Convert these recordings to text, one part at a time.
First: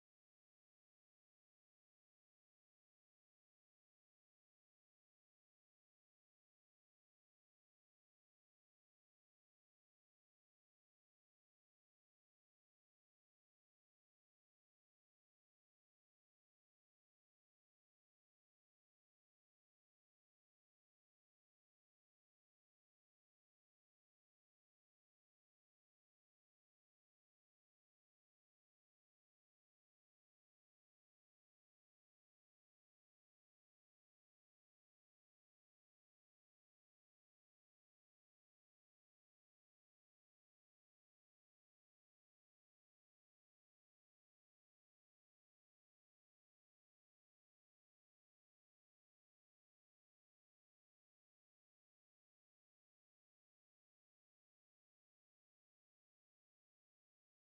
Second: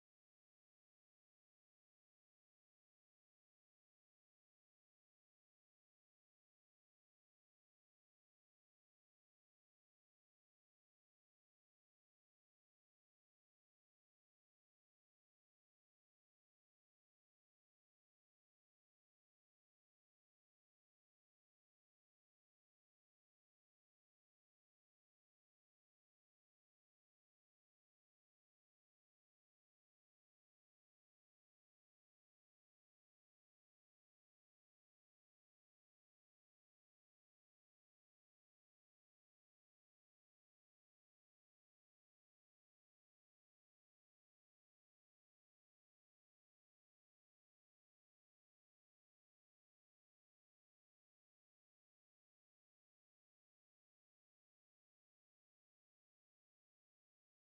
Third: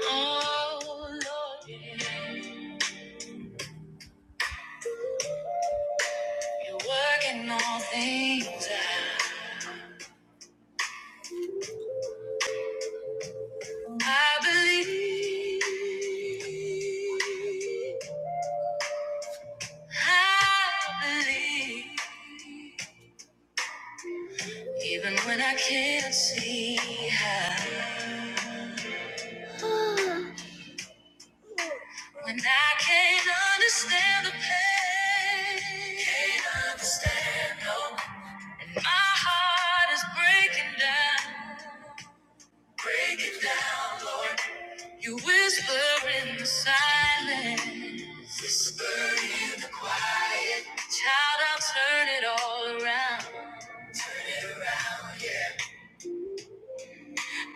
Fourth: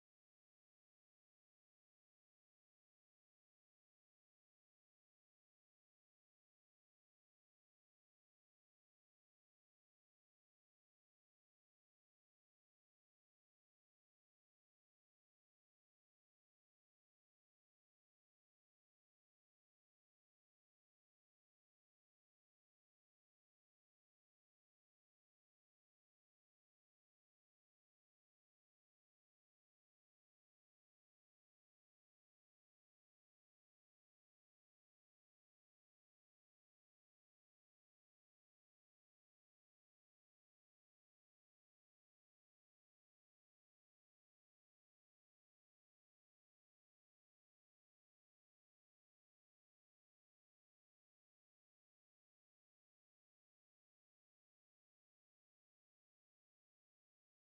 Oh Lord, you're working all things out. I believe, I believe, even when I can't see how, when I can't understand the pain, can't understand no. My heart is breaking down. Break it down, Lord. You whisper in the silence. Whisper in the quiet. Child, I'll turn it all around.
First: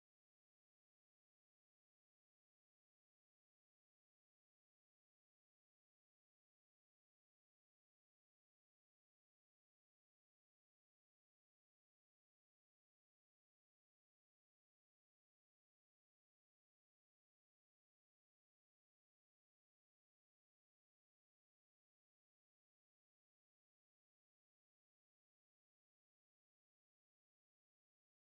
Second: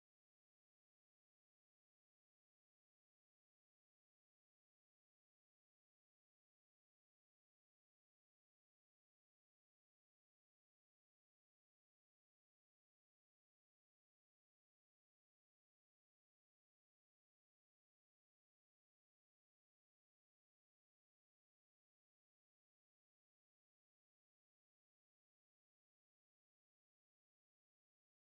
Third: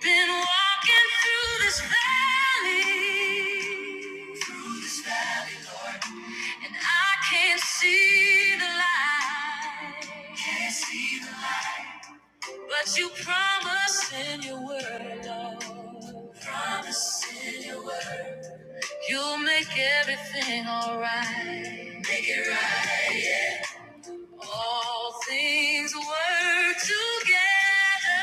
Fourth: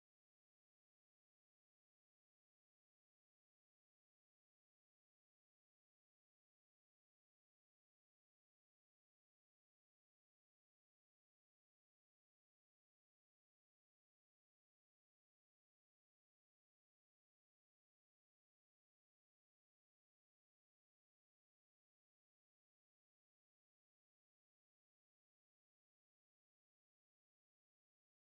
Been walking through this valley. Through this valley. And I can't see the light. Can't see. But you promise in your word, Lord. Promise in your word. You make everything alright. Make it right. All things work together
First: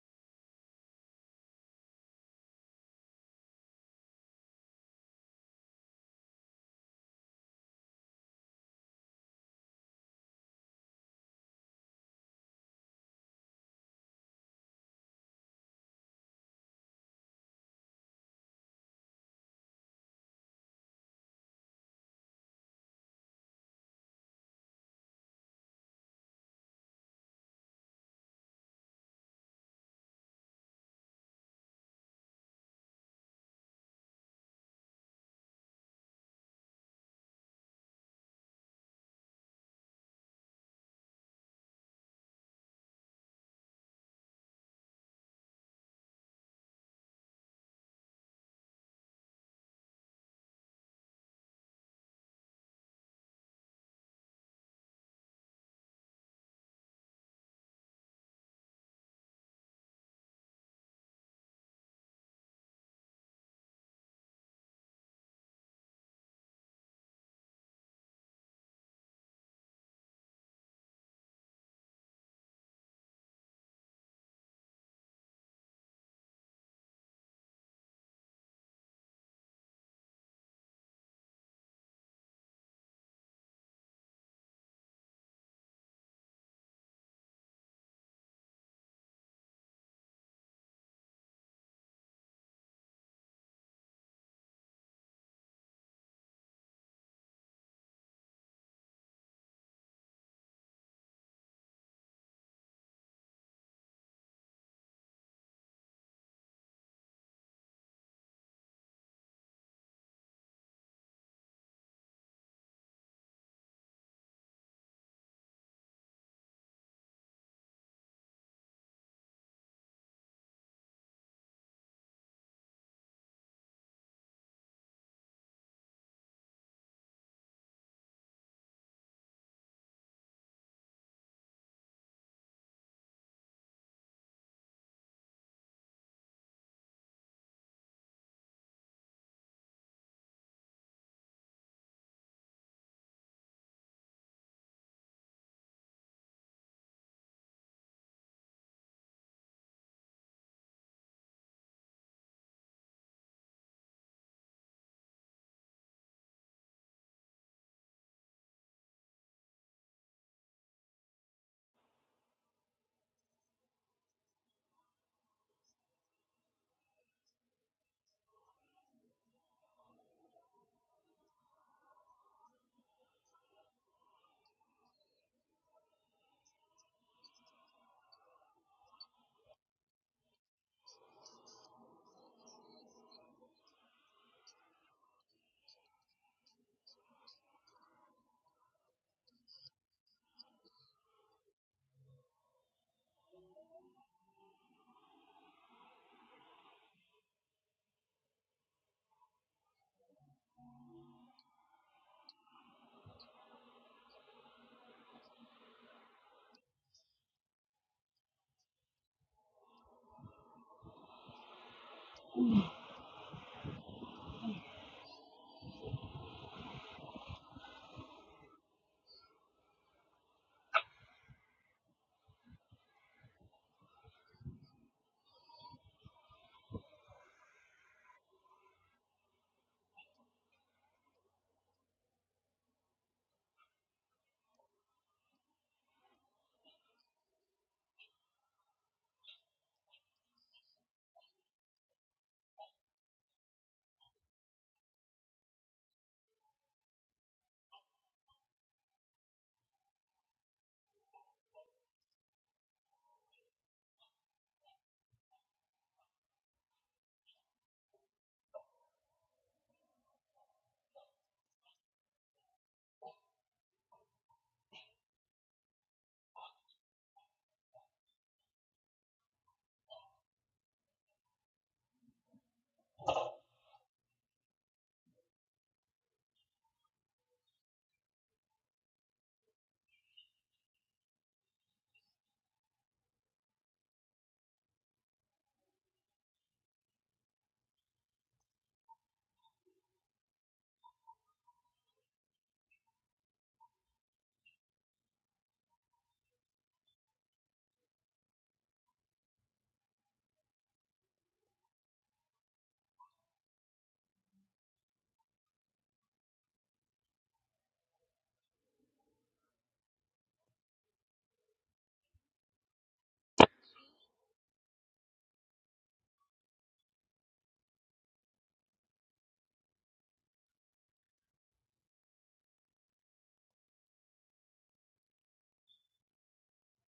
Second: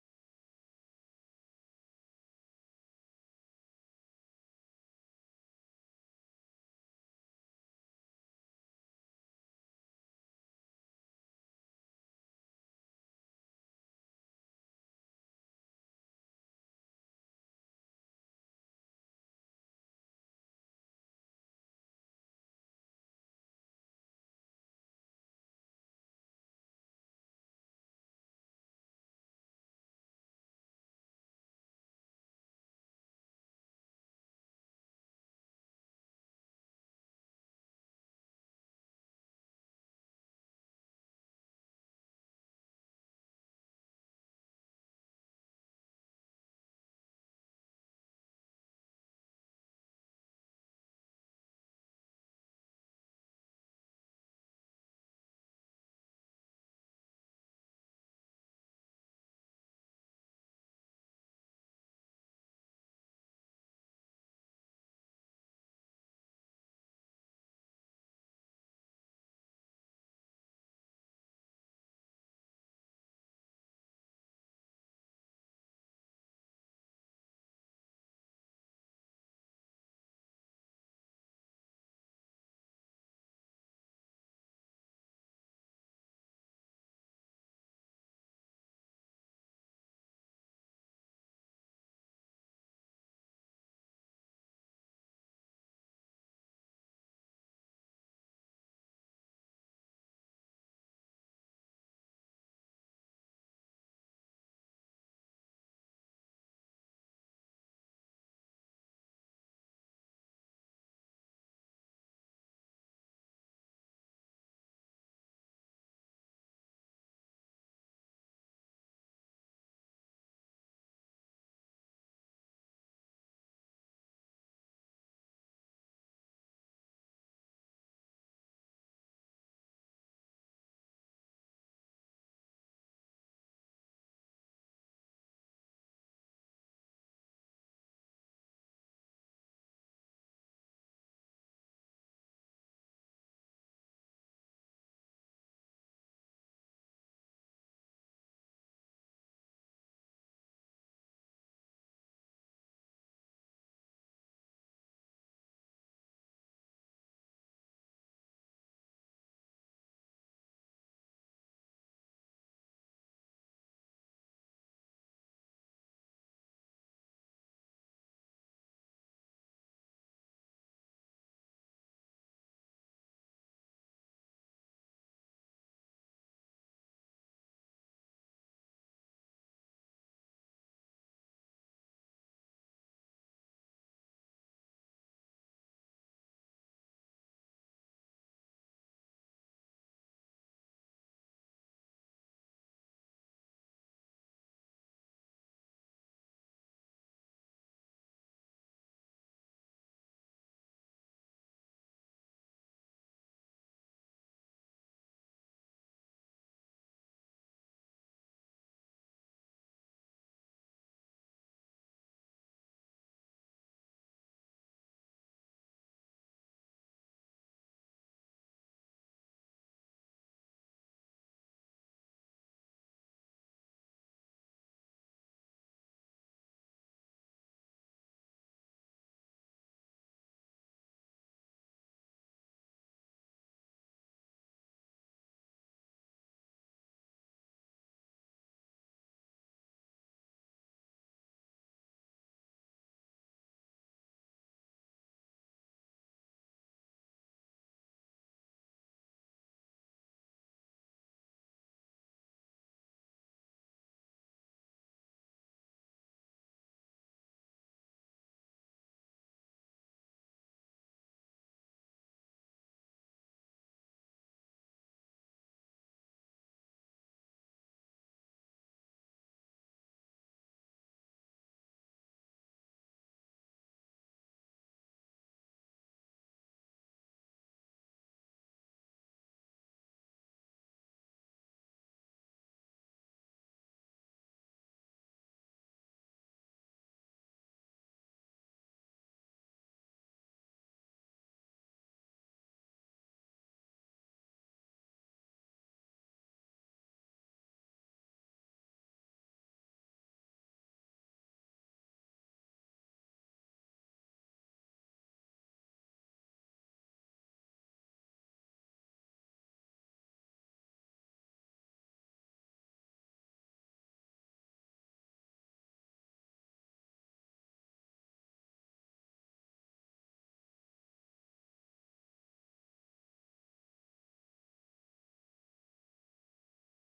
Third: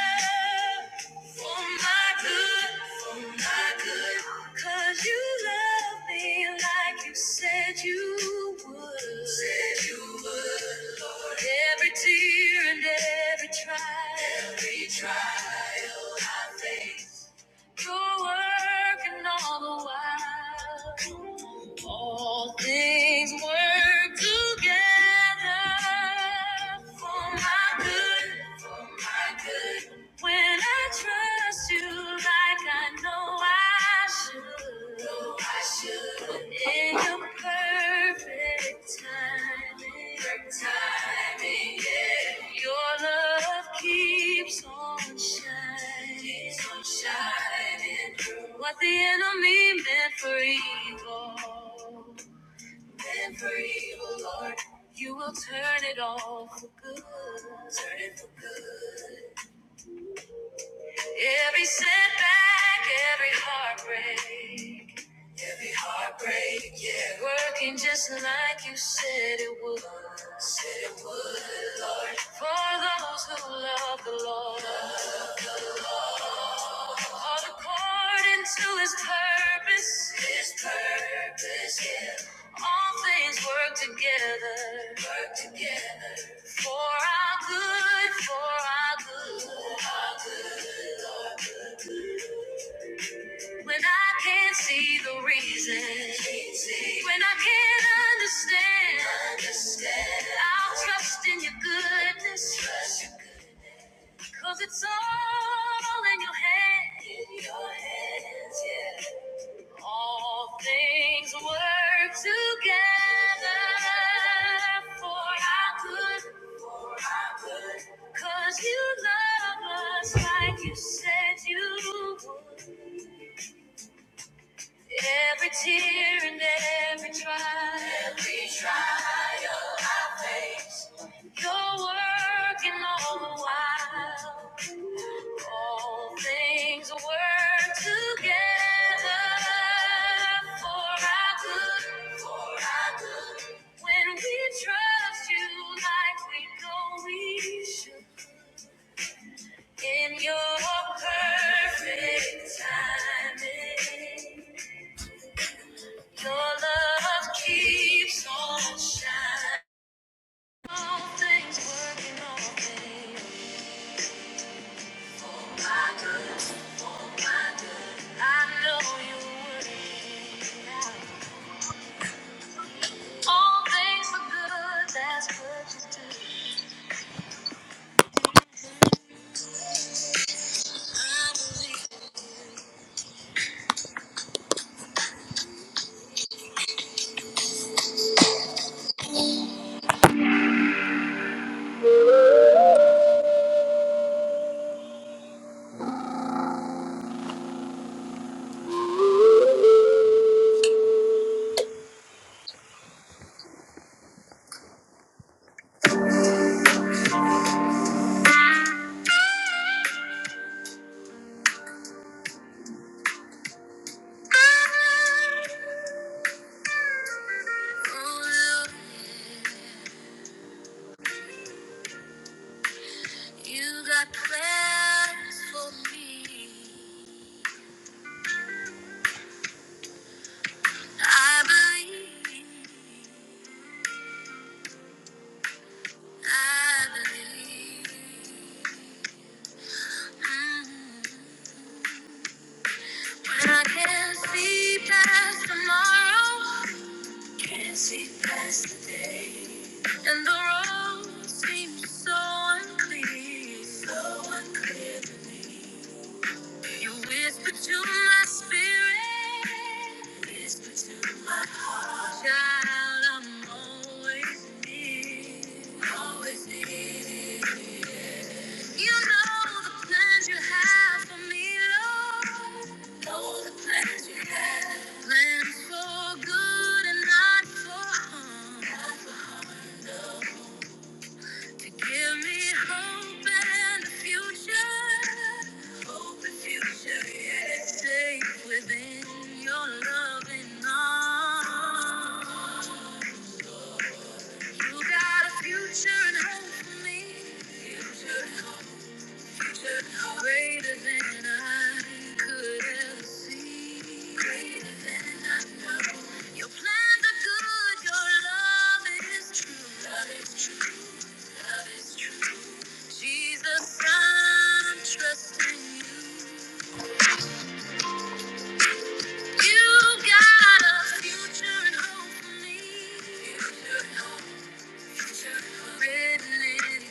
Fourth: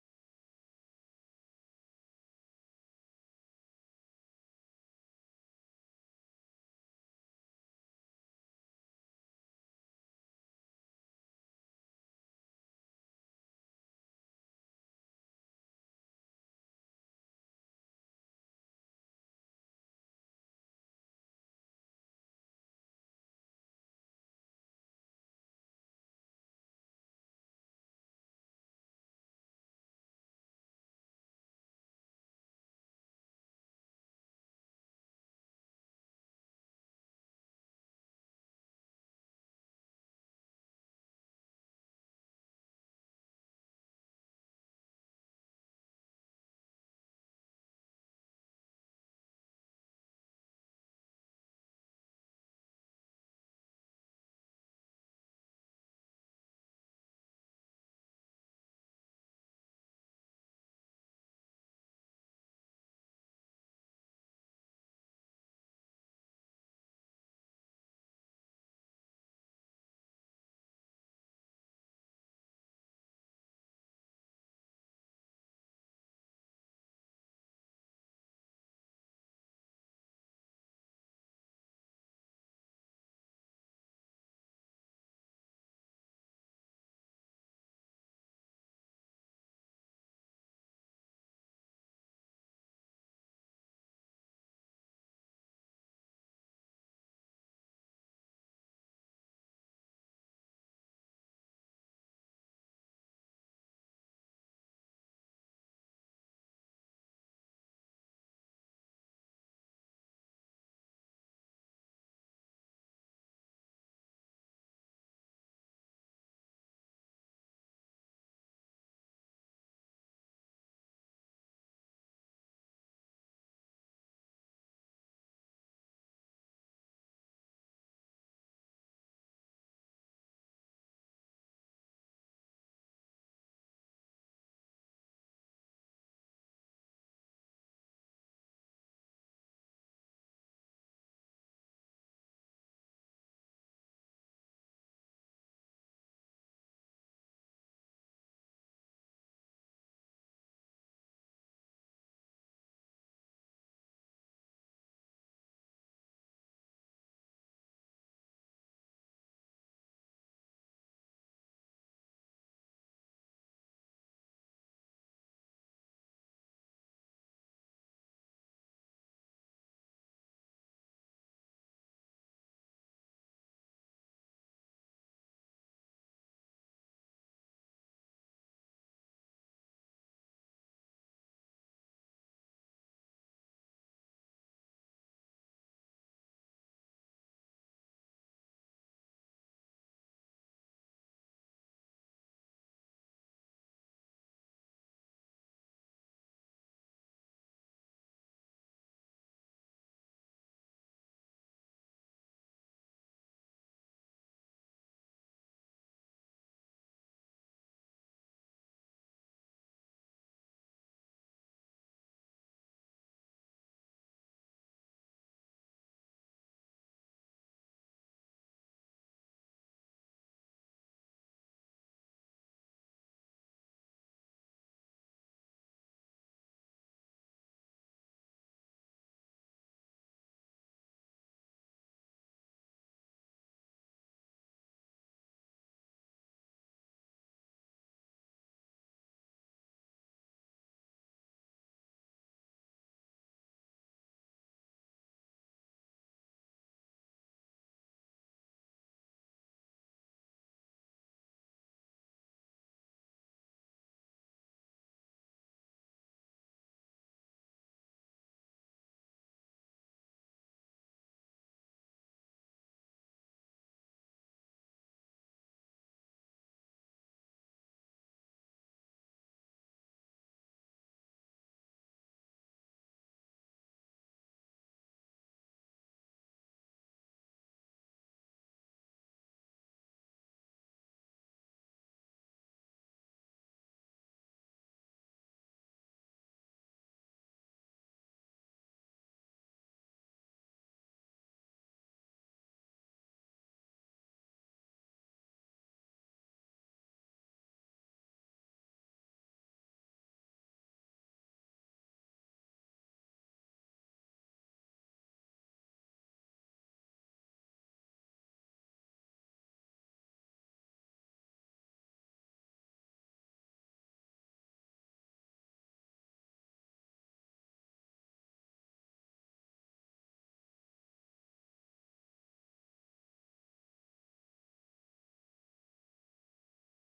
for my good, for my good. 'Cause you love me like you said you would. Said you would, Lord. Every tear and every trial. Every trial I face. You're working all the while. All things work together for my good. For my good. When I trust you like I know I I should. No, In your perfect timing. yeah. Your love keeps on shining. through. What the enemy meant for evil. Meant for evil, Lord. You will turn it all for good. Turn it for good. Every setback, every heartbreak every heartbreak, yeah. Working just like you said it would. Said it would. For those who love the Lord, all according to his purpose. His purpose, yeah. All things work together. Work together. For our good, for our good. When I can't see the reason, when I can't understand, I'll trust in your goodness, 'cause it's all in your hands. yeah. All things work together for our good, 'cause you love us like you said you would. Every tear and every trial. You're working all the while. All things work together for our good. For our good. When we trust you like we know we should. In your perfect timing, your love keeps on shining. All things working, all things. All things for good, that's what you do. I believe. Oh, Lord, you got plans for me. I believe. I believe. Mm. When I can't see past tomorrow. Can't see past the day. And the road seems so unclear. So unclear. You whisper to my spirit. Whisper to my child, I'm always near. Always near. You know the plans you have for me, Lord. Know the plans you have. Plans for good and not for harm. Give me hope and a future. Hope and future, yeah. Safe within your loving arms. You got a future and hope for me. Future and hope, future and hope. Greater than I could ever see. Greater than I know. Your plans are good, your love is true. Love is true, love is true. Jesus, I'm trusting you. You got a future and hope for me. Future and hope, future and hope. Written in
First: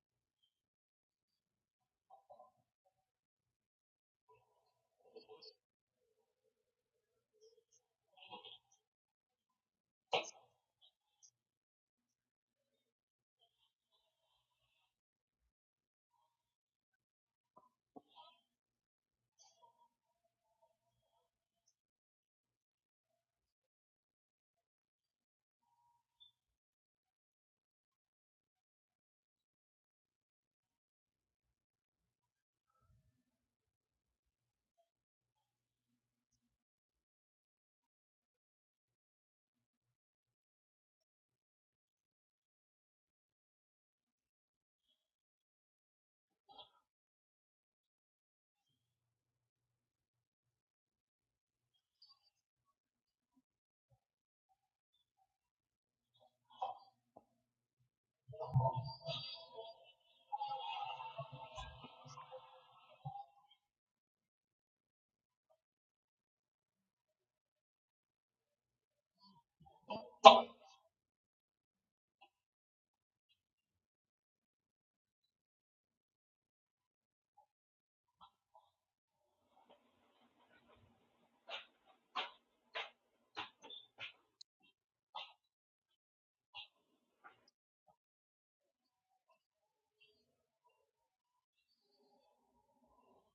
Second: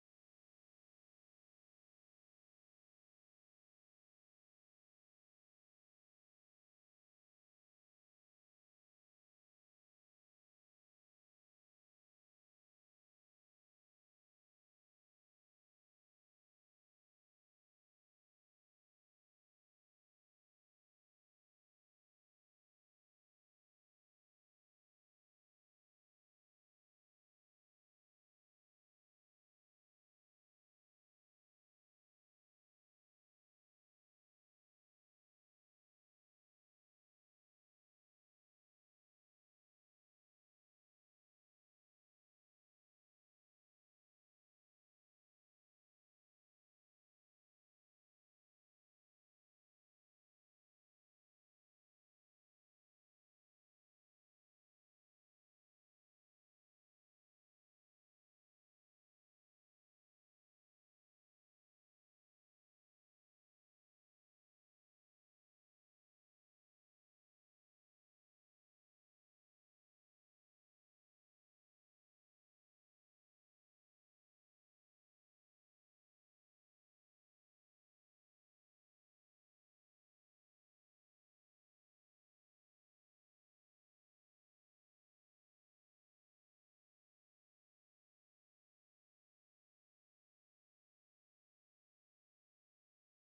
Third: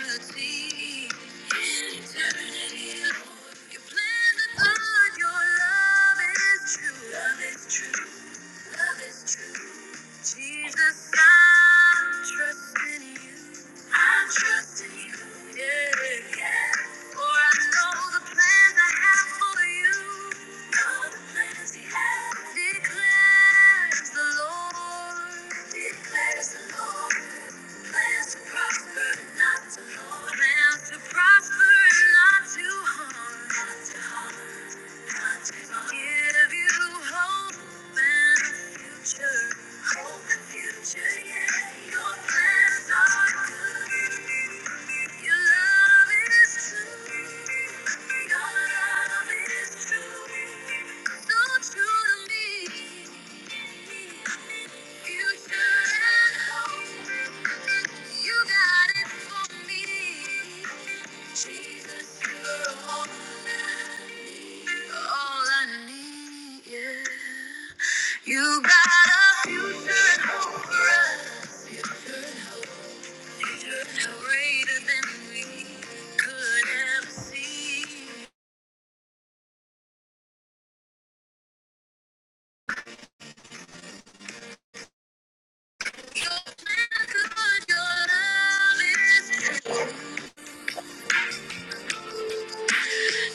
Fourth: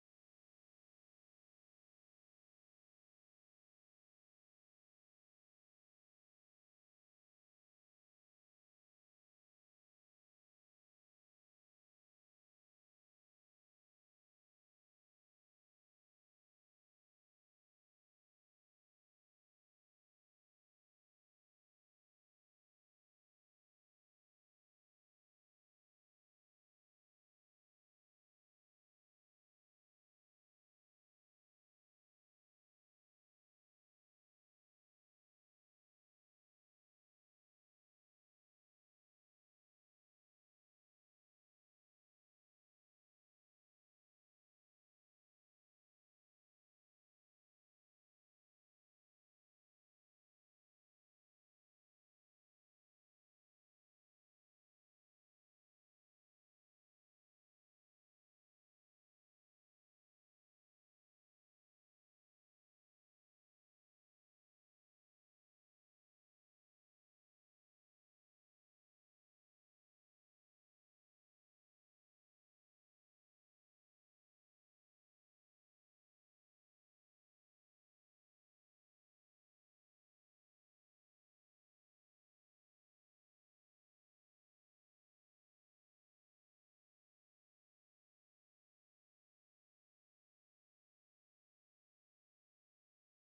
eternity. In eternity, Lord. Your plans are good, your love is true. Love is true, love is true. Jesus, I'm trusting you. I'm trusting you. Yeah. yeah. For I know the plans I have for you. Know the plans you have. Declares the Lord. Declares the Lord. Plans to prosper and not to harm. Plans to prosper and not to harm. Not to harm. Give you hope and a future. yeah. Your plans are good. Your love is true. Your love is true. So true to me. You got a future and hope for us. future Greater than we could have seen. You're good, your love is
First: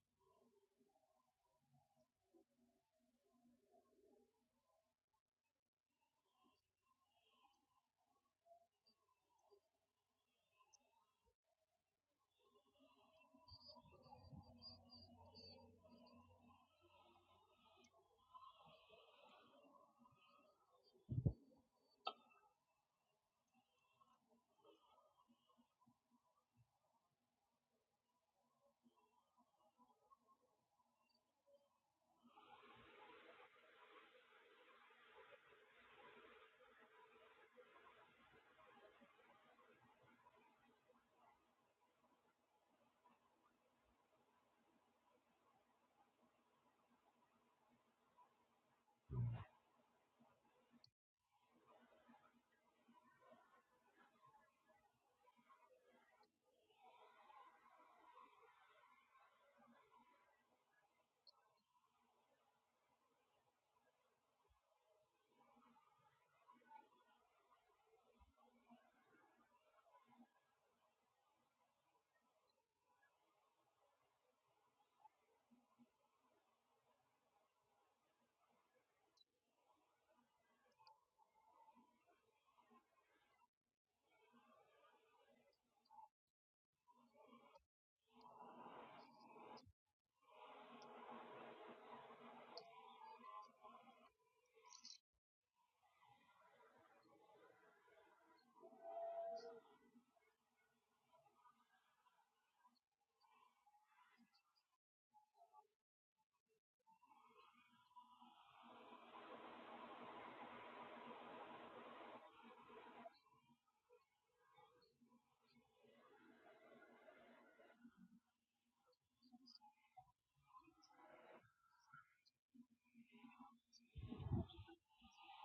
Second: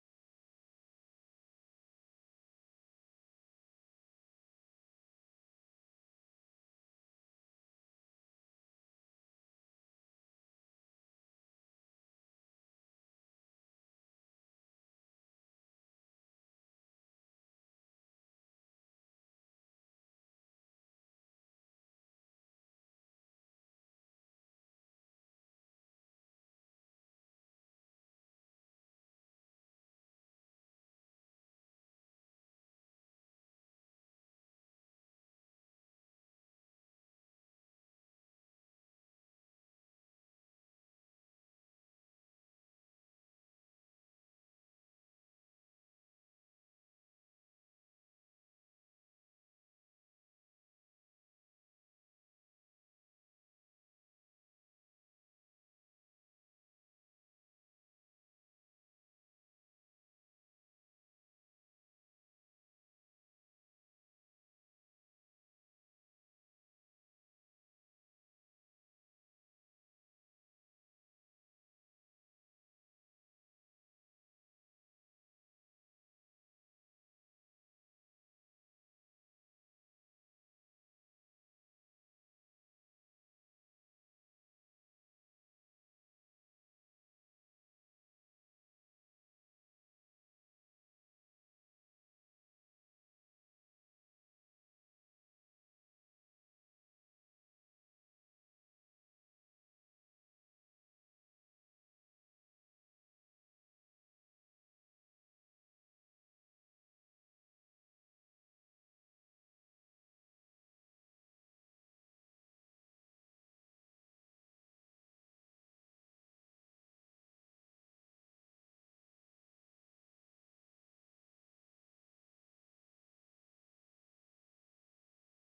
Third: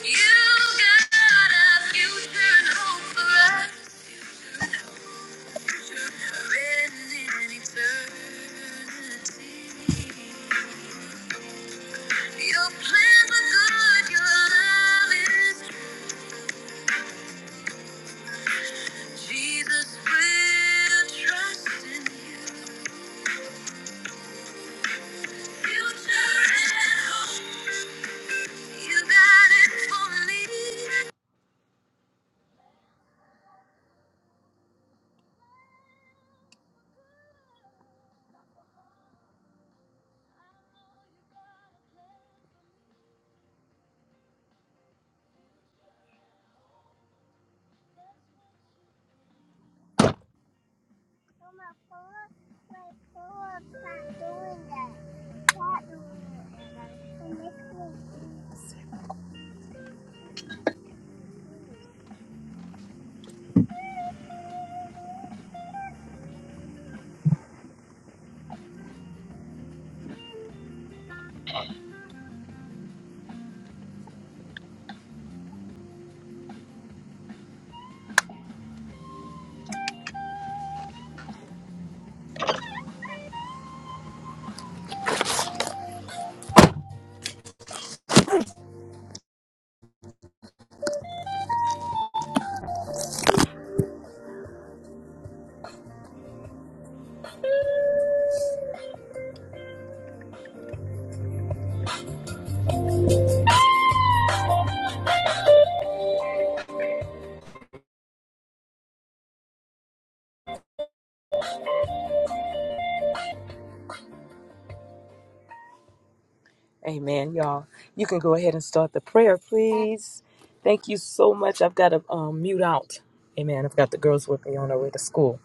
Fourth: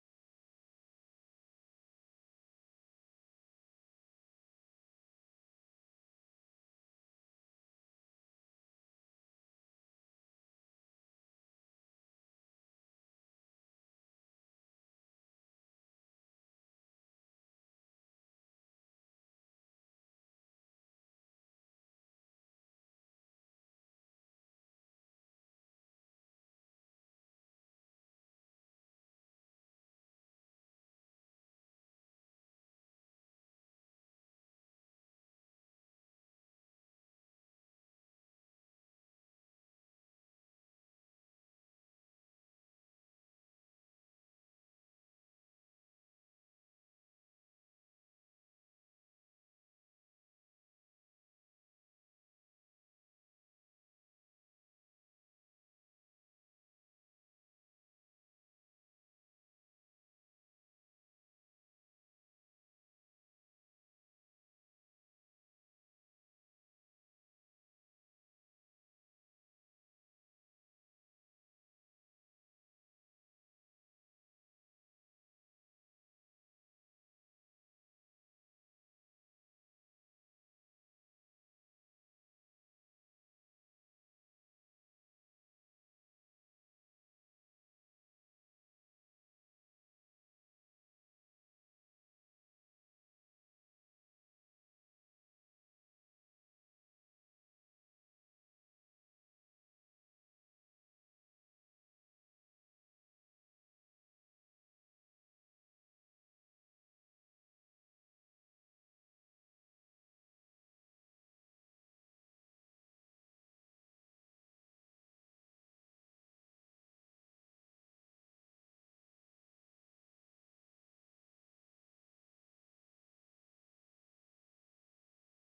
You got a future and hope for us. Written in eternity. Your plans are good, your love is true. Jesus, we're trusting you. Future and hope, you got it for me. Amen, y'all. You can go ahead and start the prayer, please. Thank you so much. I've got to um, mute out. Amen. I've got the girls with me on their way to school.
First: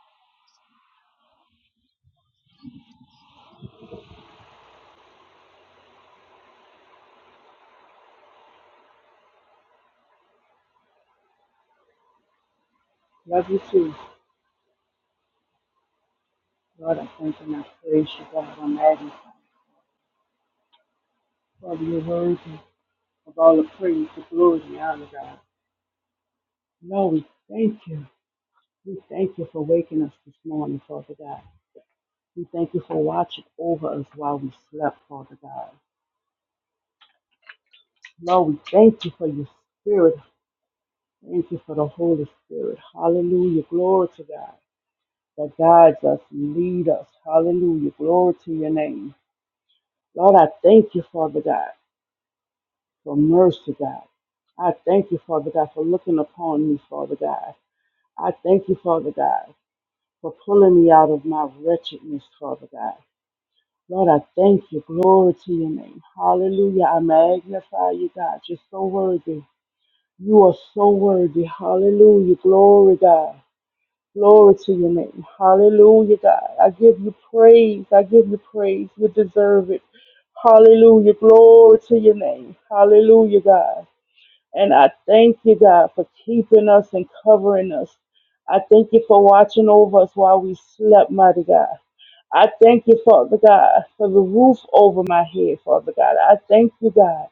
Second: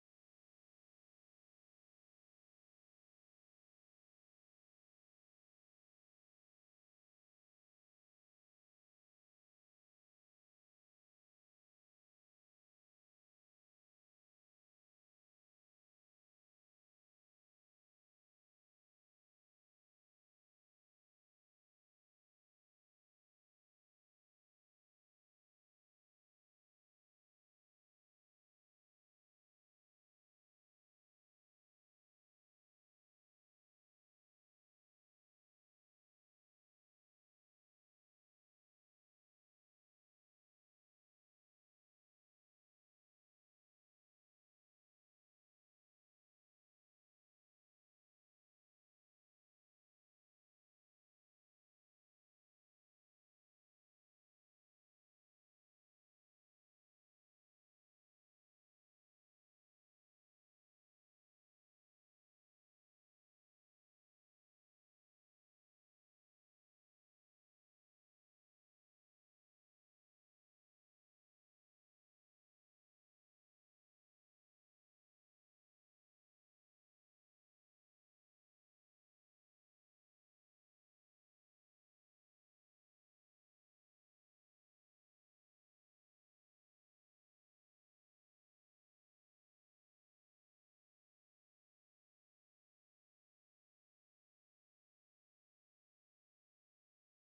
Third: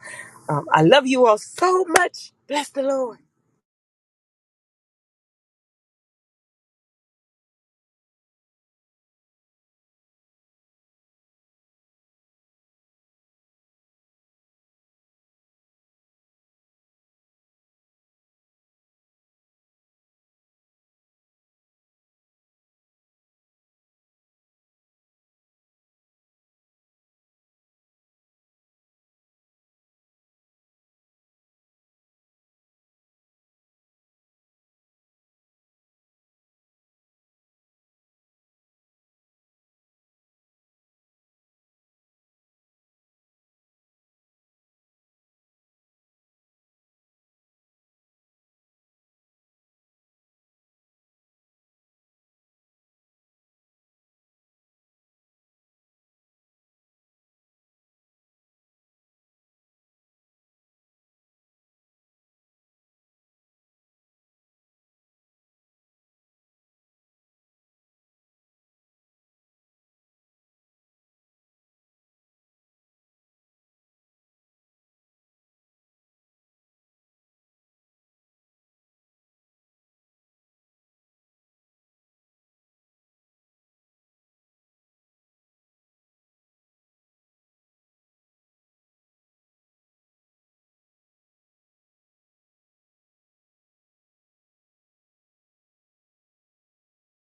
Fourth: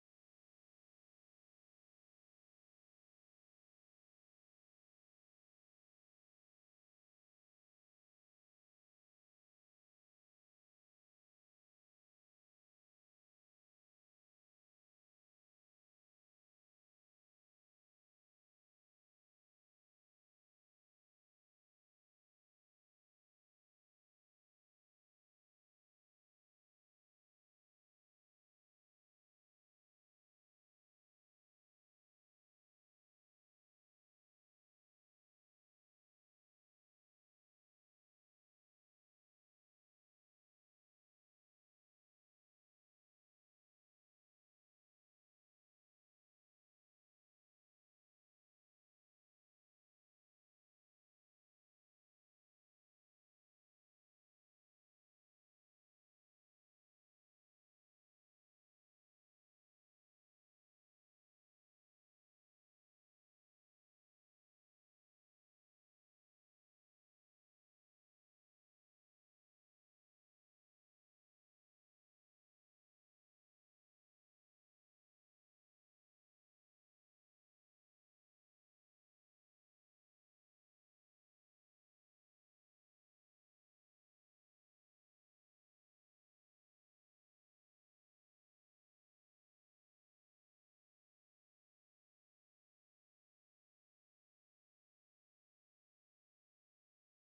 Um, I love you all so much. Bless the Lord. Love you too. Lord, I thank you and I praise you, God. I magnify you. Father, you're worthy of all the praise, the glory, and the honor, God. Lord, we thank you. We thank you for waking us this morning, Father God. We thank you for watching over us while we slept, Father God. Lord, we thank you for your spirit. Thank you for the Holy Spirit. Hallelujah. Glory to God that guides us and leads us. Hallelujah. Glory to your name. Lord, I thank you, Father God. for mercy, God. I thank you, Father God, for looking upon me, Father God. I thank you, Father God, for pulling me out of my wretchedness, Father God. Lord, I thank you. Glory to your name. Hallelujah. I magnify you, God. You're so worthy. You are so worthy. Hallelujah. Glory, God. Glory to your name. Hallelujah, God. I give you praise. I give you praise. You deserve it. Hallelujah. Glory to your name. Hallelujah, God. And I thank you, God, for keeping us and covering us. I thank you for watching over us while we slept, mighty God. I thank you, Father God, for the roof over my head, Father God. I thank you, God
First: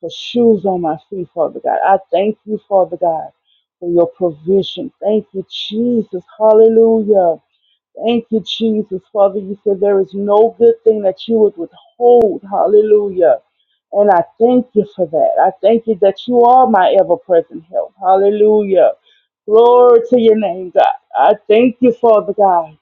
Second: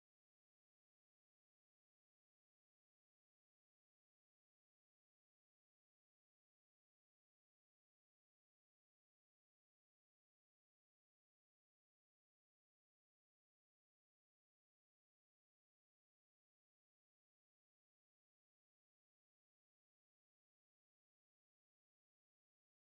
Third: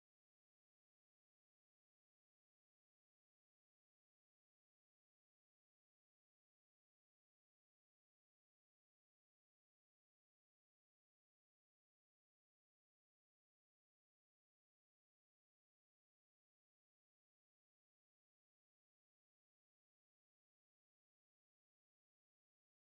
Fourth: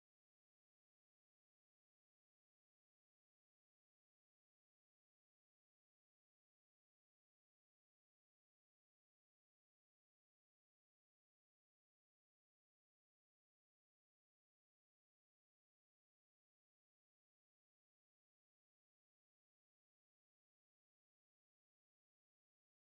for shoes on my feet, Father God. I thank you, Father God, for your provision. Thank you, Jesus. Hallelujah. Thank you, Jesus. Father, you said there is no good thing that you would withhold. Hallelujah. And I thank you for that. I thank you that you are my ever present help. Hallelujah. Glory to your name, God. I thank you, Father God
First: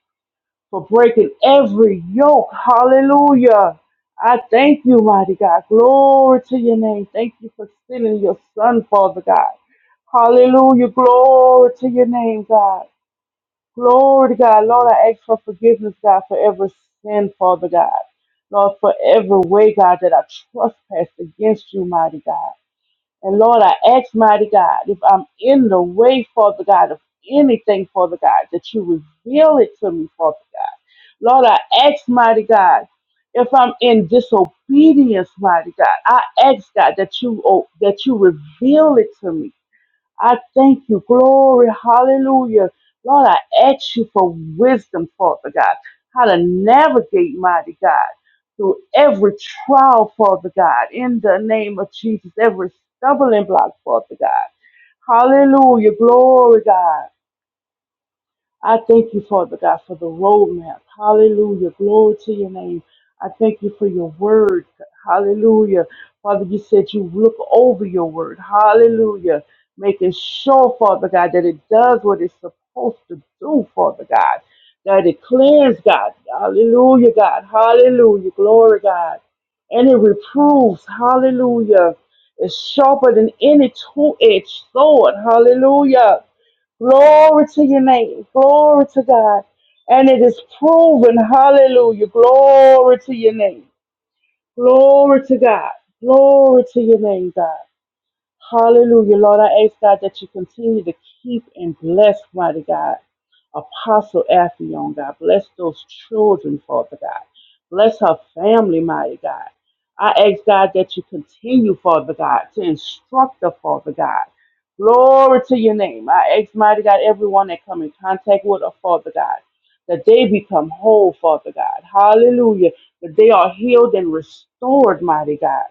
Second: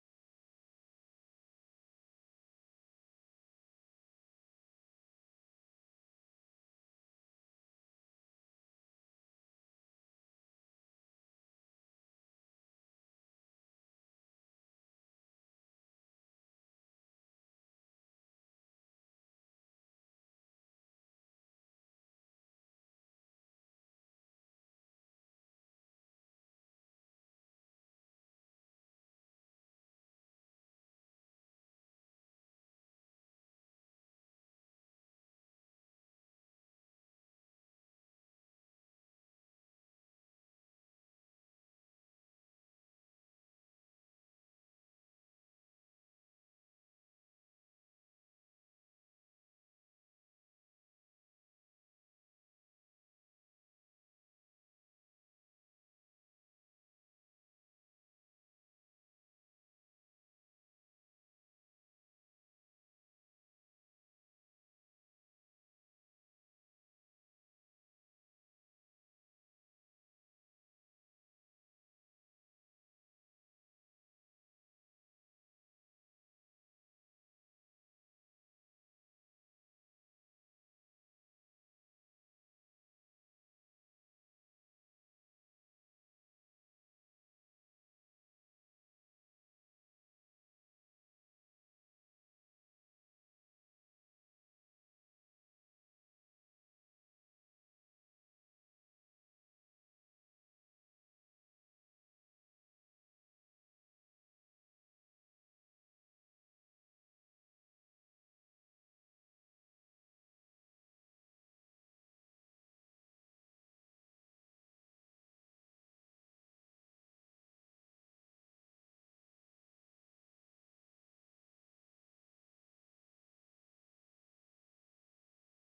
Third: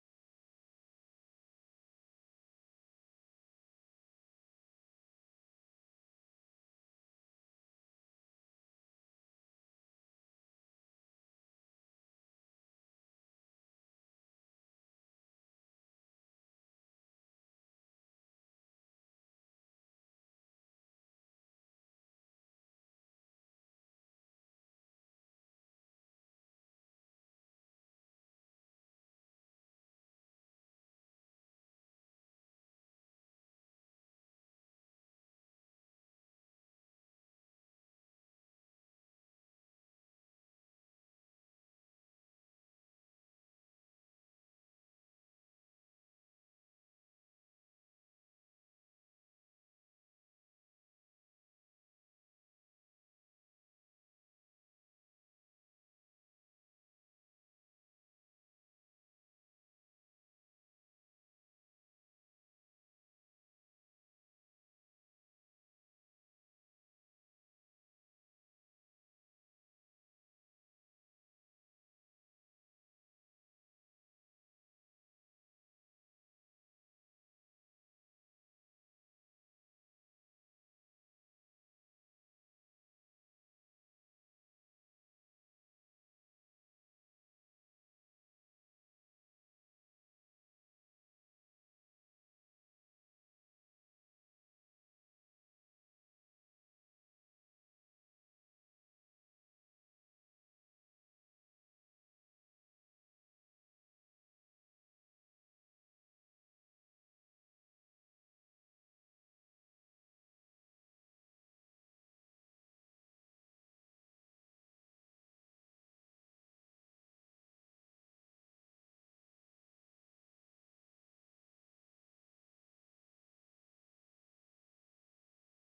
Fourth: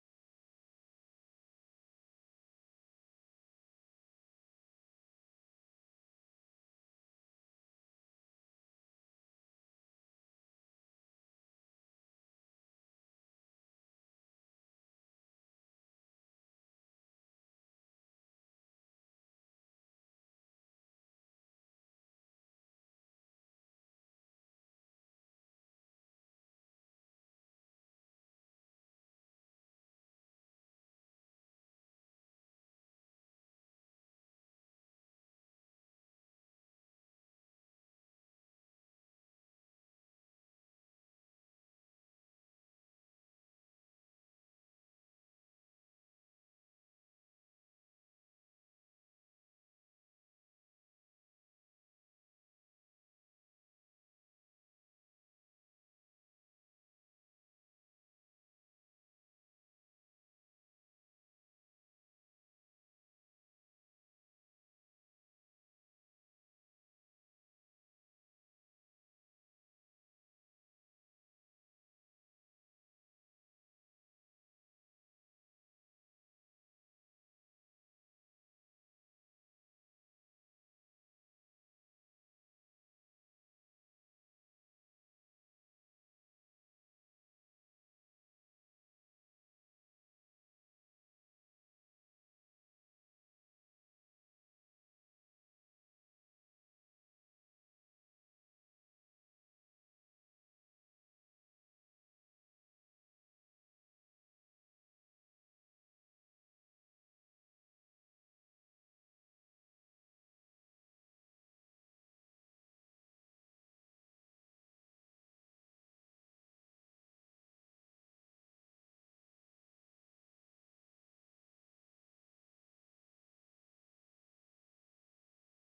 for breaking every yoke. Hallelujah. I thank you, mighty God. Glory to your name. Thank you for sending your son, Father God. Hallelujah. Glory to your name, God. Glory to God. Lord, I ask for forgiveness, God, for every sin, Father God. Lord, for every way, God, that I trespass against you, mighty God. And Lord, I ask, mighty God, if I'm in the way, Father God, of anything, Father God, that you reveal it to me, Father God. Lord, I ask, mighty God, if I'm in disobedience, mighty God, I ask God that you oh, that you reveal it to me. I thank you. Glory. Hallelujah. Lord, I ask you for wisdom, Father God, how to navigate, mighty God, through every trial, Father God, in the name of Jesus, every stumbling block, Father God. Hallelujah. Glory, God. I thank you, Father God, for the roadmap. Hallelujah. Glory to your name. I thank you for your word. Hallelujah. Father, you said you look over your word. Hallelujah. Making sure, Father God, that it does what it's supposed to do, Father God. That it clears, God. Hallelujah, God. Hallelujah. Glory, God. And it reproves. Hallelujah. It's sharper than any two edged sword. Hallelujah. Glory to your name. Glory to God. And it is proven. Hallelujah. Glory to your name. Glory to God. Glory to your name, God. Hallelujah. Lord, I ask God that you continue to keep and bless, mighty God, Apostle Afion, God. Bless those children, Father God. Bless her family, mighty God. I ask God that you continue, Father God, to instruct the Father God. Glory to your name. I ask, mighty God, everyone that come in contact with her, Father God, that they become whole, Father God. Hallelujah. That they are healed and restored, mighty God.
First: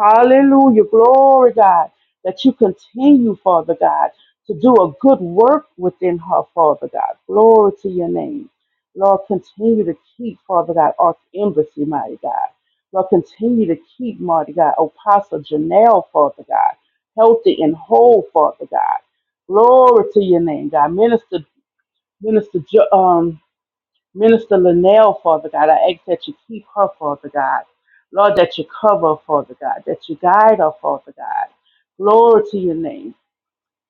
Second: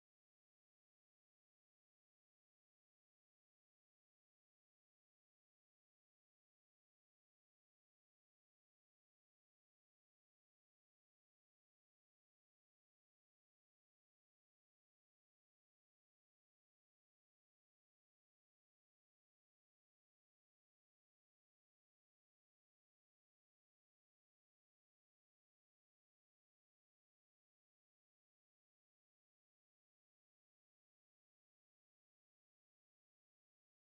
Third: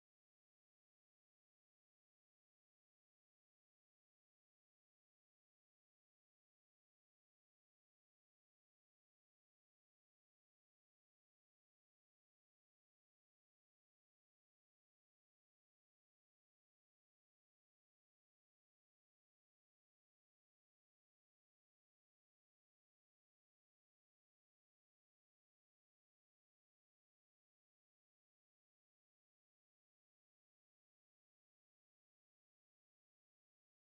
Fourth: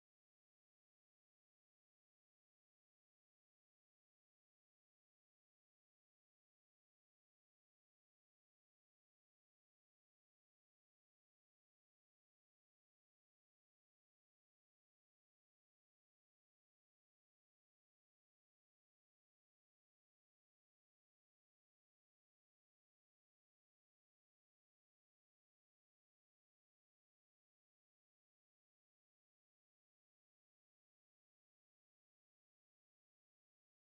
Hallelujah. Glory, God that you continue, Father God, to do a good work within her, Father God. Glory to your name. Lord, continue to keep, Father God, Ark Embassy, mighty God. Lord, continue to keep, mighty God, Apostle Janelle, Father God, healthy and whole, Father God. Glory to your name, God. Minister, Minister, um, Minister Linnell, Father God. I ask that you keep her, Father God. Lord, that you cover, Father God, that you guide her, Father God. Glory to your name.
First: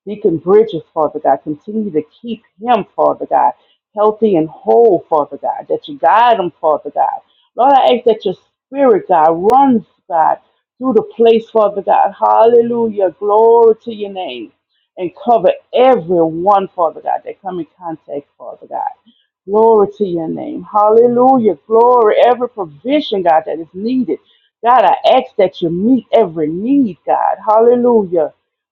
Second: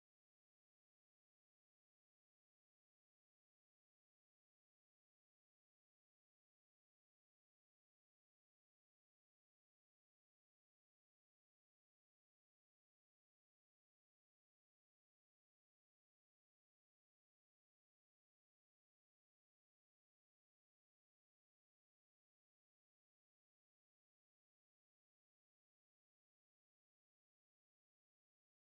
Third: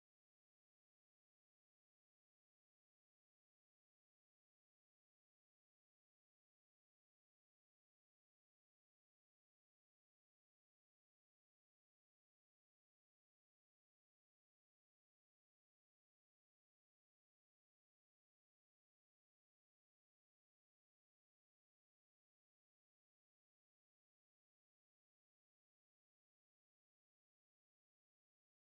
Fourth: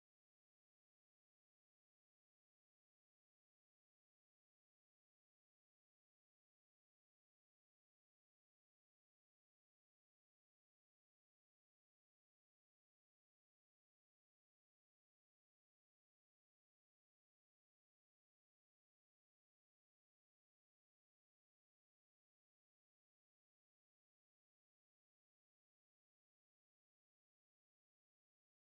Deacon Bridges, Father God. Continue to keep him, Father God, healthy and whole, Father God, that you guide him, Father God. Lord, I ask that your spirit, God, runs, God, through the place, Father God. Hallelujah. Glory to your name. And cover everyone, Father God, that come in contact, Father God. Glory to your name. Hallelujah. Glory. Every provision, God, that is needed. God, I ask that you meet every need, God. Hallelujah.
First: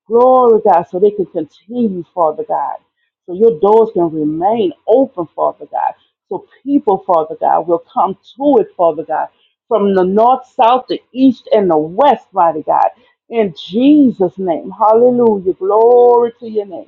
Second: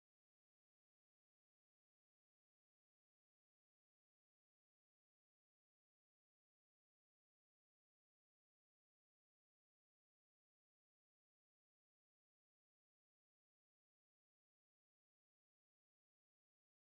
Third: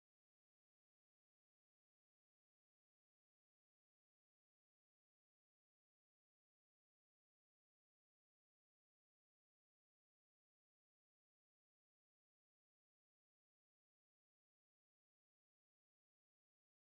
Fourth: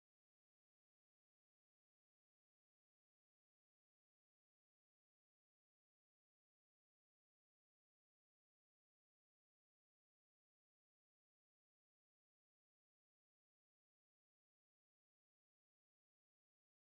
Glory, God, so they can continue, Father God. So your doors can remain open, Father God. So people, Father God, will come to it, Father God, from the north, south, the east, and the west, mighty God. In Jesus' name. Hallelujah. Glory to your name.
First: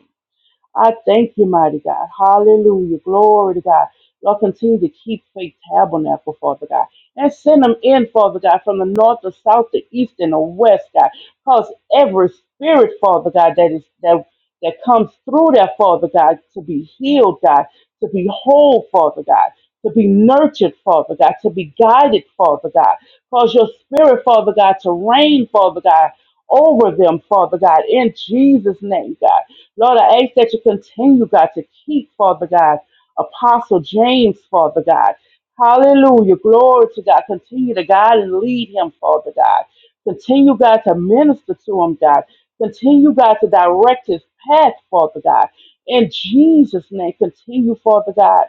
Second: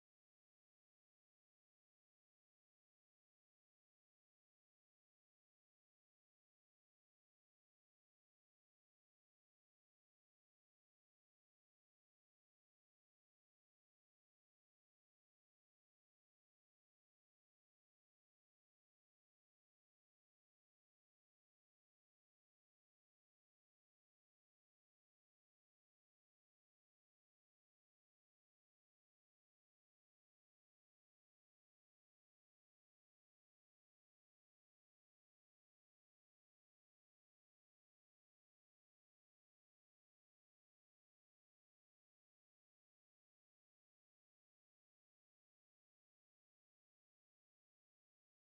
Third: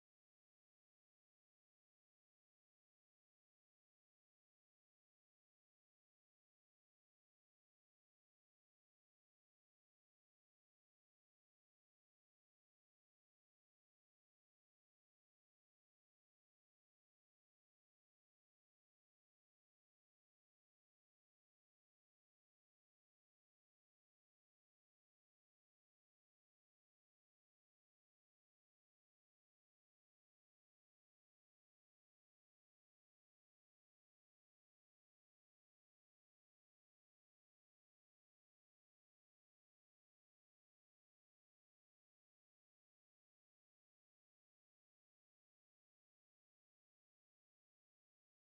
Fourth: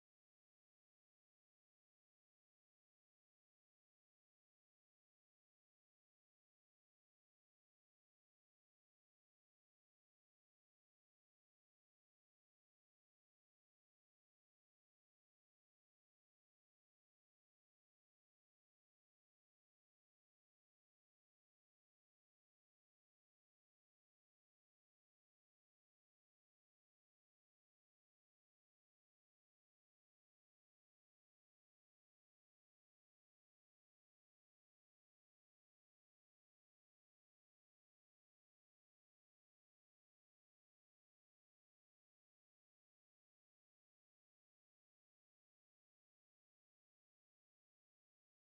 I thank you, mighty God. Hallelujah. Glory to God. Lord, continue to keep faith tabernacle, Father God. And send them in, Father God, from the north, the south, the east, and the west, God. Cause every spirit, Father God, that is that that comes through that, Father God, to be healed, God, to be whole, Father God, to be nurtured, Father God, to be guided, Father God. Cause your spirit, Father God, to reign, Father God, over them, Father God, in Jesus' name, God. Lord, I ask that you continue, God, to keep, Father God, Apostle James, Father God. Hallelujah. Glory to God. Continue to guide and lead him, Father God. Continue, God, to minister to him, God. Continue, God, to direct his path, Father God. In Jesus' name, continue, Father God.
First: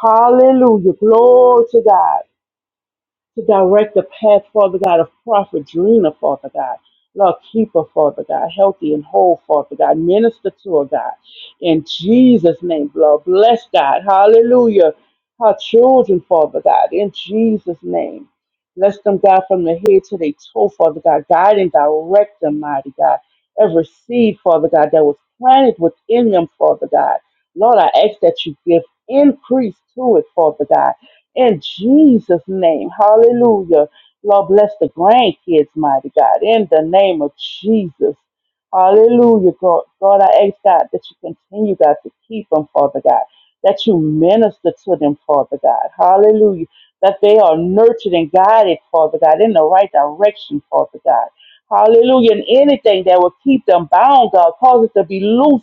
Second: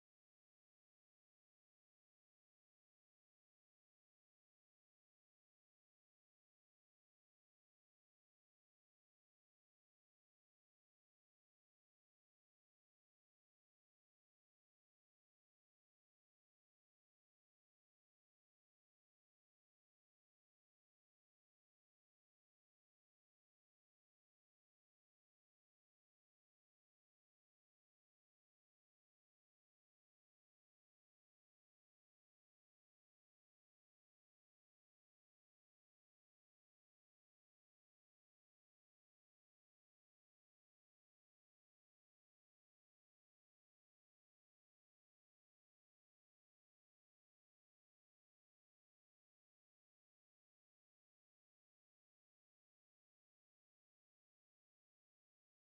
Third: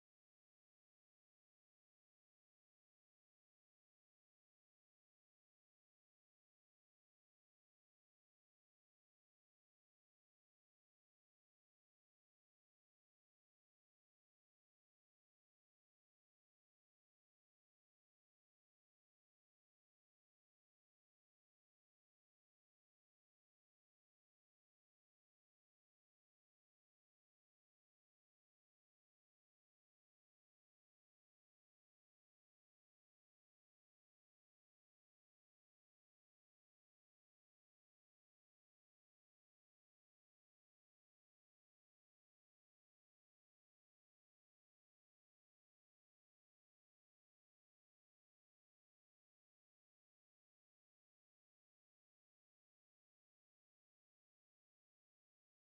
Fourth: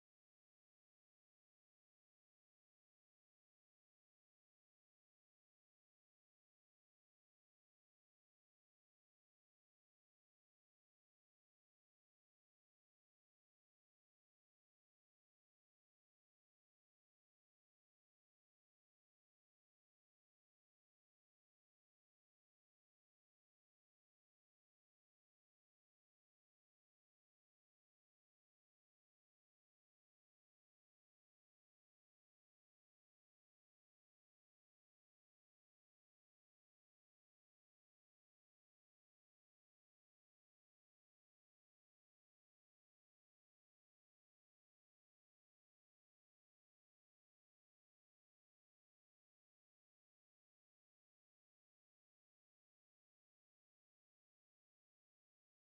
Hallelujah. Glory to God to direct the path, Father God, of Prophet Drina, Father God. Lord, keep her, Father God, healthy and whole, Father God. Minister to her, God. In Jesus' name, Lord, bless God. Hallelujah. Her children, Father God, in Jesus' name. Bless them, God, from the head to their toe, Father God. Guide and direct them, mighty God. Every seed, Father God, that was planted within them, Father God. Lord, I ask that you give increase to it, Father God in Jesus' name. Hallelujah. Lord, bless the grandkids, mighty God. In the name of Jesus. Hallelujah, God. God, I ask God that you continue, God, to keep them, Father God. That you minister to them, Father God. Hallelujah. That they are nurtured and guided, Father God, in the right direction, Father God. Hallelujah. And anything that will keep them bound, God, cause it to be loose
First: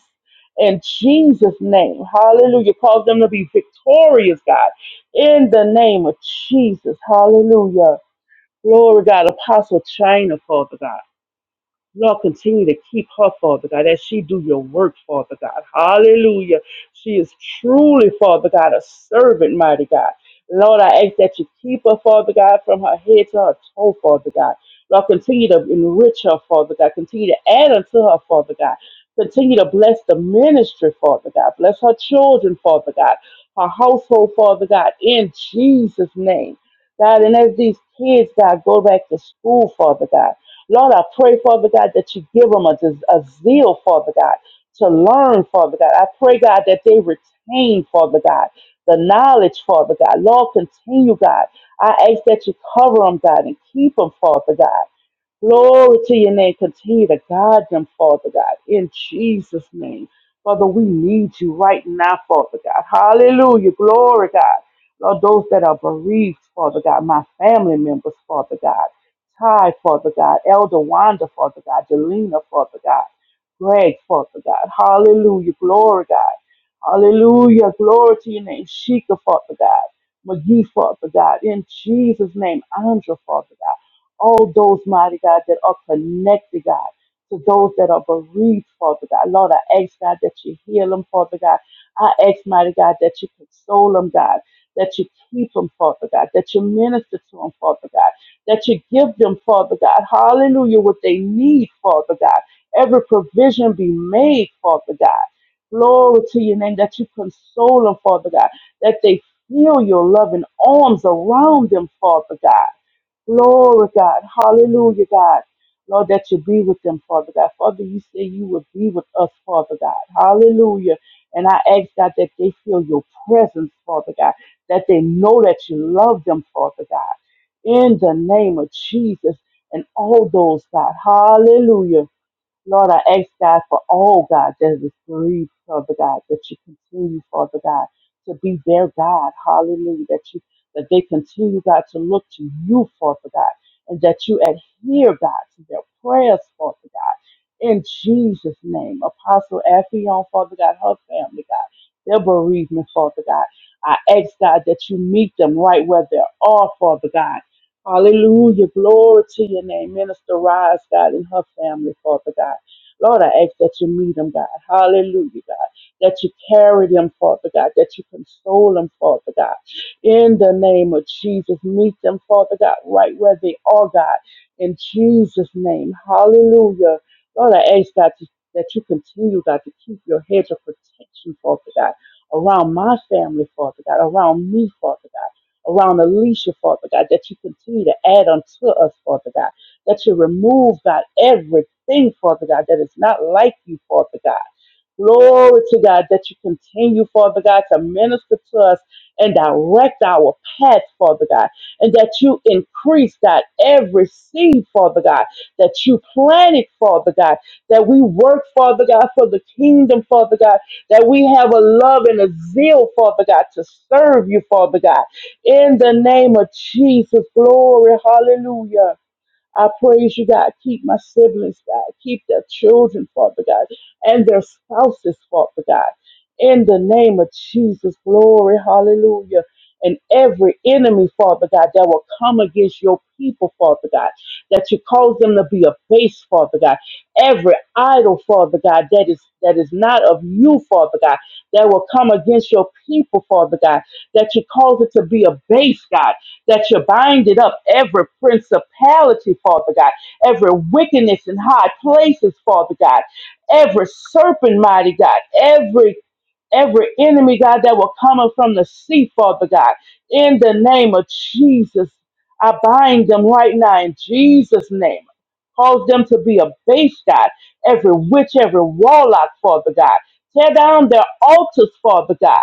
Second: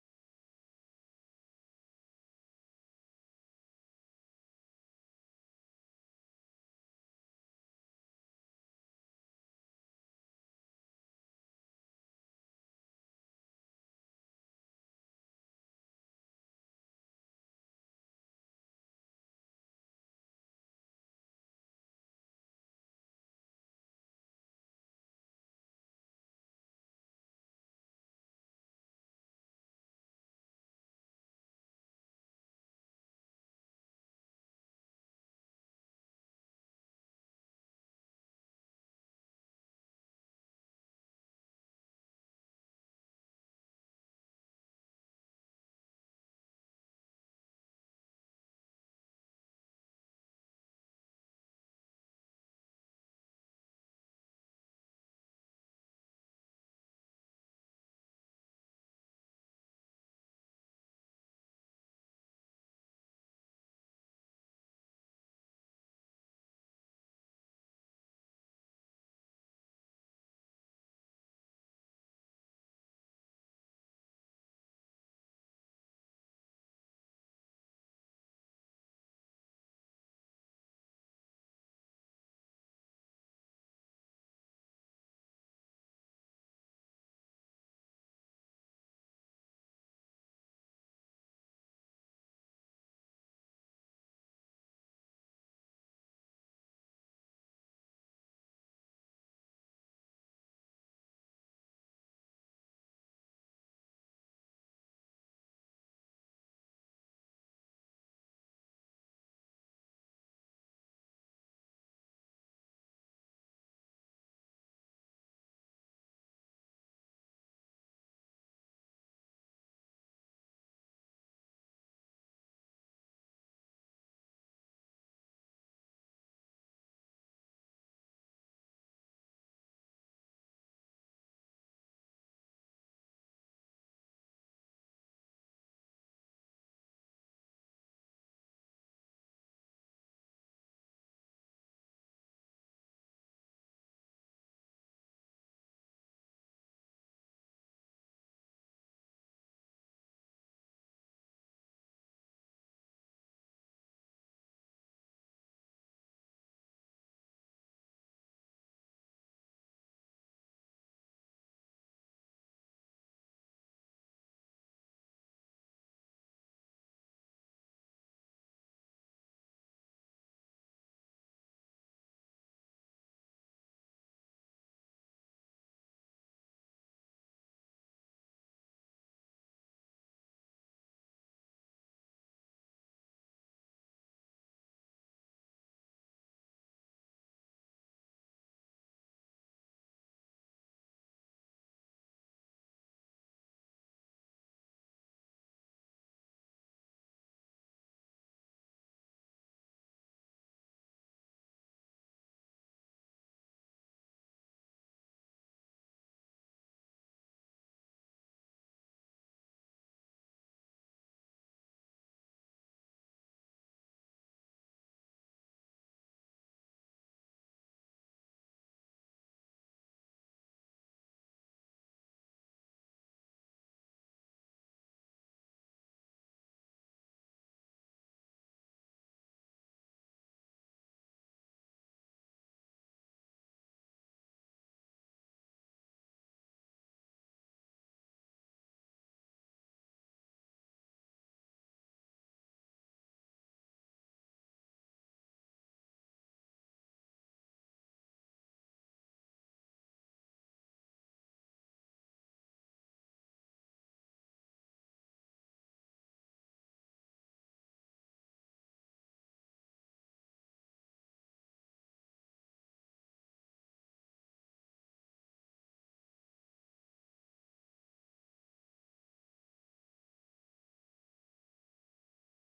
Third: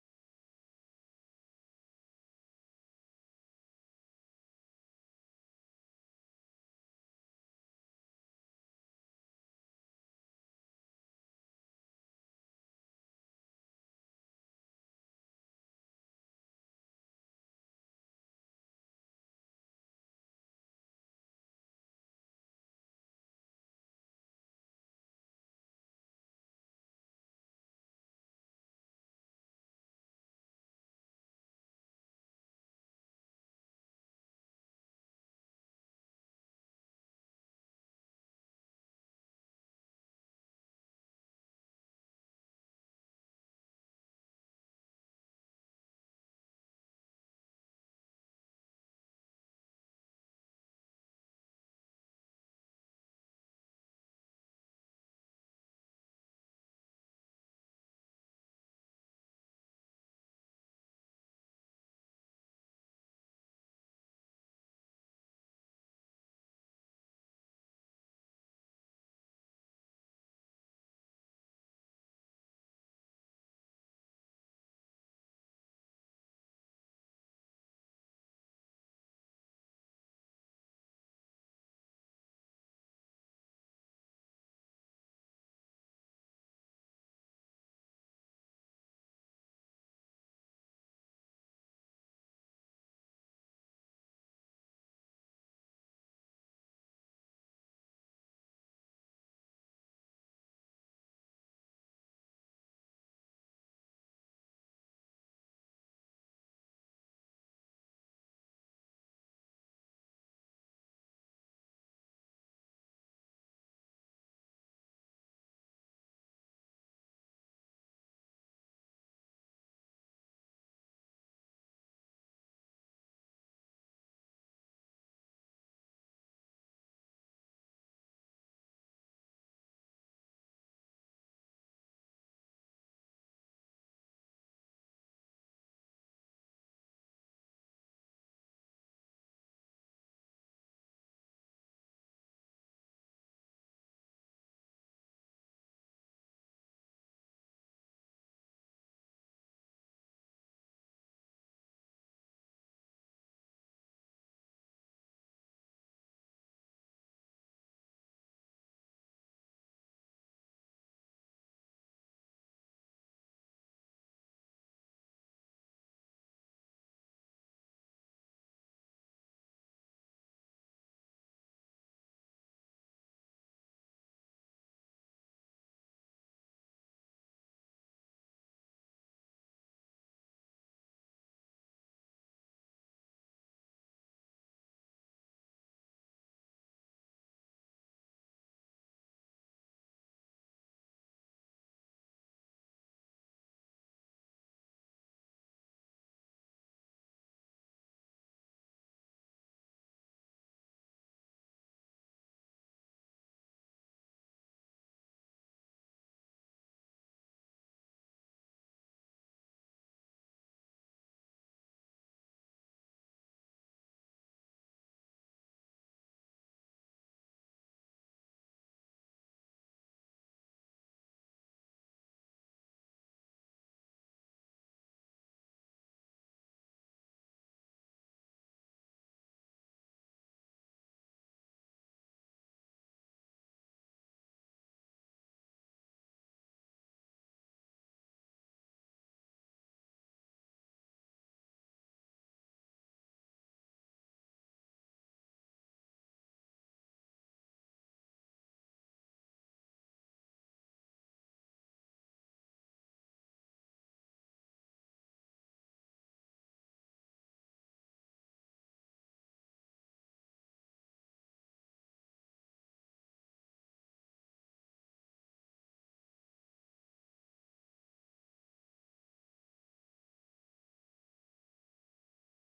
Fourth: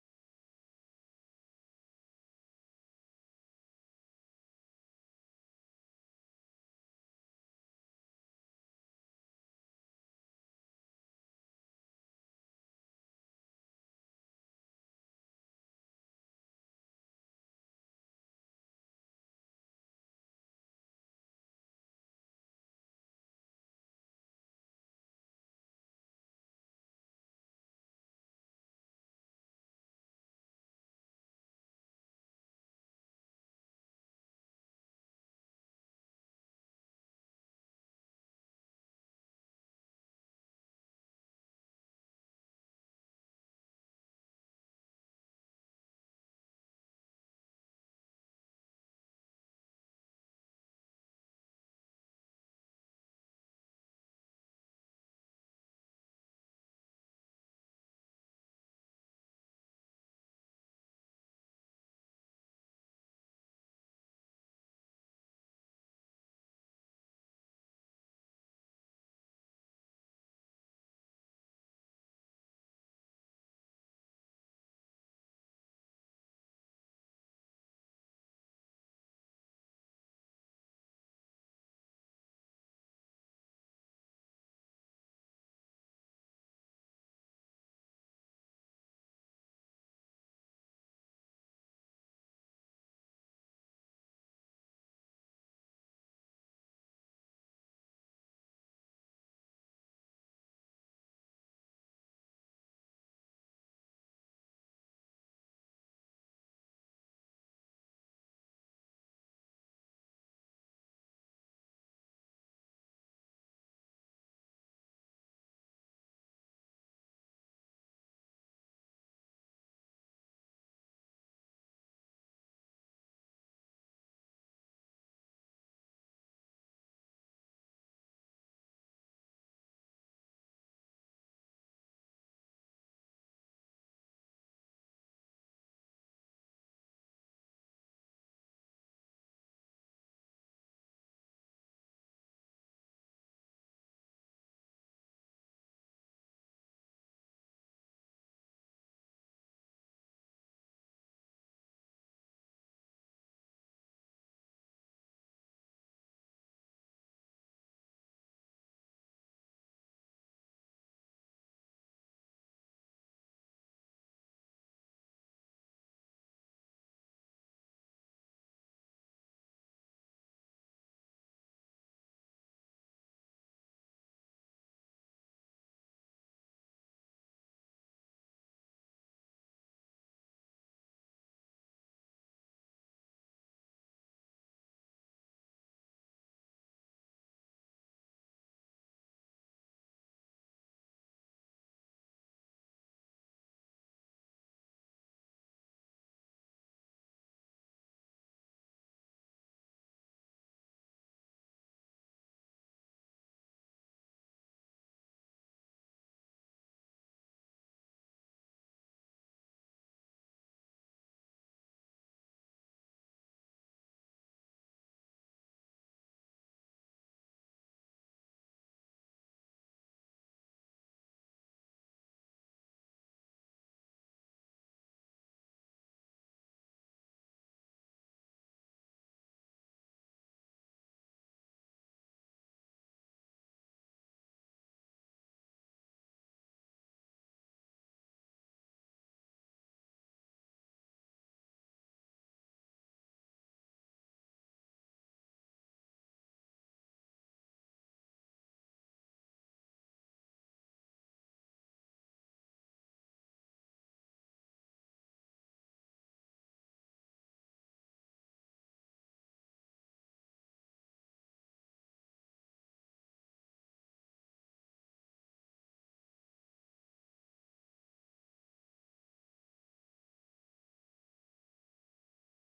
in Jesus' name. Hallelujah. Cause them to be victorious, God in the name of Jesus. Hallelujah. Glory God. Apostle China, Father God. Lord, continue to keep her, Father God, as she do your work, Father God. Hallelujah. She is truly, Father God, a servant, mighty God. Lord, I ask that you keep her, Father God, from her head to her toe, Father God. Lord, continue to enrich her, Father God. Continue to add unto her, Father God. Continue to bless the ministry, Father God. Bless her children, Father God. Her household, Father God, in Jesus' name. God, and as these kids, God, go back to school, Father God. Lord, I pray, Father God, that you give them a, des- a zeal, Father God, to learn, Father God. I pray, God, that they retain, Father God, the knowledge, Father God. Lord, continue, God. I ask that you cover them, God, and keep them, Father God. Glory to your name. Continue to guide them, Father God, in Jesus' name. Father, we need you right now, Father God. Hallelujah. Glory, God. Lord, those that are bereaved, Father God, my family members, Father God. Ty, Father God. Elder Wanda, Father God. Delina, Father God. Greg, Father God. Hallelujah. Glory, God. Hallelujah. Glory to your name. Sheikah, Father God. McGee, Father God. In Jesus' name, Andrew, Father God all those, mighty God, that are connected, God, to those that are bereaved, Father God. Lord, I ask, God, that you heal them, Father God. I ask, mighty God, that you console them, God, that you keep them, Father God, that you minister to them, Father God, that you give them, Father God, hallelujah, what they need, Father God. Every provision be made, Father God. Glory to your name, that you console them, Father God, that they feel your loving arms around them, Father God. Glory, God. Hallelujah, God. Lord, that you be with them, Father God. Father, you say you will be with us, Father God. Hallelujah. And I ask, God, that they feel your presence, Father God, that they know that you love them, Father God. In the name of Jesus and all those, God. Hallelujah Lord, I ask God for all God that is bereaved, Father God, that you continue, Father God, to be their God. Hallelujah. That you that they continue, God, to look to you, Father God, and that you adhere, God, to their prayers, Father God. In Jesus' name. Apostle Affion, Father God, her family, God, their bereavement, Father God. I ask God that you meet them right where they are, Father God Hallelujah. Glory to your name. Minister Rise, God, and her family, Father God. Lord, I ask that you meet them, God. Hallelujah, God. That you carry them, Father God. That you console them, Father God. In the name of Jesus, meet them, Father God, right where they are, God. In Jesus' name. Hallelujah. Lord, I ask, God, to- that you continue, God, to keep your hedge of protection, Father God, around my family, Father God, around me, Father God around Alicia, Father God, that you continue to add unto us, Father God, that you remove, God, everything, Father God, that is not like you, Father God. Glory to God that you continue, Father God, to minister to us and direct our path, Father God, and that you increase that every seed, Father God, that you planted, Father God, that we work, Father God, for the kingdom, Father God, that we have a love and a zeal, Father God, to serve you, Father God. In the name of Jesus, glory, hallelujah. I praise you, God. Keep my siblings, God. Keep their children, Father God, and their spouses, Father God. In the name of Jesus, glory, hallelujah. And every enemy, Father God, that will come against your people, Father God, that you cause them to be a base, Father God. Every idol, Father God, that is that is not of you, Father God, that will come against your people, Father God, that you cause it to be a base, God that you're binding up every principality, Father God, every wickedness in high places, Father God, every serpent, mighty God, every every enemy, God, that were coming from the sea, Father God. In the name of Jesus, I bind them right now in Jesus' name. Cause them to be a base, God. Every witch, every warlock, Father God. Tear down their altars, Father God.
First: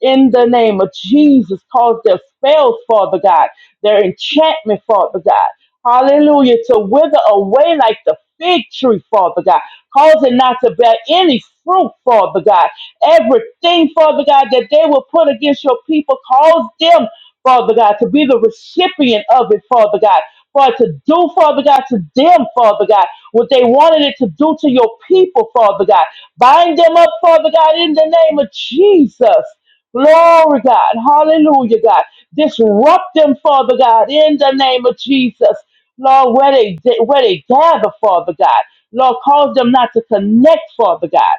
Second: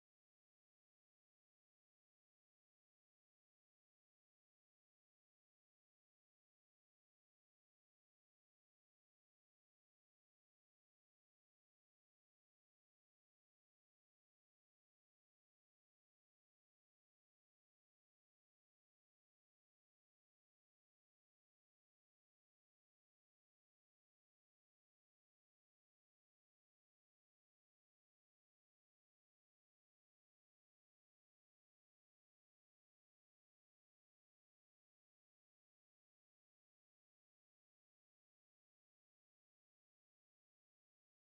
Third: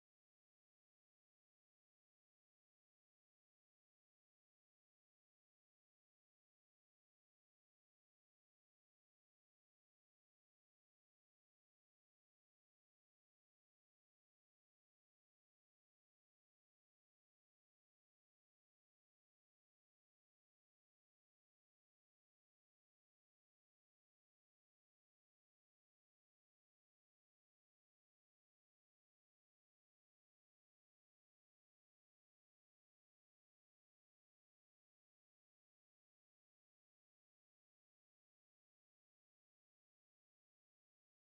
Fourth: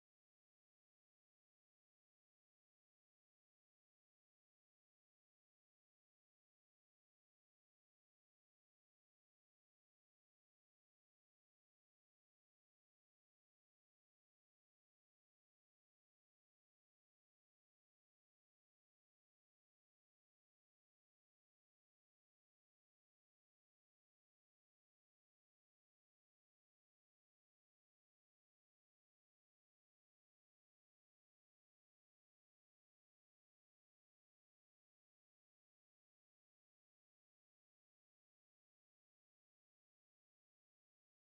In the name of Jesus, cause their spells, Father God, their enchantment, Father God. Hallelujah, to wither away like the fig tree, Father God. Cause it not to bear any fruit, Father God Everything, Father God, that they will put against your people, cause them, Father God, to be the recipient of it, Father God. For it to do, Father God, to them, Father God, what they wanted it to do to your people, Father God. Bind them up, Father God, in the name of Jesus. Glory, God. Hallelujah, God. Disrupt them, Father God, in the name of Jesus. Lord, where they where they gather, Father God. Lord, cause them not to connect, Father God.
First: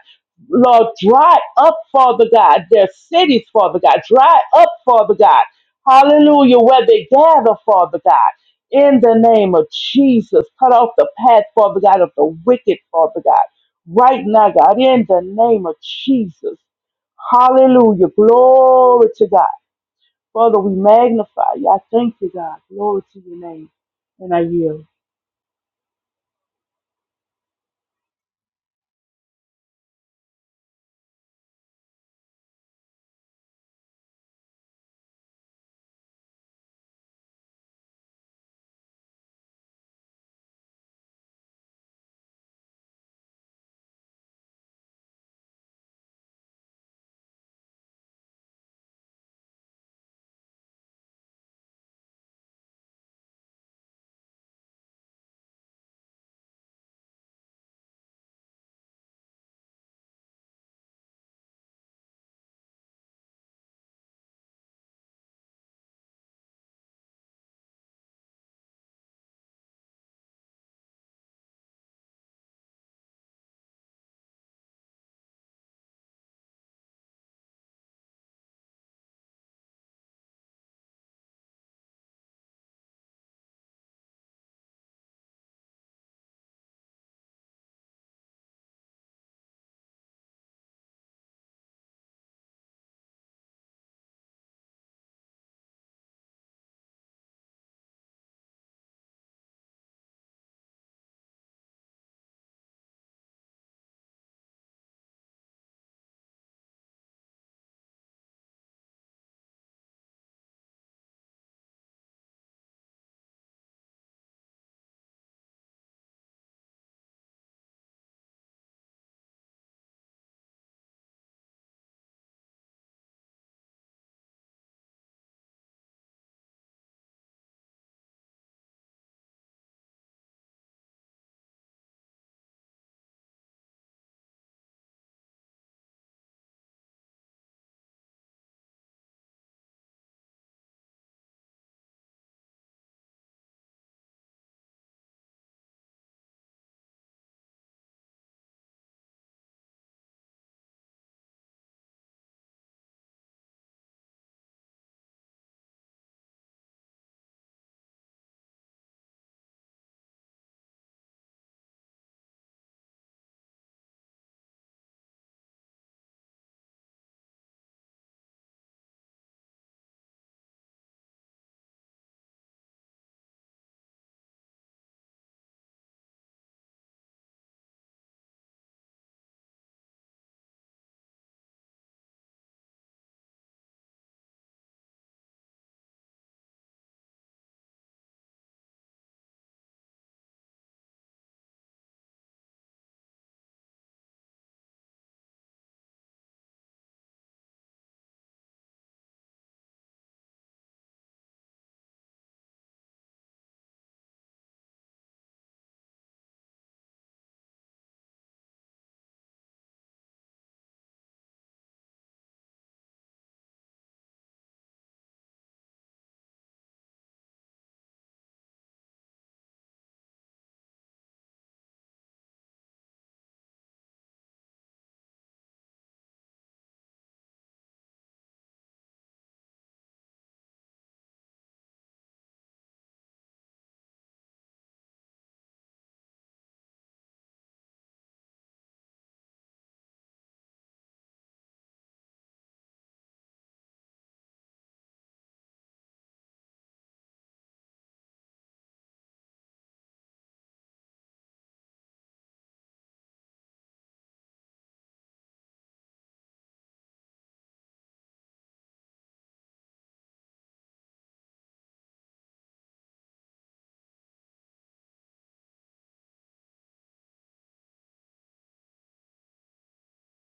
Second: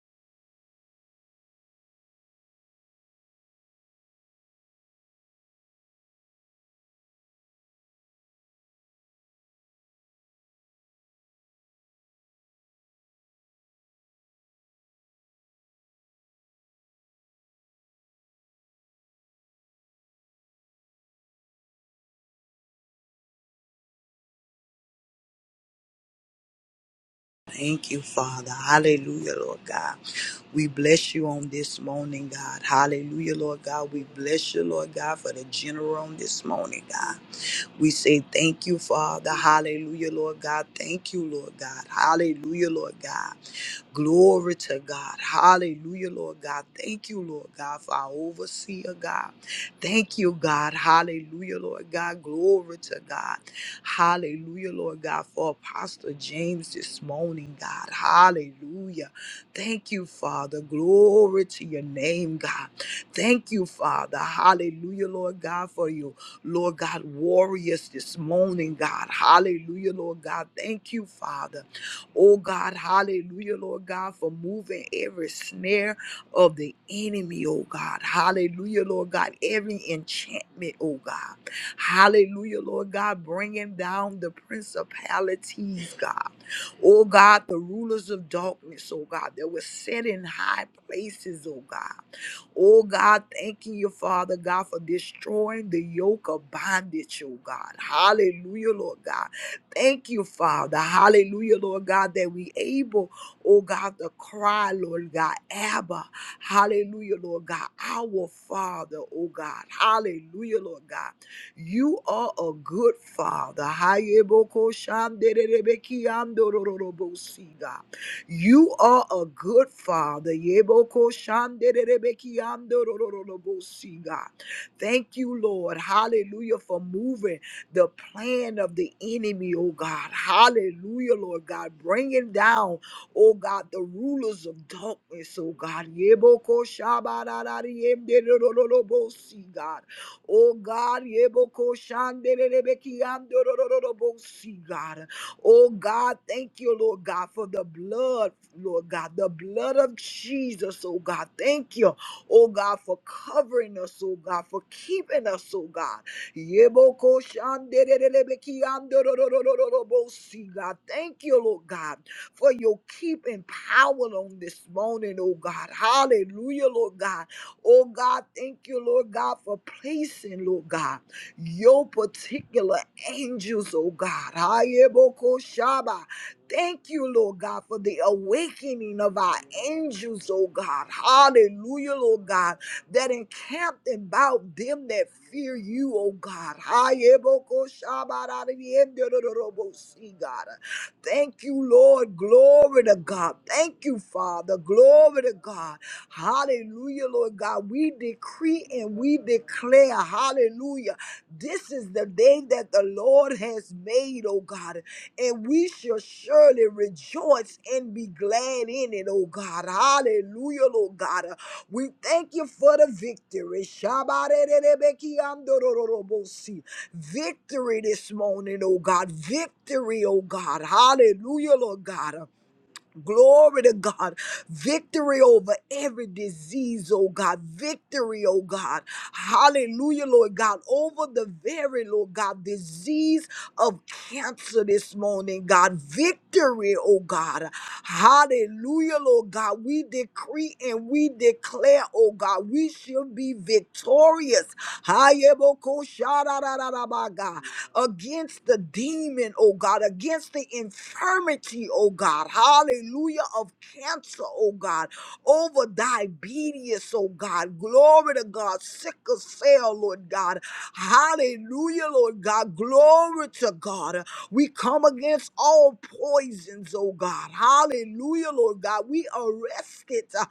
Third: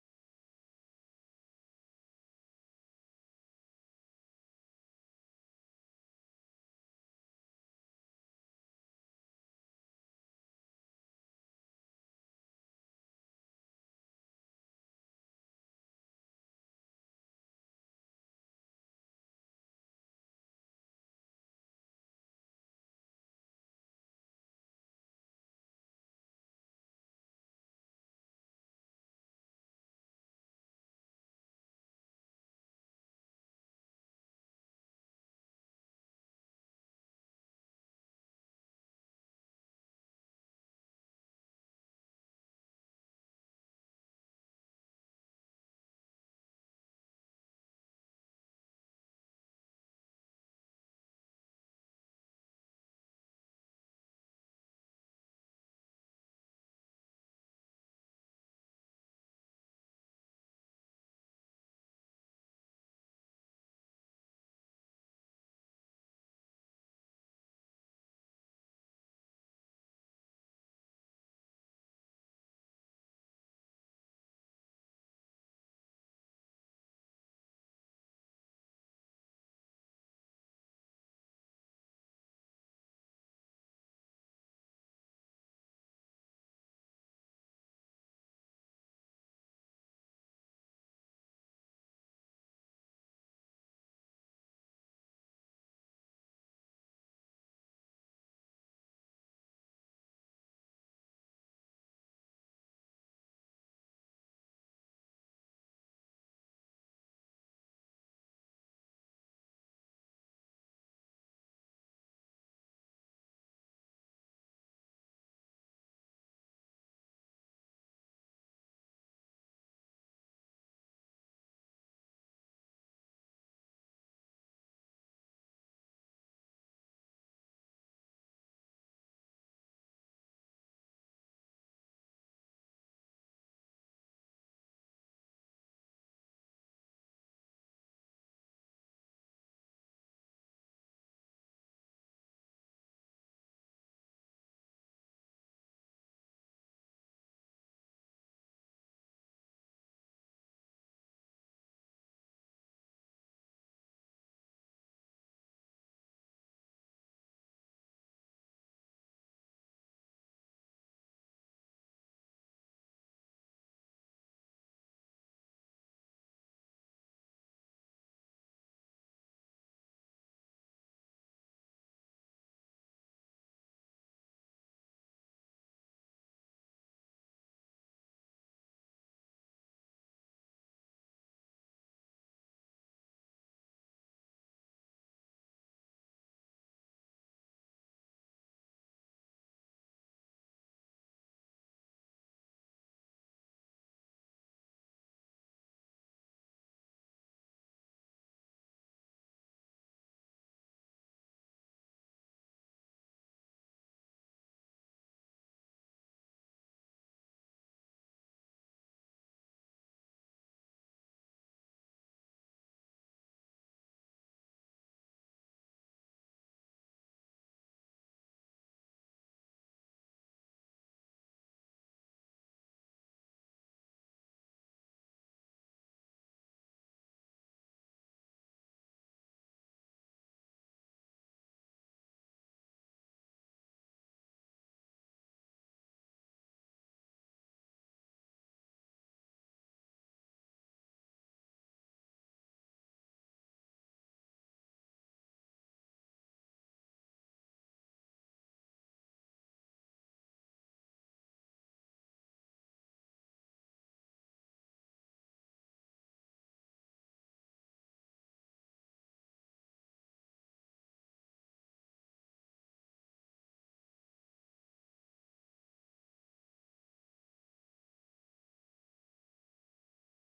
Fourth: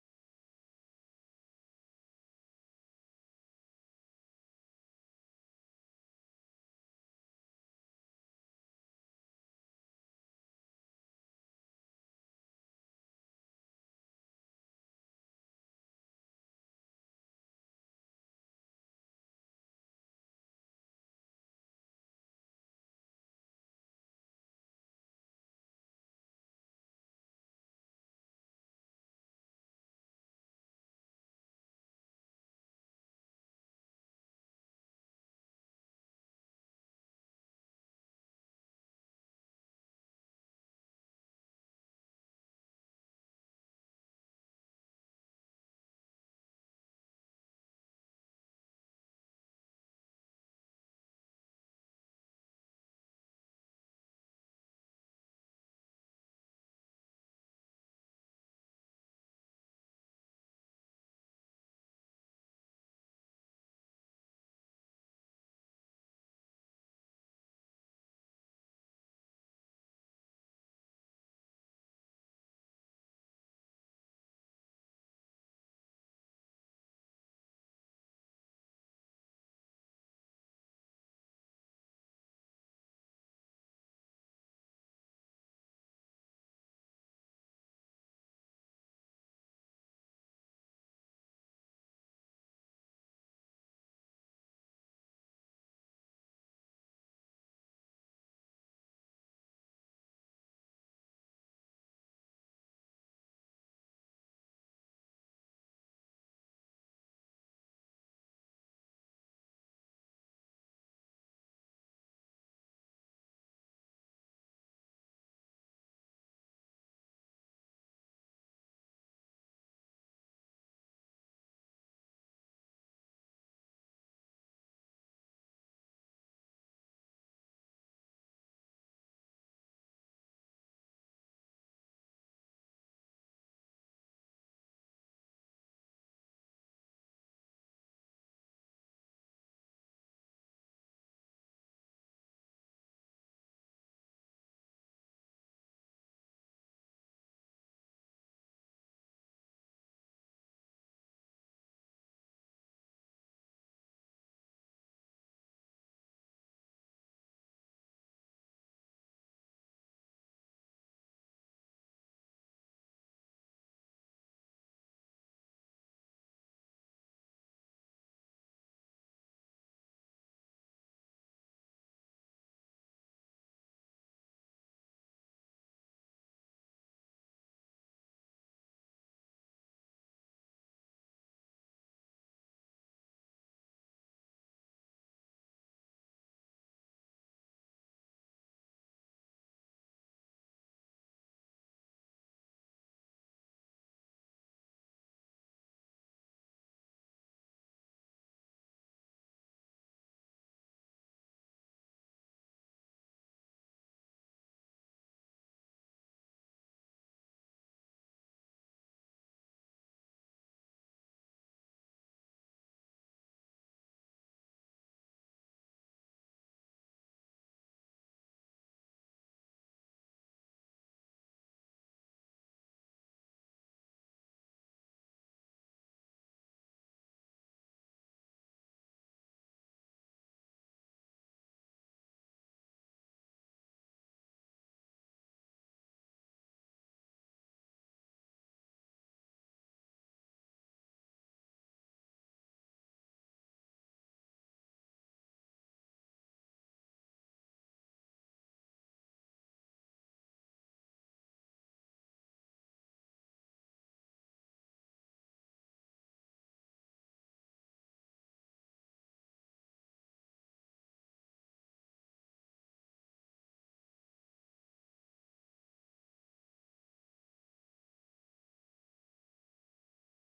Lord, dry up, Father God, their cities, Father God. Dry up, Father God. Hallelujah, where they gather, Father God. In the name of Jesus, cut off the path, Father God, of the wicked, Father God. Right now, God, in the name of Jesus. Hallelujah. Glory to God. Father, we magnify you. I thank you, God. Glory to your name. And I yield. Thank you, Father. Hallelujah, Lord God. We bless you on this morning, God. Hallelujah, Lord God. We bless you, Lord God, for the general on this morning, God. We say thank you, Father. Hallelujah, Lord God. Thank you, Lord God. Hallelujah, Lord God. Glory to God. Hallelujah, Lord God. Thank you, Lord God, for our overseer, God. Thank you, God. Hallelujah, Lord God. Glory to God. Hallelujah, Lord God, for Apostle James this morning, God. Hallelujah. Thank you, Father. Glory to your name, God. Thank you, Father. Hallelujah, Lord God, for you, Lord God, warriors this morning, God. Hallelujah, Lord God. Thank you, Father. Oh God, hallelujah, Lord God, for moving every snare of the enemy, oh God. Hallelujah, Lord God, every enchantment, oh God. Hallelujah, Lord God, bringing down the principalities, God. Oh God, the rulers of darkness, oh God, that were set in high places, oh God. Oh God, thanking you, Father God, for destroying the yoke of bondage, oh God. Hallelujah, Lord God Thank you, Father. Hallelujah, Lord God, that we able, oh God, to cry, Lord God, Abba. Hallelujah, Lord God, our Father, oh God. Hallelujah, Lord God. You are a good Father. Hayeboko shanderebeki andorororobosi, God. You are a good Father. Yeboko shanderebeki andorororobosi, God. Thank you, Lord. Hallelujah, for moving the plan of the enemy, oh God. Hallelujah, Lord God. bringing down, oh God, the rulers of darkness, oh God. Yeboko shabararariyemderororobosi, God. Oh God, yeboko shandererebekiyandorororobosi, God. Oh God, thank you, Lord God, for the blood, Lord God, the blood of Jesus, oh God. Thank you, oh God, for covering us, oh God, for keeping us, oh God. Yeboko shandelelebeki andororororobosi, God. Thank you, Lord God, for your keeping power on this morning, oh God. Hallelujah, Lord God. Oh God, thank you, Lord God, for placing, Lord God, your particular angels, oh God. Ayeboko shaba. Thank you, Lord God, for the awakening of our angels, oh God. Hallelujah, Lord God that encamped about them that fear you, O God. Hayebokoshabaradiendoroboosi, God. Thank you, Lord. Glory to God. Thank you, Father. Glory to God. Hallelujah, Lord God. We decree and we declare, hallelujah. This is the day that the Lord has made, oh God. And we shall surely rejoice and be glad in it, oh God. Hallelujah, Lord God. We thank you for the victory. Shabarerebekiandorororobosi. Victory this morning, oh God. Victory, oh God. Hallelujah, Lord God. Glory to God. Victory over every disease, oh God. Victory, oh God. Hallelujah, Lord God. Over the very, Lord God, disease of cancer this morning, God. Victory, oh God. Hallelujah, Lord God. We decree and we declare, oh God, we shall be victorious. Hayeboko shararararaba, God against the demon, oh God, against the infirmity, oh God, hallelujah, of cancer, oh God, over diabetes, oh God, glory to God, sickle cell, Lord God, hallelujah, Lord God, glory to God. We come against all poisons, oh God, hallelujah, Lord God, we arrest it uh,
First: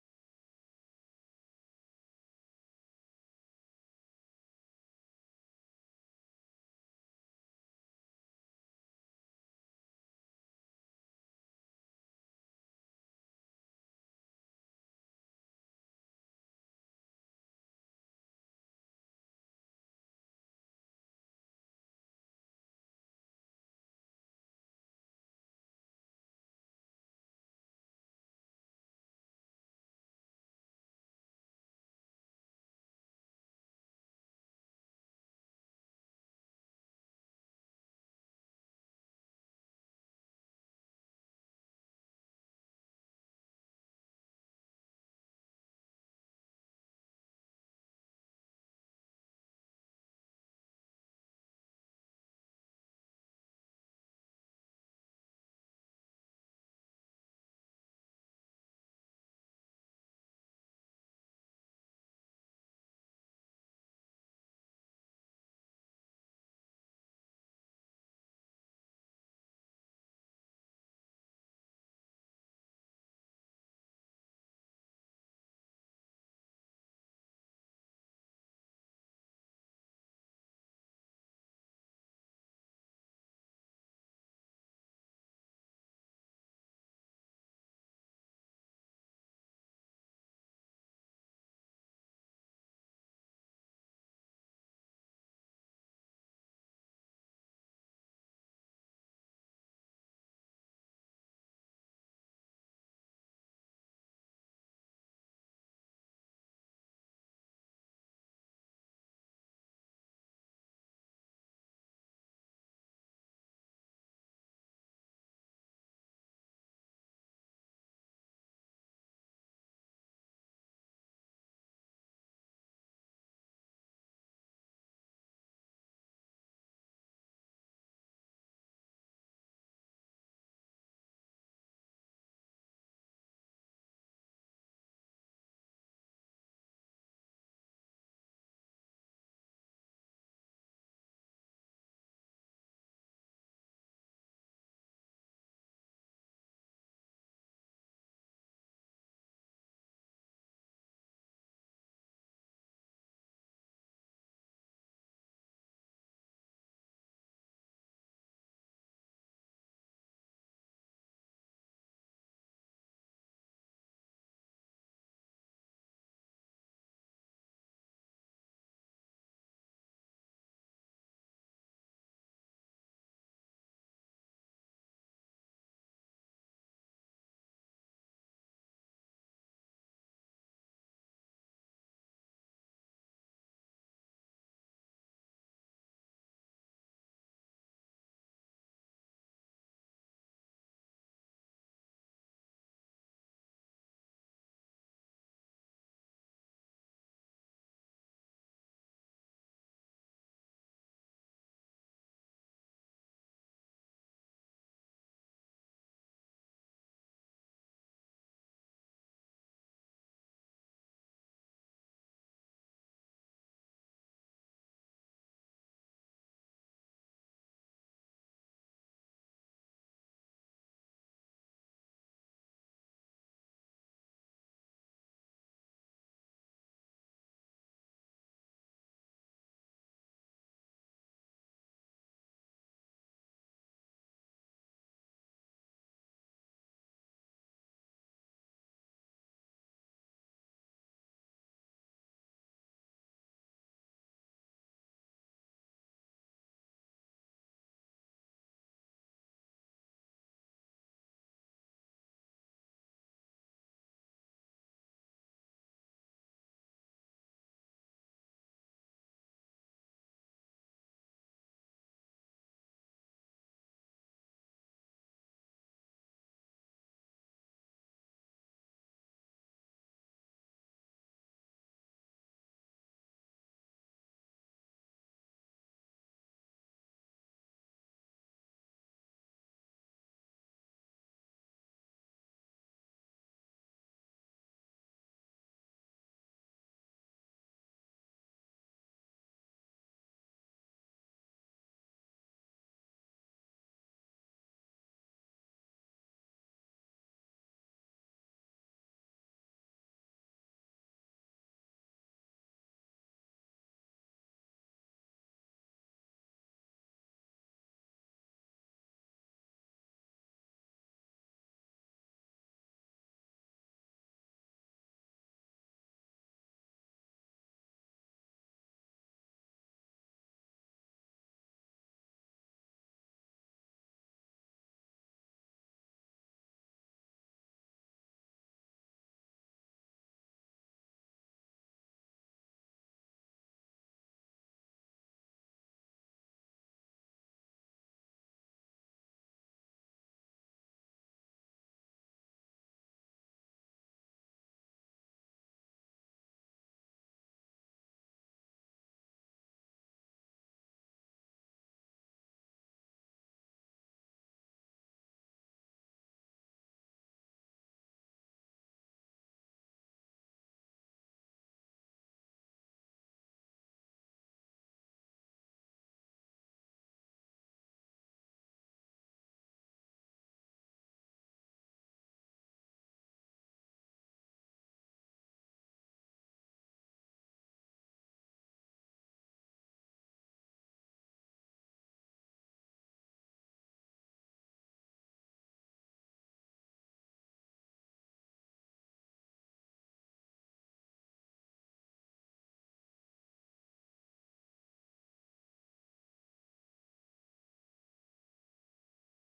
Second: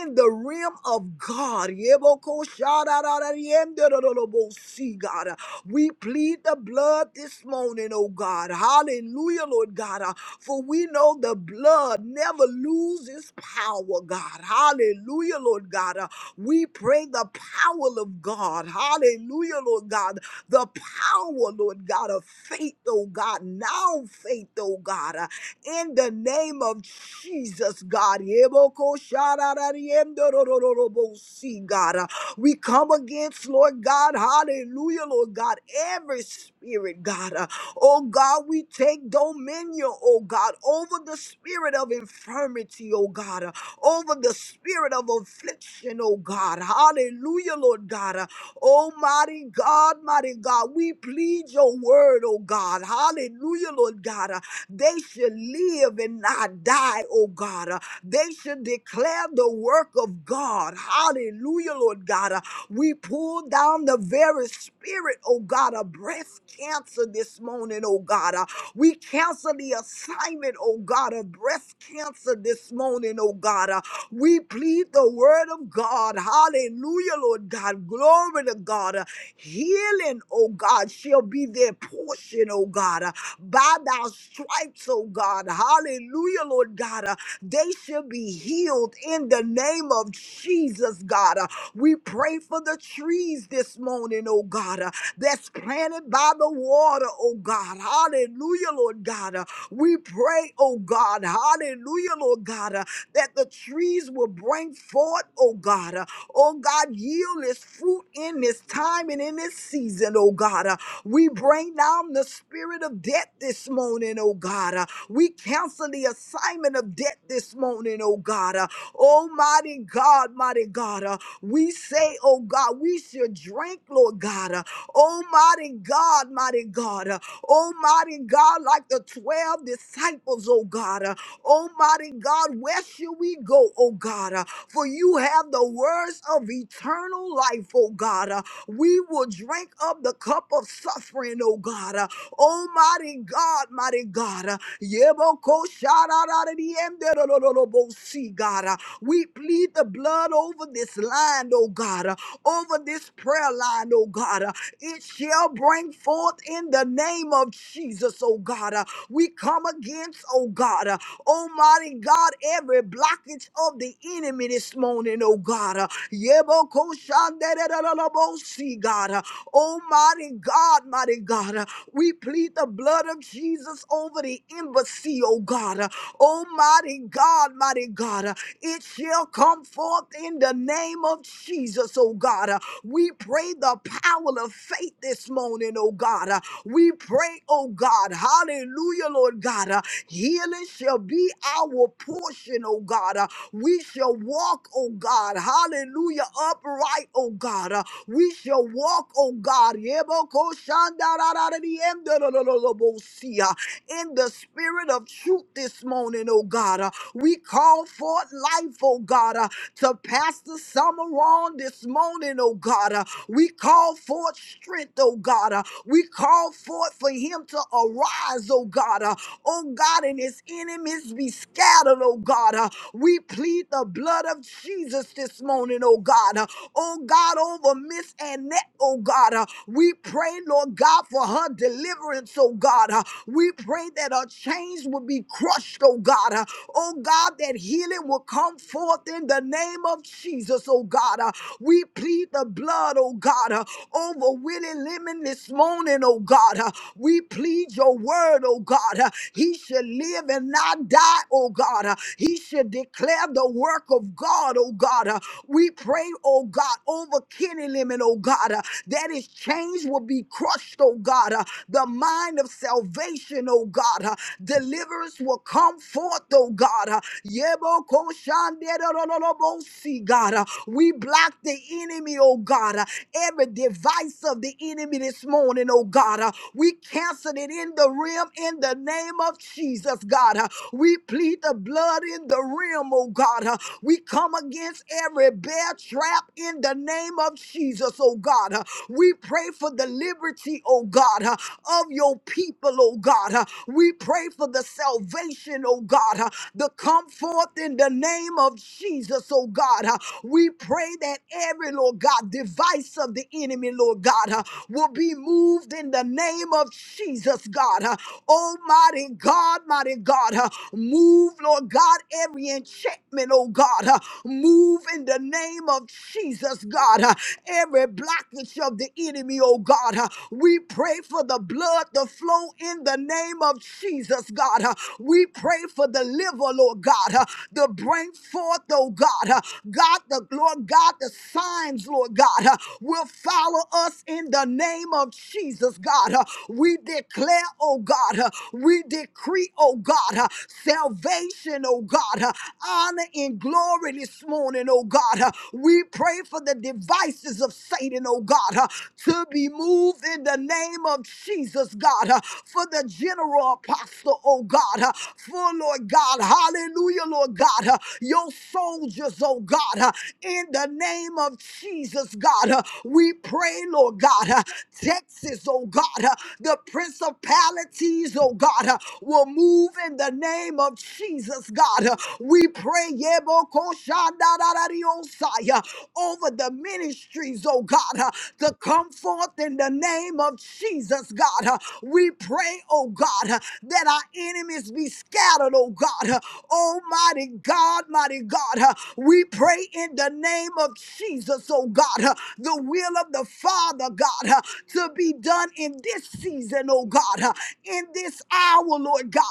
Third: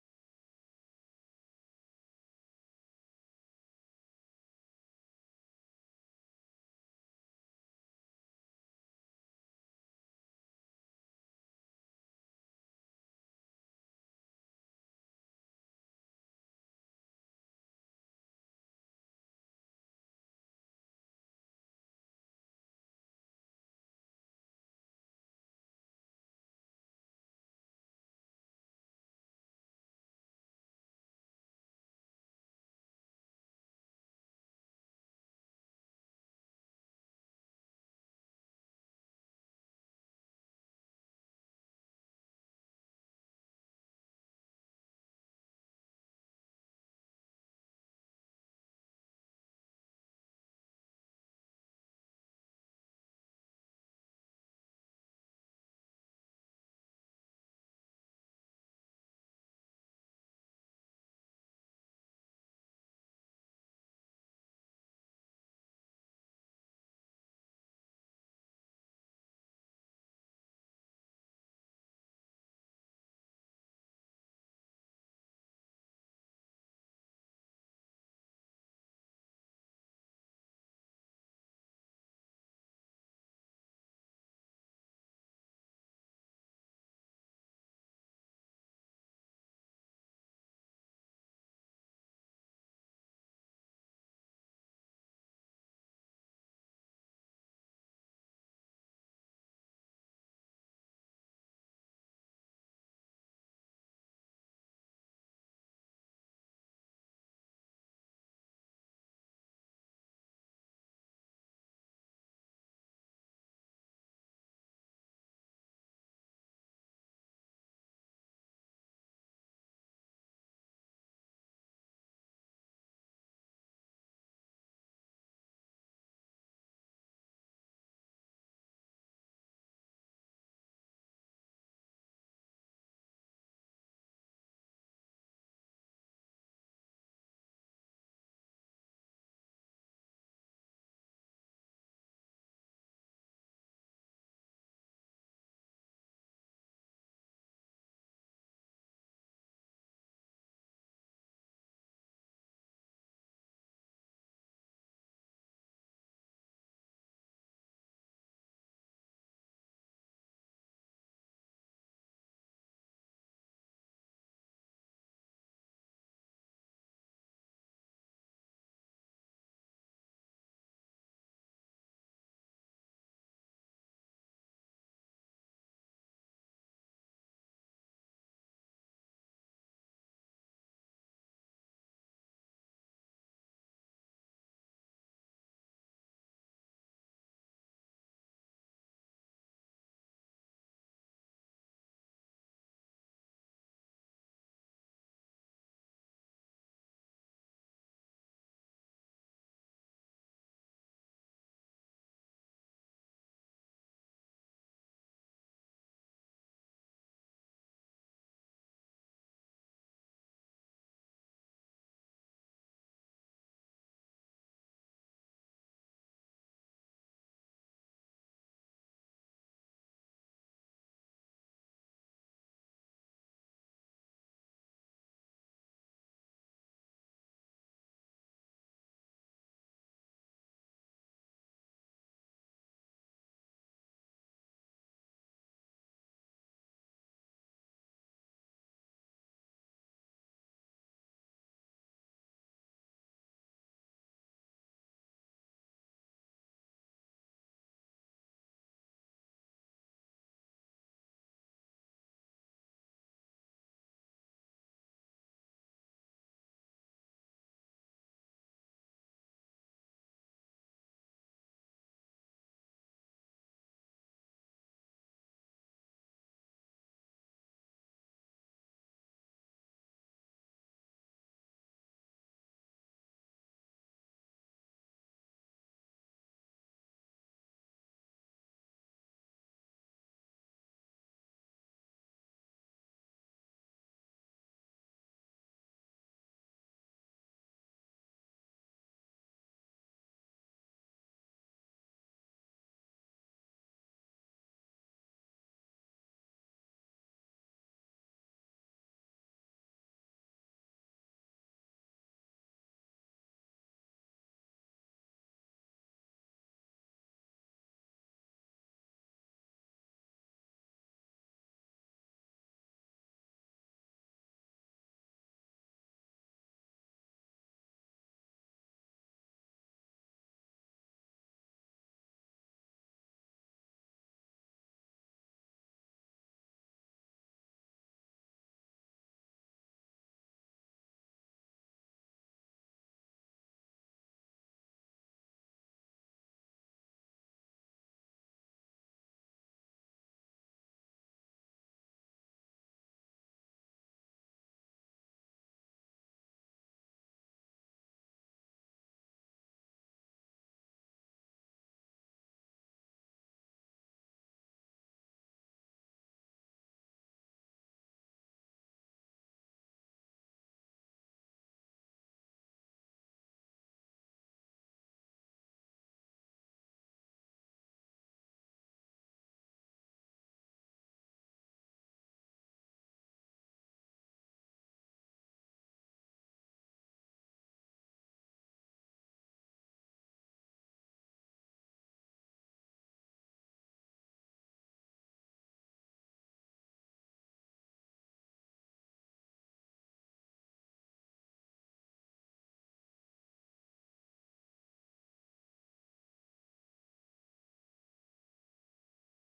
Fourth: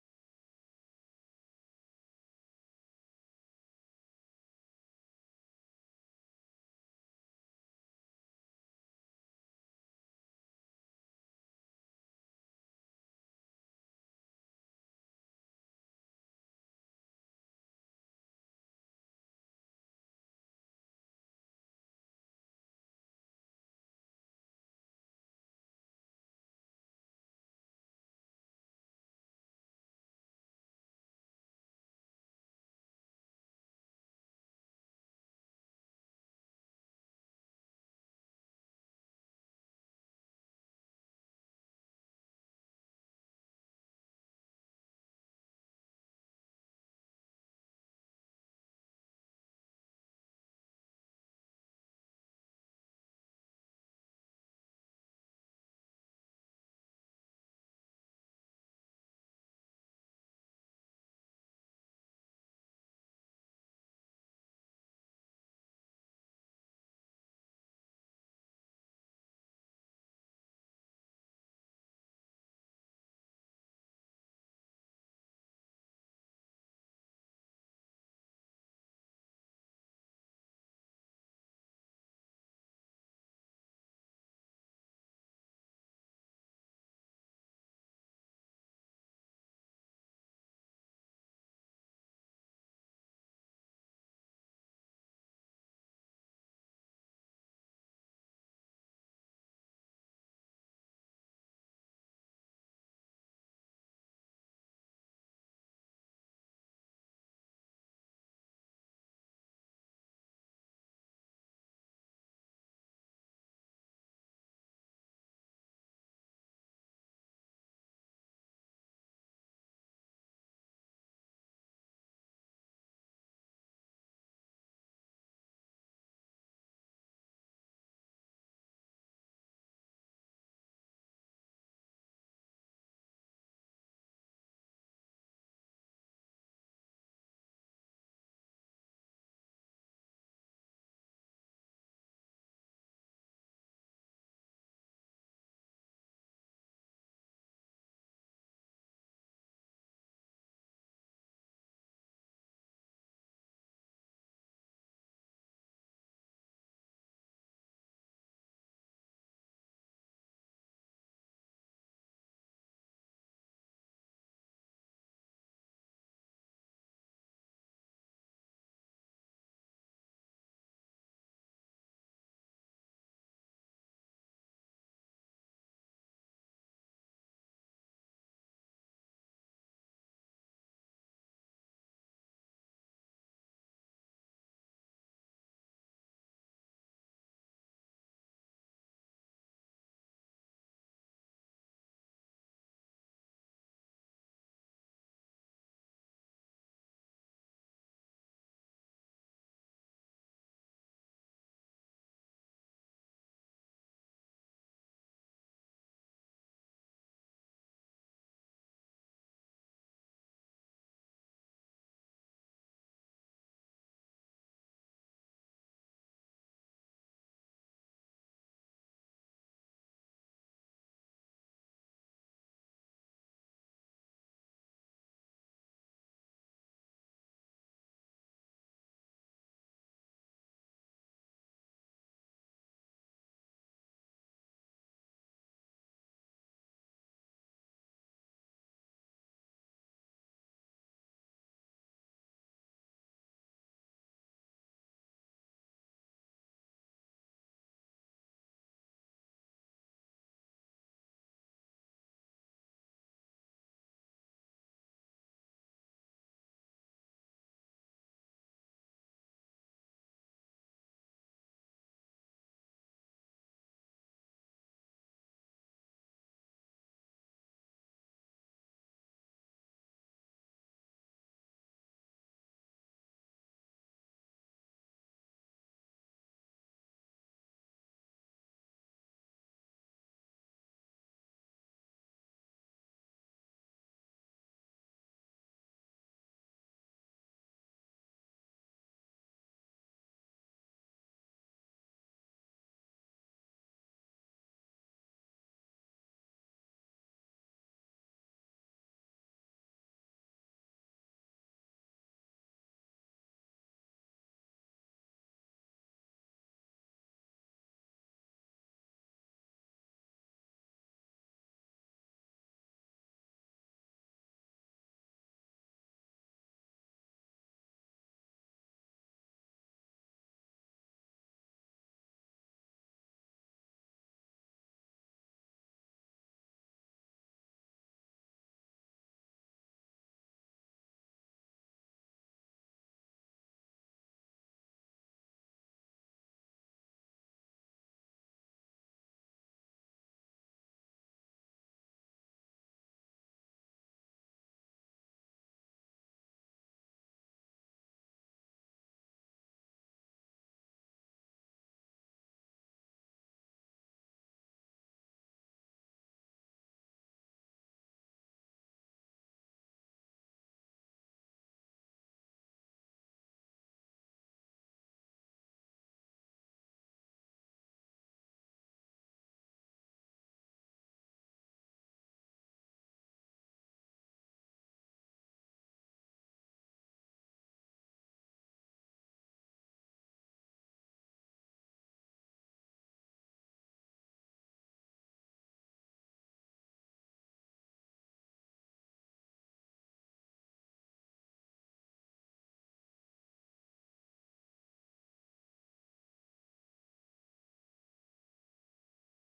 in the realm of God. Yeboko shadadadadiemdododolobo, See God. We plead the blood this morning, oh God. Hallelujah, Lord God. Uh, For we know the blood never loses power, God. Hallelujah, Lord God. Uh, We pray the power of God. Hallelujah, Lord God. The power, Lord God, of faith, oh God. Now faith, oh God. Uh, In the name of Jesus, God. Yeboko shararariemdorororobosi, God. Uh, we come against, Lord God, hallelujah, Lord God, every spirit, God. Uh, oh God, we take dominion, oh God, over the spirit of infirmity, oh God, uh, over the spirit of affliction, oh God. Hallelujah, Lord God. Uh, Almighty God, mighty God, we plead your word, oh God. Hallelujah, Lord God. Uh, they should live and not die, oh God. Uh, They should declare the work of God. Hallelujah, Lord God. Uh, We pull down the very spirit, oh God, of breast cancer this morning, oh God. Uh, We cancel the assignment, oh God, of breast cancer this morning, oh God. Uh, We plead the word of God. Hallelujah, Lord God. Glory to God. Uh, Healing, oh God, shall be their portion, oh God. Uh, by thy stripes, oh God, hallelujah, Lord God, uh, they shall be healed in the name of Jesus, God. Uh, we pray for the trees this morning, oh God, uh, that's planted by the water, oh God, hallelujah, Lord God. Uh, we pray, oh God, hallelujah, Lord God, uh, that the trees will bring forth, oh God, uh, oh God, yield this fruit in this time and in this season, oh God. Uh, we bring down the spirit of debt this morning, oh God. Uh, We cancel the assignment of debt this morning, oh God. Uh, Almighty God, mighty God. uh, We say, oh God, we should drink, Lord God. Uh, Almighty God, mighty God. uh, Almighty God, like the 12 disciples, oh God. Uh, Almighty God, where should we go, oh God? Uh, For you have the words of eternal life, oh God. Uh, we will drink up the cup of suffering, oh God. Uh, Almighty God, mighty God. Uh, Yeboko sharararariyemderorororobosi, God. Uh, We plead the blood over this line, oh God, uh, over this prayer line, oh God. Uh, It shall bring forth in the name of Jesus, oh God. Uh, We come against, oh God, uh, Almighty God, every blockage of the enemy this morning, oh God. Uh, Yeboko shanderererebosi, God. Oh, mighty God, mighty God. We plead the blood of Jesus over the embassy, oh God. Oh, mighty God, mighty God. It shall come forth in the name of Jesus, oh God. We pray the power of faith this morning, oh God. We pray, oh God, hallelujah, Lord God. uh, healing shall be our portion, oh God. uh, we shall walk, oh God, hallelujah, upright, oh God. uh, we shall walk, oh God. Yebokoshandarararariyemdorololobosia in the spirit of truth this morning, oh God. Uh, We call forth life, oh God, uh, to Pastor Summer on this morning, oh God. Uh, We call forth strength, oh God. Uh, We call forth for him to arise, oh God. Uh, oh God, and his enemies be scattered, oh God. Uh, we plead the blood of Jesus this morning, oh God. Uh, oh God, over Miss Annette, oh God. Uh, we pray, Lord God, for her deliverance, oh God. Uh, we pray that her chains will be crushed, oh God. Uh, oh God, that healing will come forth in the name of Jesus, oh God. Uh, we plead the blood, oh God, uh, over Willie Lemon this morning, oh God. Uh, we plead your word, oh God. Uh, He should live and not die, oh God. Uh, He should declare the work of God, oh God. Uh, We pray, oh God, over Kenny Lemon, oh God, uh, that his chains will be crushed, oh God. Uh, The mind of salvation, oh God. Uh, Deliverance will come forth, oh God. Uh, Yebokoshanderorolobosi, God. Uh, We block the enemy, oh God. Uh, Every device voice of the enemy this morning, oh God. Uh, We cancel it in the realm in the name of Jesus, God. Uh, We plead the blood in the realm, oh God. Uh, We come against every bear trap in the name of Jesus, oh God. Uh, We pray for the liberty, oh God, uh, of your people, oh God. Uh, We pray for the salvation, oh God, uh, to come forth in the name of Jesus, oh God. Uh, We pray that every, Lord God, device of the enemy, Lord God, uh, will be moved in the name of Jesus, God. Uh, Almighty God, mighty God, uh, move, Lord God, every enchantment, oh God, uh, move in the name of Jesus, God, uh, every blockage of the enemy, oh God. uh, we pray for the blood to flow in the name of Jesus, God. uh, we pray for the liver, Lord God, uh, to bring forth, oh oh God. Uh, God, the Lord God, the signs, Lord God, uh, will follow us in the name of Jesus, God. Uh, We declare, oh God, uh, we decree, oh God, uh, salvation, oh God, uh, honor and glory this morning, oh God. Uh, We pray for the devices of Satan, oh God, uh, to be moved in the name of Jesus, God, uh, for the general apostle, oh God, uh, for Lord God. Hallelujah, Lord God. Uh, Your soldiers, oh God, uh, in the name of Jesus, God. Uh, We pray, Lord God, uh, Texas, oh God, uh, the principalities, oh God, uh, will move in the name of Jesus, God. Uh, We pray, Yebokoshandararariosai, uh, over the ministries, oh God, uh, to come forth in the name of Jesus, God. Uh, We pray, oh God, uh, that our enemies be scattered, oh God. Almighty God, mighty God, we pray in the name of Jesus, oh God, the will of the Father, God, to be done in this season, oh God, in this hour, Lord God.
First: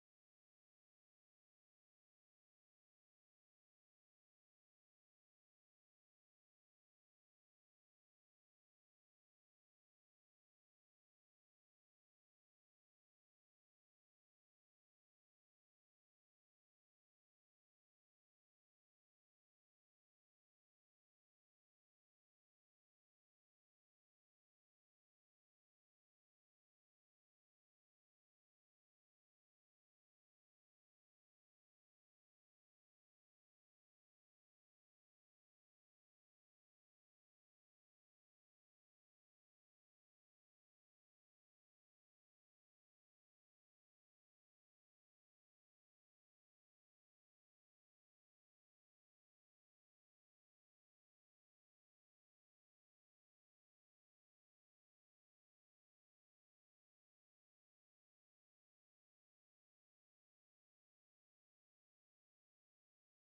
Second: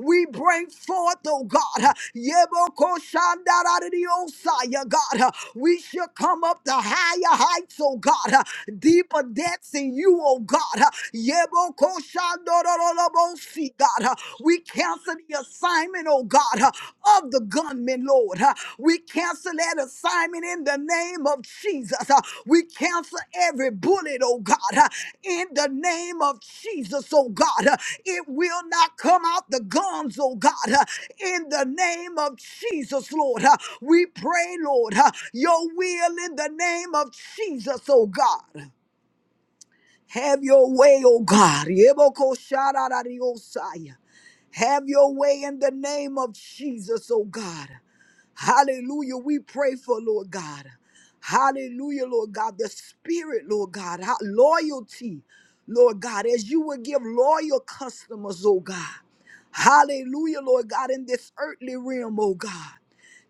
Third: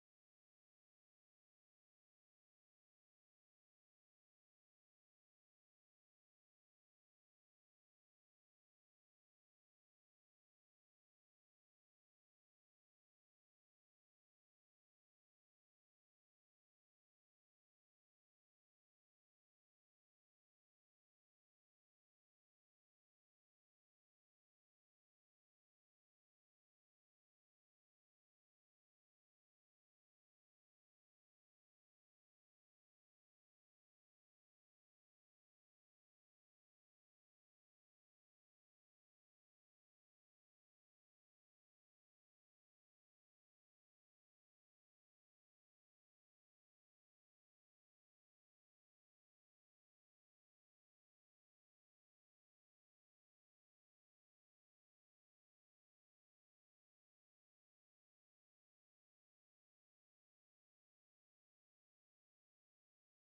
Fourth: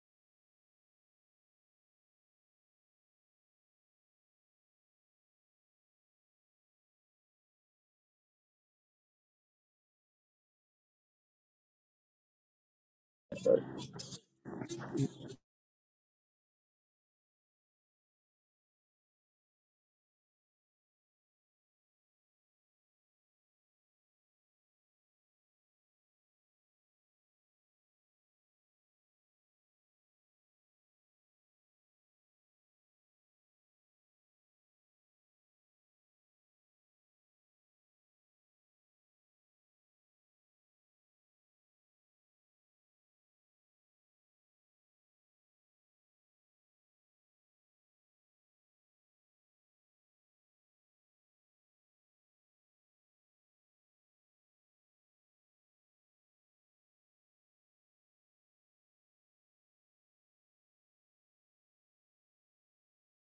We bring forth, oh God, Yebokoshandaradiosaya, God, we shall come up to higher heights, oh God, deeper depths in you, oh God. Yebokoshandorolobosi, God. Uh, We cancel the assignment, oh God, uh, of the gunman, Lord. Uh, We cancel that assignment in the name of Jesus. Uh, We cancel every bullet, oh God, uh, in the name of Jesus, oh God. Uh, It will not come out the guns, oh God, uh, in the name of Jesus, Lord. Uh, We pray, Lord, uh, your will in the name of Jesus, oh God. Have your way, oh God. Yebokoshararariosaya. Have your way in the name of Jesus, oh God. Hallelujah. We pray for Lord God. Hallelujah, Lord God. The spirit, Lord God. How- Loyalty, Lord God, as you would give loyal customers, oh God. Hallelujah, Lord God, in this earthly realm, oh God.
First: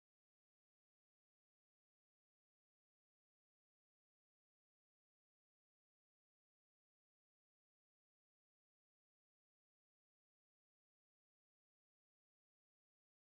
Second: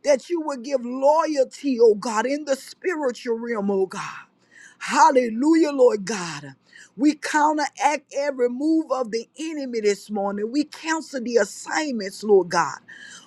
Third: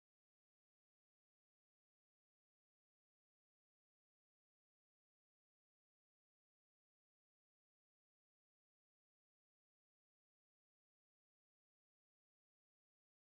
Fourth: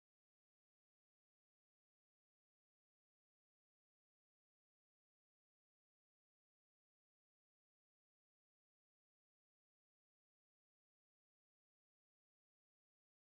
That you would give loyalty, oh God, in the spiritual realm, oh God. Hallelujah, Lord God. We counteract every move of the enemy this morning. We cancel the assignments, Lord God,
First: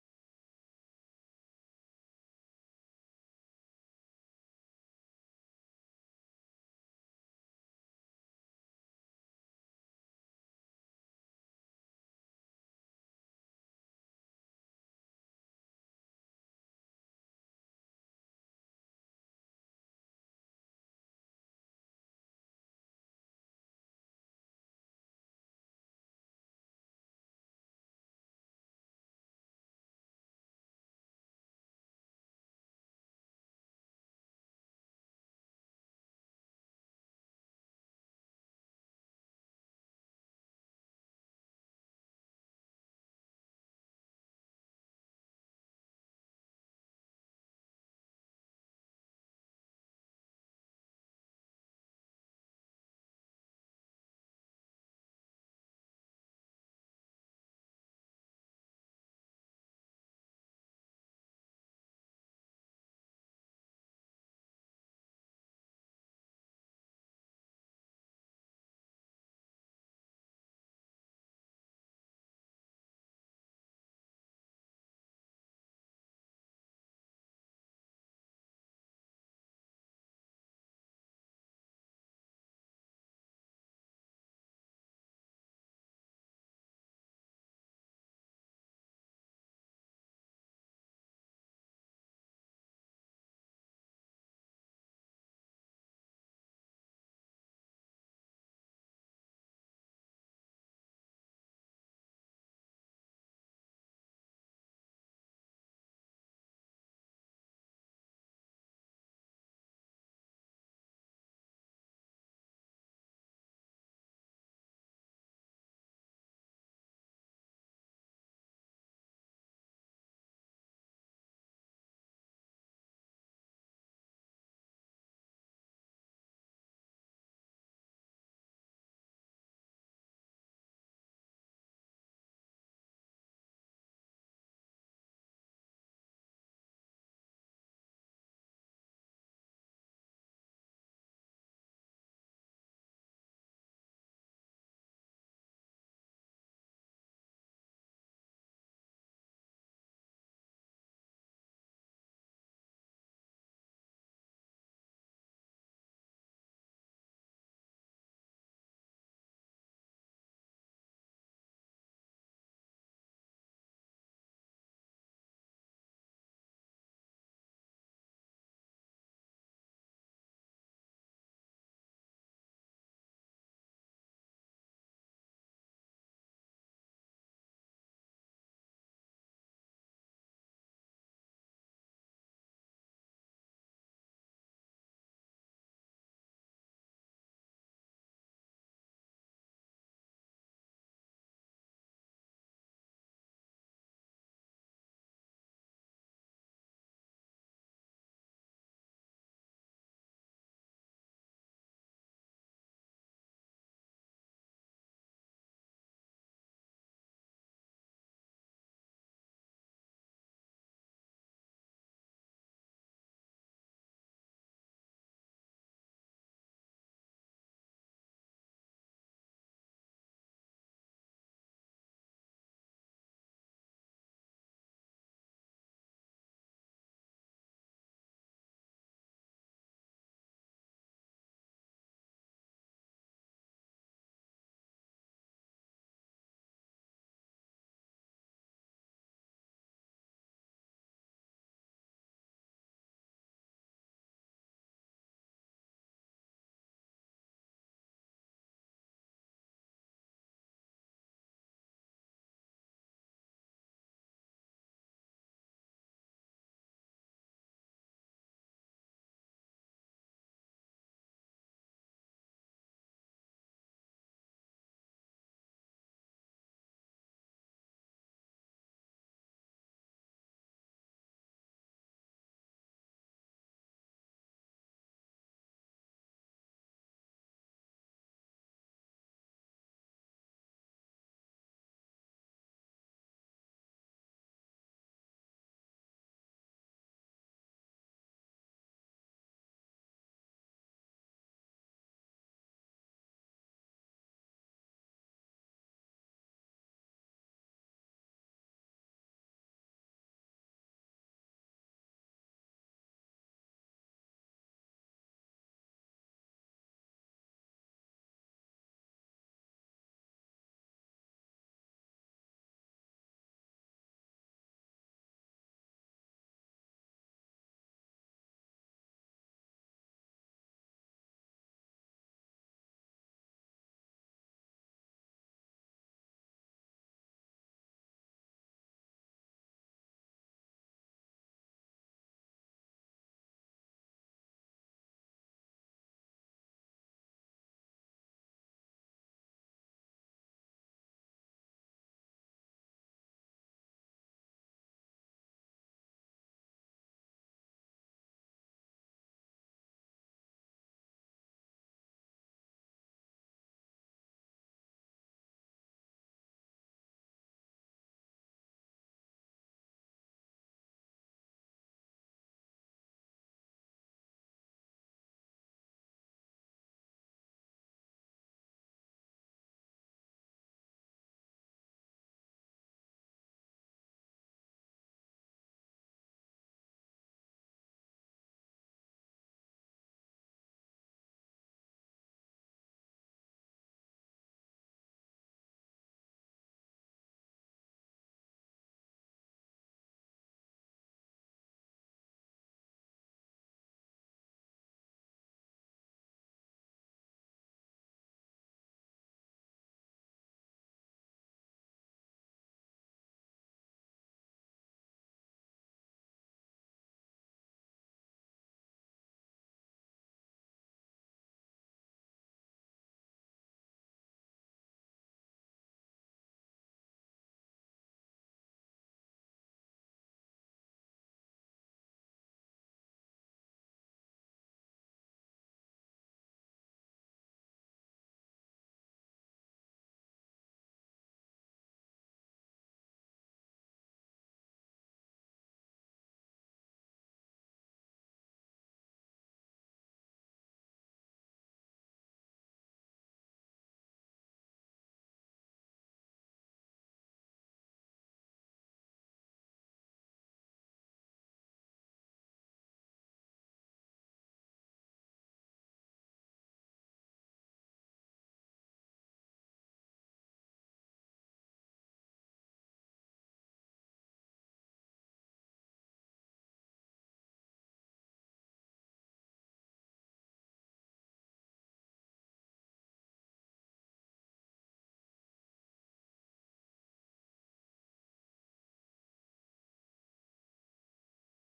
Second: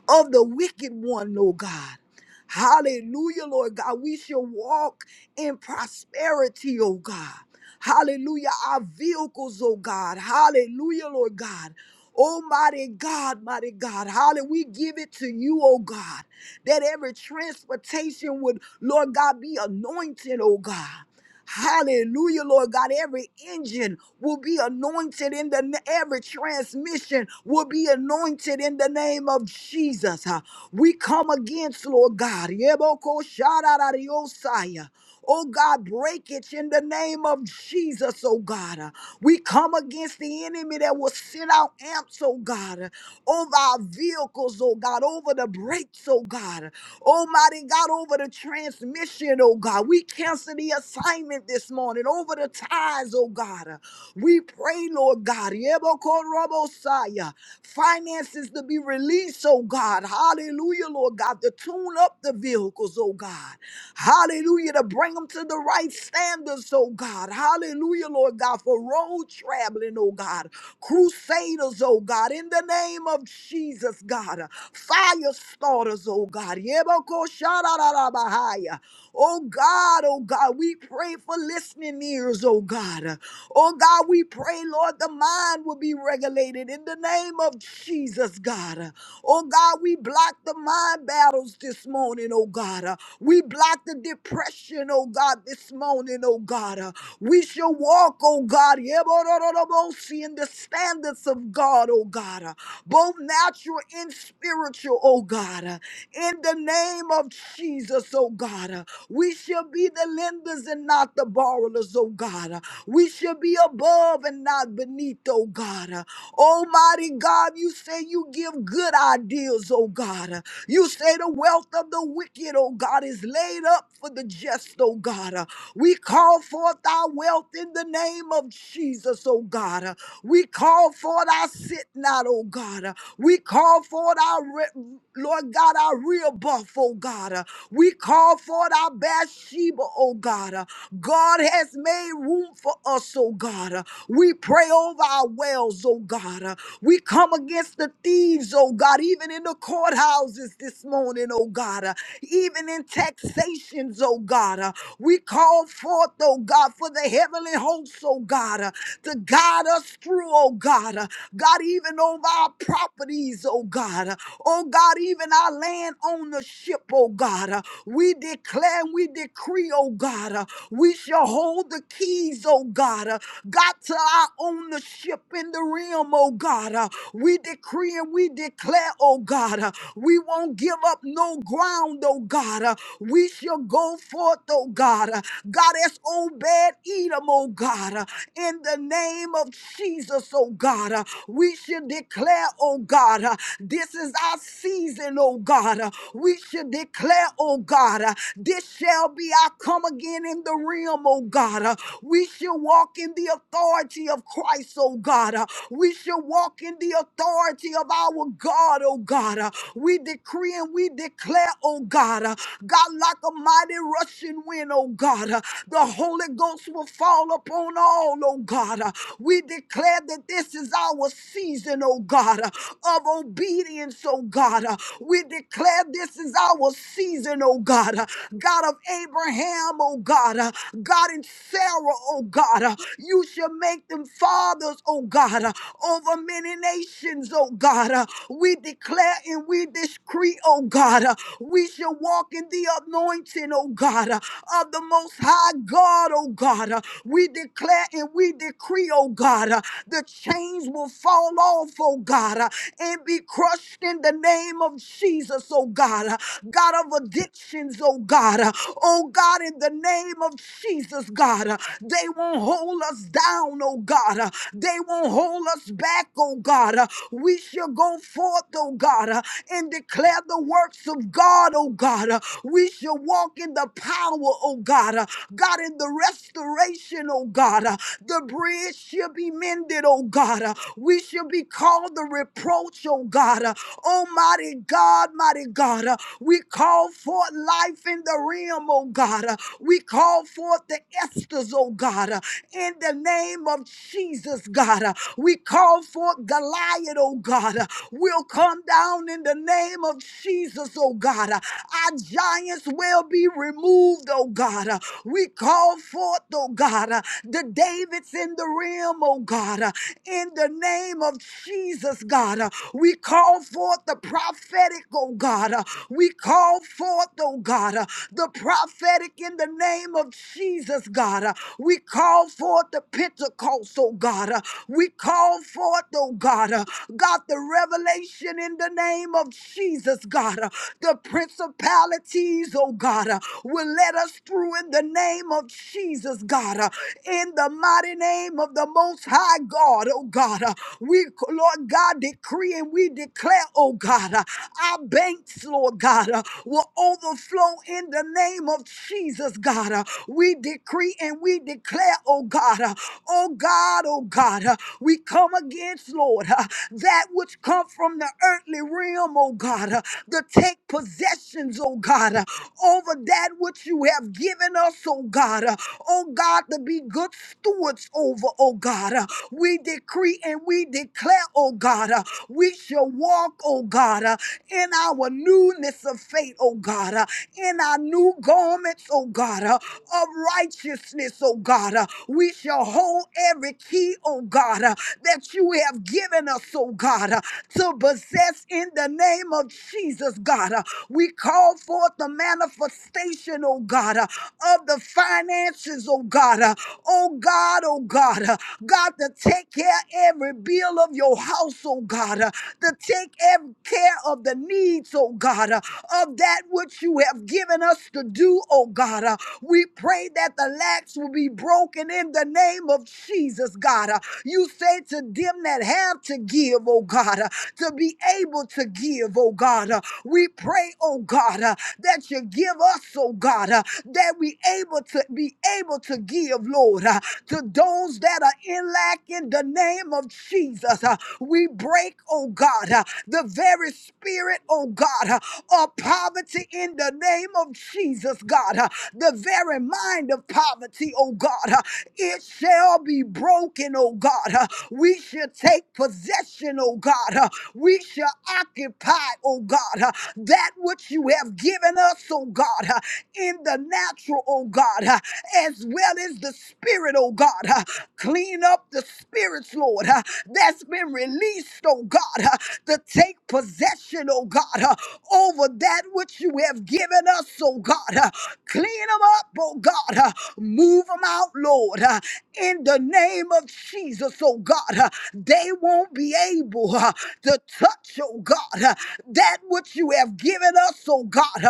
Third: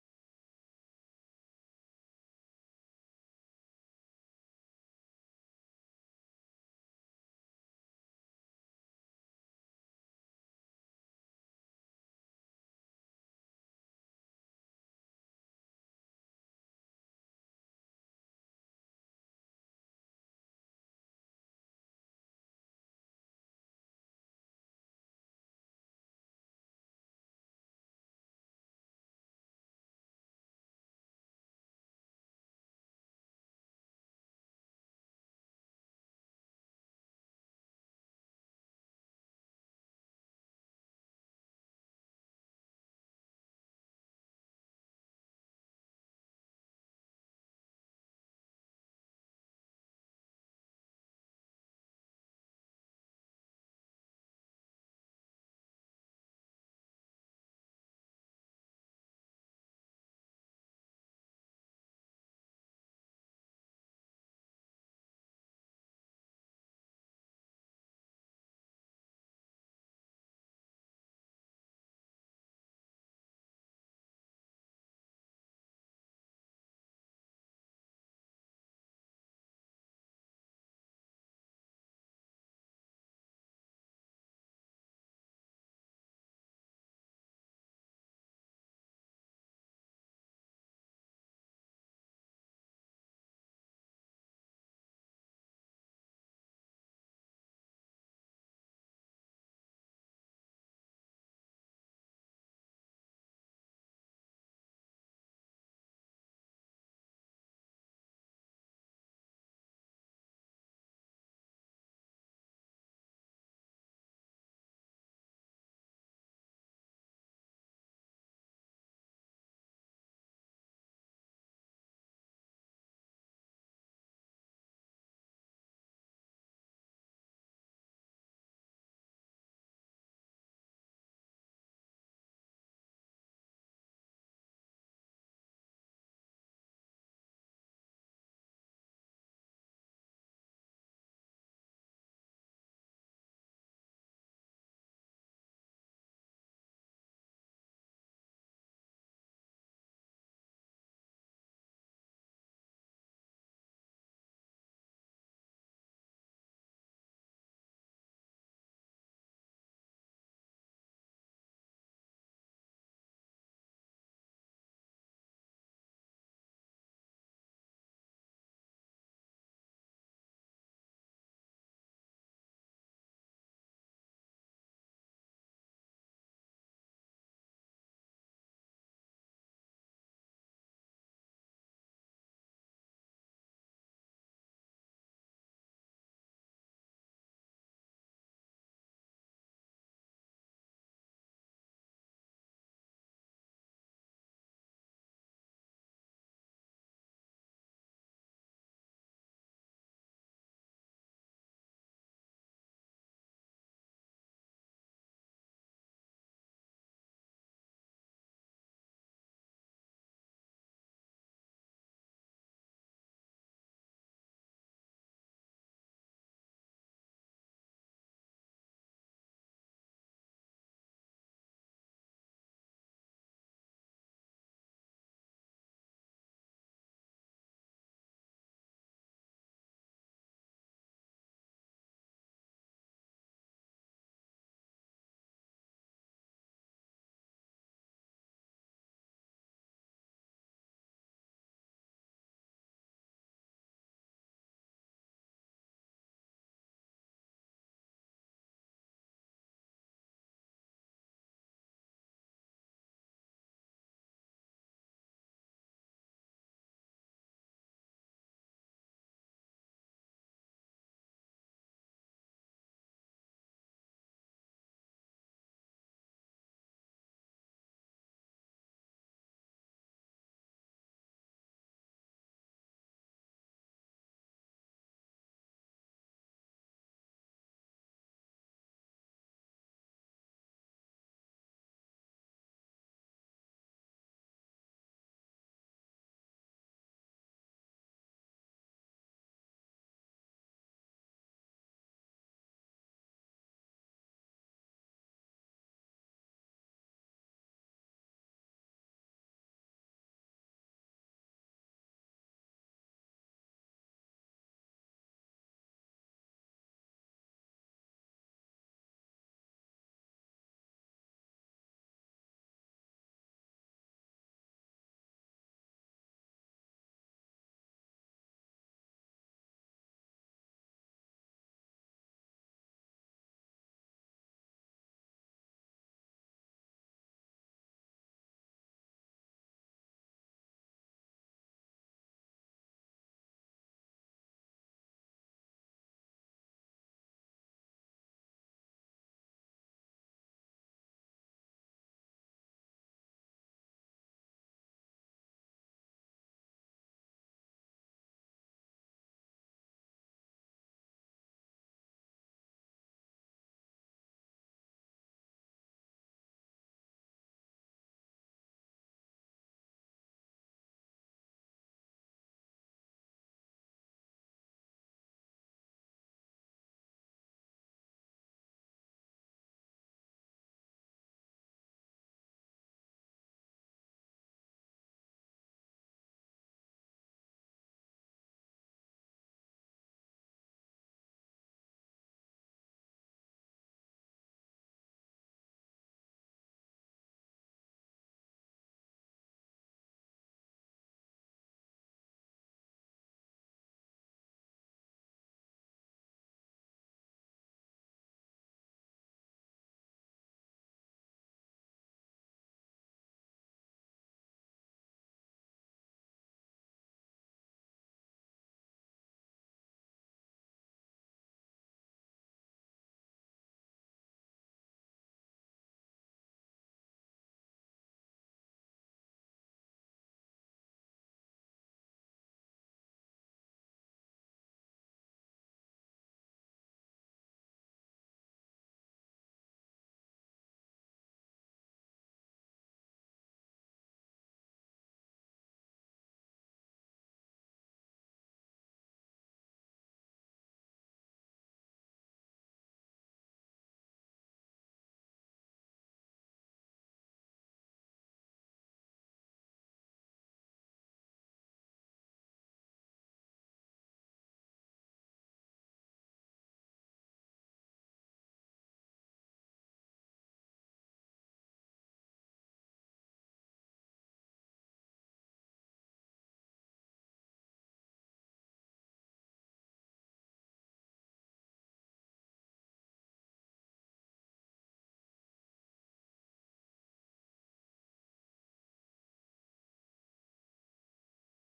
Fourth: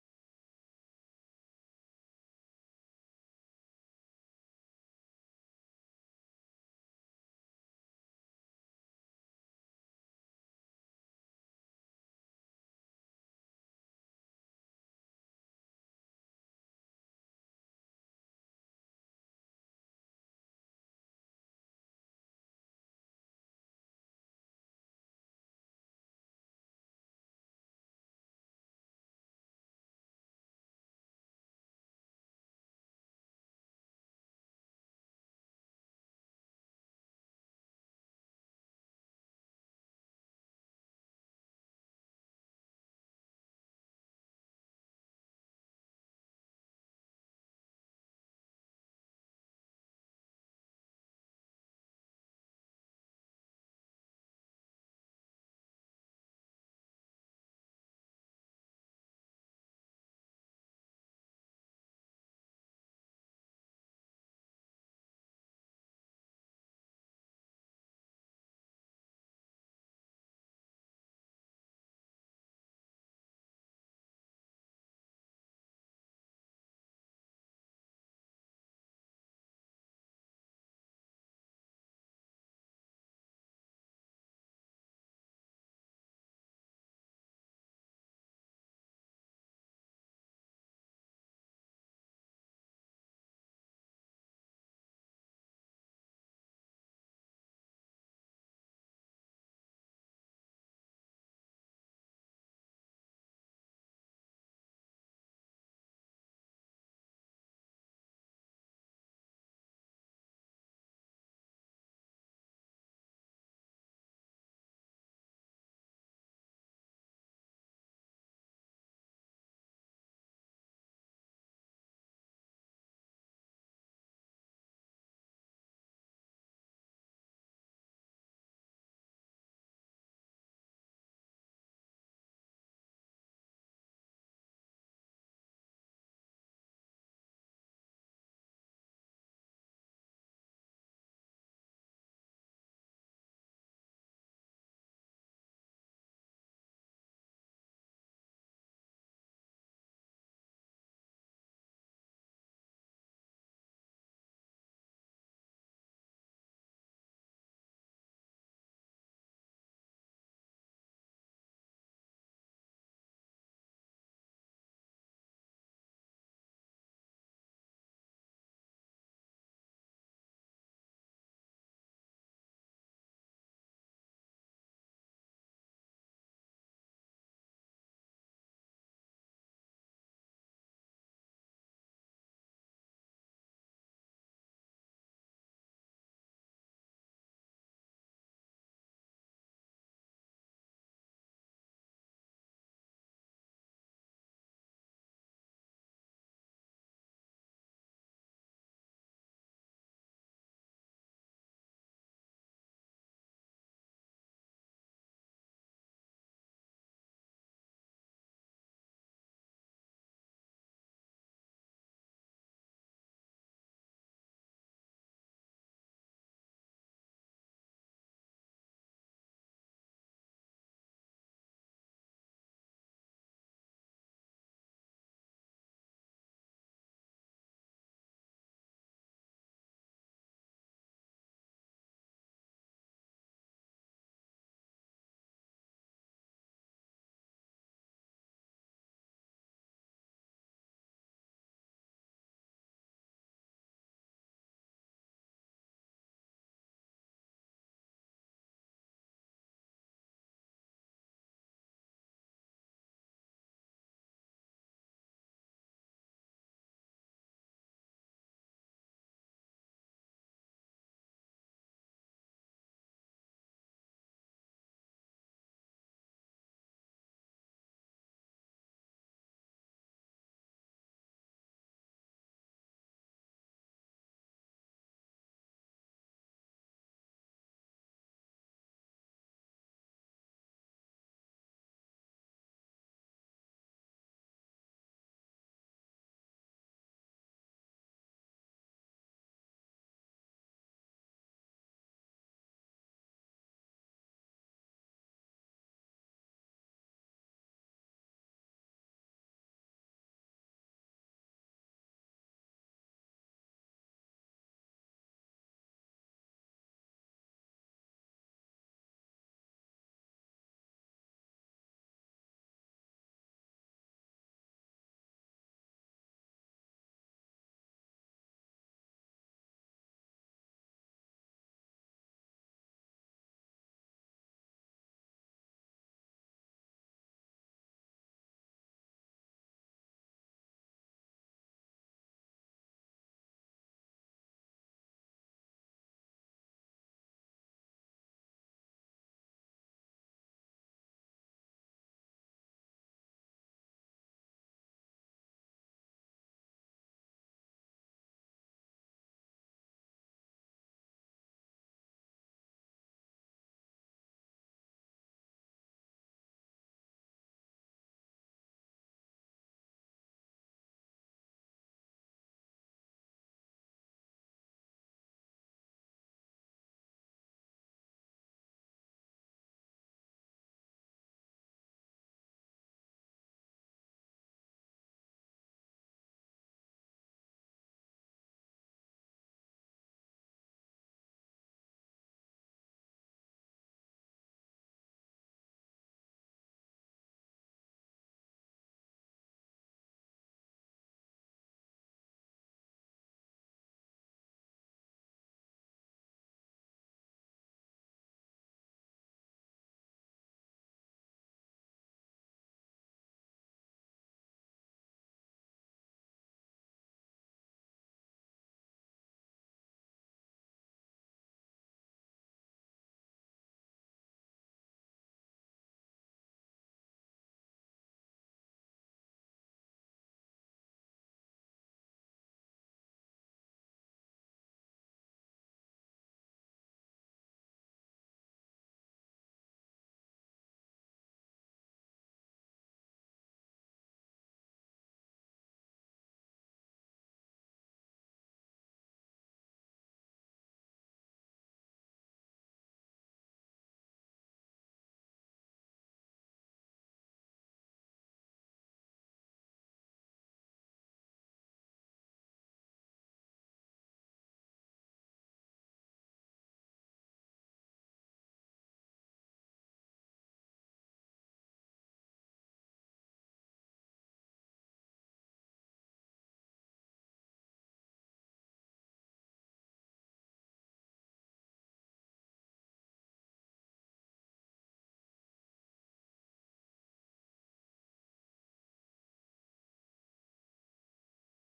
of the wicked one, Lord God. Hallelujah, Lord God. We shall walk in prosperity, oh God. Hallelujah. Our vehicles, oh God. Hallelujah, Lord God. Almighty God, mighty God, hallelujah. We give it to you, oh God, that every transportation would, Lord God, be anointed, oh God. Hallelujah, Lord God. Every engine will be anointed in the na- every transmission will be anointed in the name of Jesus. huh. We come against, Lord God. Yeboko shararariosaya. Oh God, breakage in the name of Jesus, oh God. Uh, We come against the enemy that will send out amps, oh God, uh, over our vehicles, oh God, over the brakes, oh God. Almighty God, over the transmission, oh God. We cancel the assignment this morning over the ties, oh God. We pray, Lord God. Yebokorobosaya. Finances to be released, oh God. Hallelujah, Lord God. To tune up the vehicles, oh God. Hallelujah. To bring them to the right standards, oh God. Hallelujah, Lord God. For road traveling, oh God. Crusaders, oh God, in the name of Jesus, God. Fire starters, oh God. Yebokoshararabahaya. Oh God, oh God, we pray for listening ears, oh God. Oh God, we pray, Lord, the mind will be regulated in the name of Jesus, God. Oh God, we block the mind battles this morning, oh God. We block the depression, oh God, this morning, oh God. We shall walk, oh God, in the standards of God, oh God, both natural and spiritual, oh God. In the name of Jesus, oh God, we shall be the lenders and not the borrowers, oh God. We should be above and not beneath, oh God. Uh, Almighty God, you say you give good ideas, oh God. Uh, You say the wealth of the wicked, oh God, is laid up for the just, oh God. We call forth our wealth in the name of Jesus, oh God. Uh, We call forth our sit not, oh God. Uh, We call forth our, re- Lord God, our real buff, oh God. Uh, We call forth our Bathsheba, oh God. Uh, God has made room for us, oh God. Uh, We pray over our wells, oh God. Uh, We come against the thieves, oh God, even in the courthouses this morning, oh God even in taxations, oh God. Uh, we call forth, oh God, for the heavenly hosts, oh God, uh, to guide us through, oh God. Uh, God, even over our properties, oh God. Uh, oh God, even our land ownership, oh God. Uh, we declare and we decree, oh God, uh, we shall hold the keys, oh God, uh, God, to our ownership in the realm, oh God. Uh, we decree and we we declare, oh God, uh, we won't give up no ground, oh God. uh, We shall go forth, oh God. uh, God, as Obed Edom, oh God, uh, in the name of Jesus, oh God. uh, We should declare, oh God, uh, this is our season, oh God. uh, We should declare, oh God, uh, this shall be our come again in the realm, oh God. uh, We shall walk in the authority of Christ. Christ, oh God. Uh, We shall walk in the authority of our God, oh God. Uh, We decree and we declare, oh God, uh, God, like a mighty rushing wind, oh God. uh, The Holy Ghost will fall upon all, oh God. Uh, We declare that this is our season, oh God, uh, of obedience, oh God. Uh, We declare this is our season, oh God. Uh, God of Abraham, oh God. Uh, God God, and Sarah, oh God. Uh, You shall make them fathers, oh God, uh, over many nations, oh God. Uh, We declare and we decree, oh God, uh, we shall walk in the anointing, oh God, uh, of the Most High God, oh God. Uh, We declare and we decree, oh God, uh, the chains will fall off, oh God, uh, and be crushed in the name of Jesus, oh God. Uh, God of addiction addictions, oh God. Uh, Oh God, in the name of Jesus, God, uh, they won't hold us down, oh God. Uh, They won't hold us back, oh God. Uh, We shall go forth, oh God, uh, and declare the works of God, oh God. Uh, We shall walk in the power, oh God. Uh, God, in the restoration, oh God. Uh, The bridge shall be mended, oh God. Uh, We shall be called the reproach, oh God. Uh, Almighty God, mighty God, uh, we call forth life in the realm, oh God. Uh, We call forth the Esthers, oh God. uh, in the name of Jesus, God. Uh, We call forth Goliath, oh God. Uh, We'll come down in the name of Jesus, oh God. Uh, Our giants will be removed, oh God. Uh, We call forth, oh God, uh, the Davids in the realm, oh God. Uh, In the name of Jesus, God. Uh, We call forth the prophetic, oh God. Uh, We call forth, oh God, uh, the prophetic in the name name of Jesus, God, uh, we call forth the Pentecost, oh God. uh, We call forth, oh God, uh, God, the revelation in the name of Jesus, God. uh, The principalities, oh God, uh, will let us through in the name of Jesus, God. uh, In the mighty name of the Most High God, oh God. uh, We, Lord God, decree and we declare, oh God, uh, our banks, Lord God, uh, will overflow flow in the name of Jesus, God. Uh, We decree and we declare, oh God, uh, oh God, oh God, uh, we come against, Lord, uh, that which come from the earthly realm, oh God, uh, to take possessions, oh God, uh, over that which you have given us, oh God, uh, oh God, to be good stewards over, oh God. uh, We decree and we declare, oh God, uh, we shall walk, oh God, uh, in our newness of faith, oh God, uh, in our new garments, oh God, uh, of righteousness, oh God. uh, We shall hold every key, oh God, uh, that you have given us, oh God, uh, to possess in the name of Jesus, God. uh, We call forth the manifestation, oh God, uh, of the finances, oh God, uh, oh God, oh God, uh, God, to take care every bill of your house, oh God, uh, to take ev- care of the needs, oh God, uh, of that which you have given us to do, oh God. Uh, We pray that the lacks will be broken in the name of Jesus, God. Uh, You say to them that have to give, oh God, uh, to be able to give, oh God. Uh, We pray, oh God, uh, that you give us, oh God, uh, that we able to be able to give, Lord, uh, to those that are in lack in the name of Jesus. Uh, we break, oh God, uh, the very spirit, oh God, uh, of poverty in the name of Jesus, God. uh, The very mind of poverty, oh God, uh, it shall be broken, oh God. uh, We shall take possession, oh God. uh, We shall occupy, oh God, uh, that which you have given us, oh God, uh, in the natural, oh God. uh, as well as the spirit, oh God. Uh, Clean up the spirits, Lord, uh, that's been released, oh God, uh, to take possession, oh God, uh, over that which you have given us, oh God. uh, Clean them up, oh God. uh, Move them out, Lord, uh, in the name of Jesus, oh God. uh, They won't be able uh, to touch, oh God, uh, that which you have given us, oh God.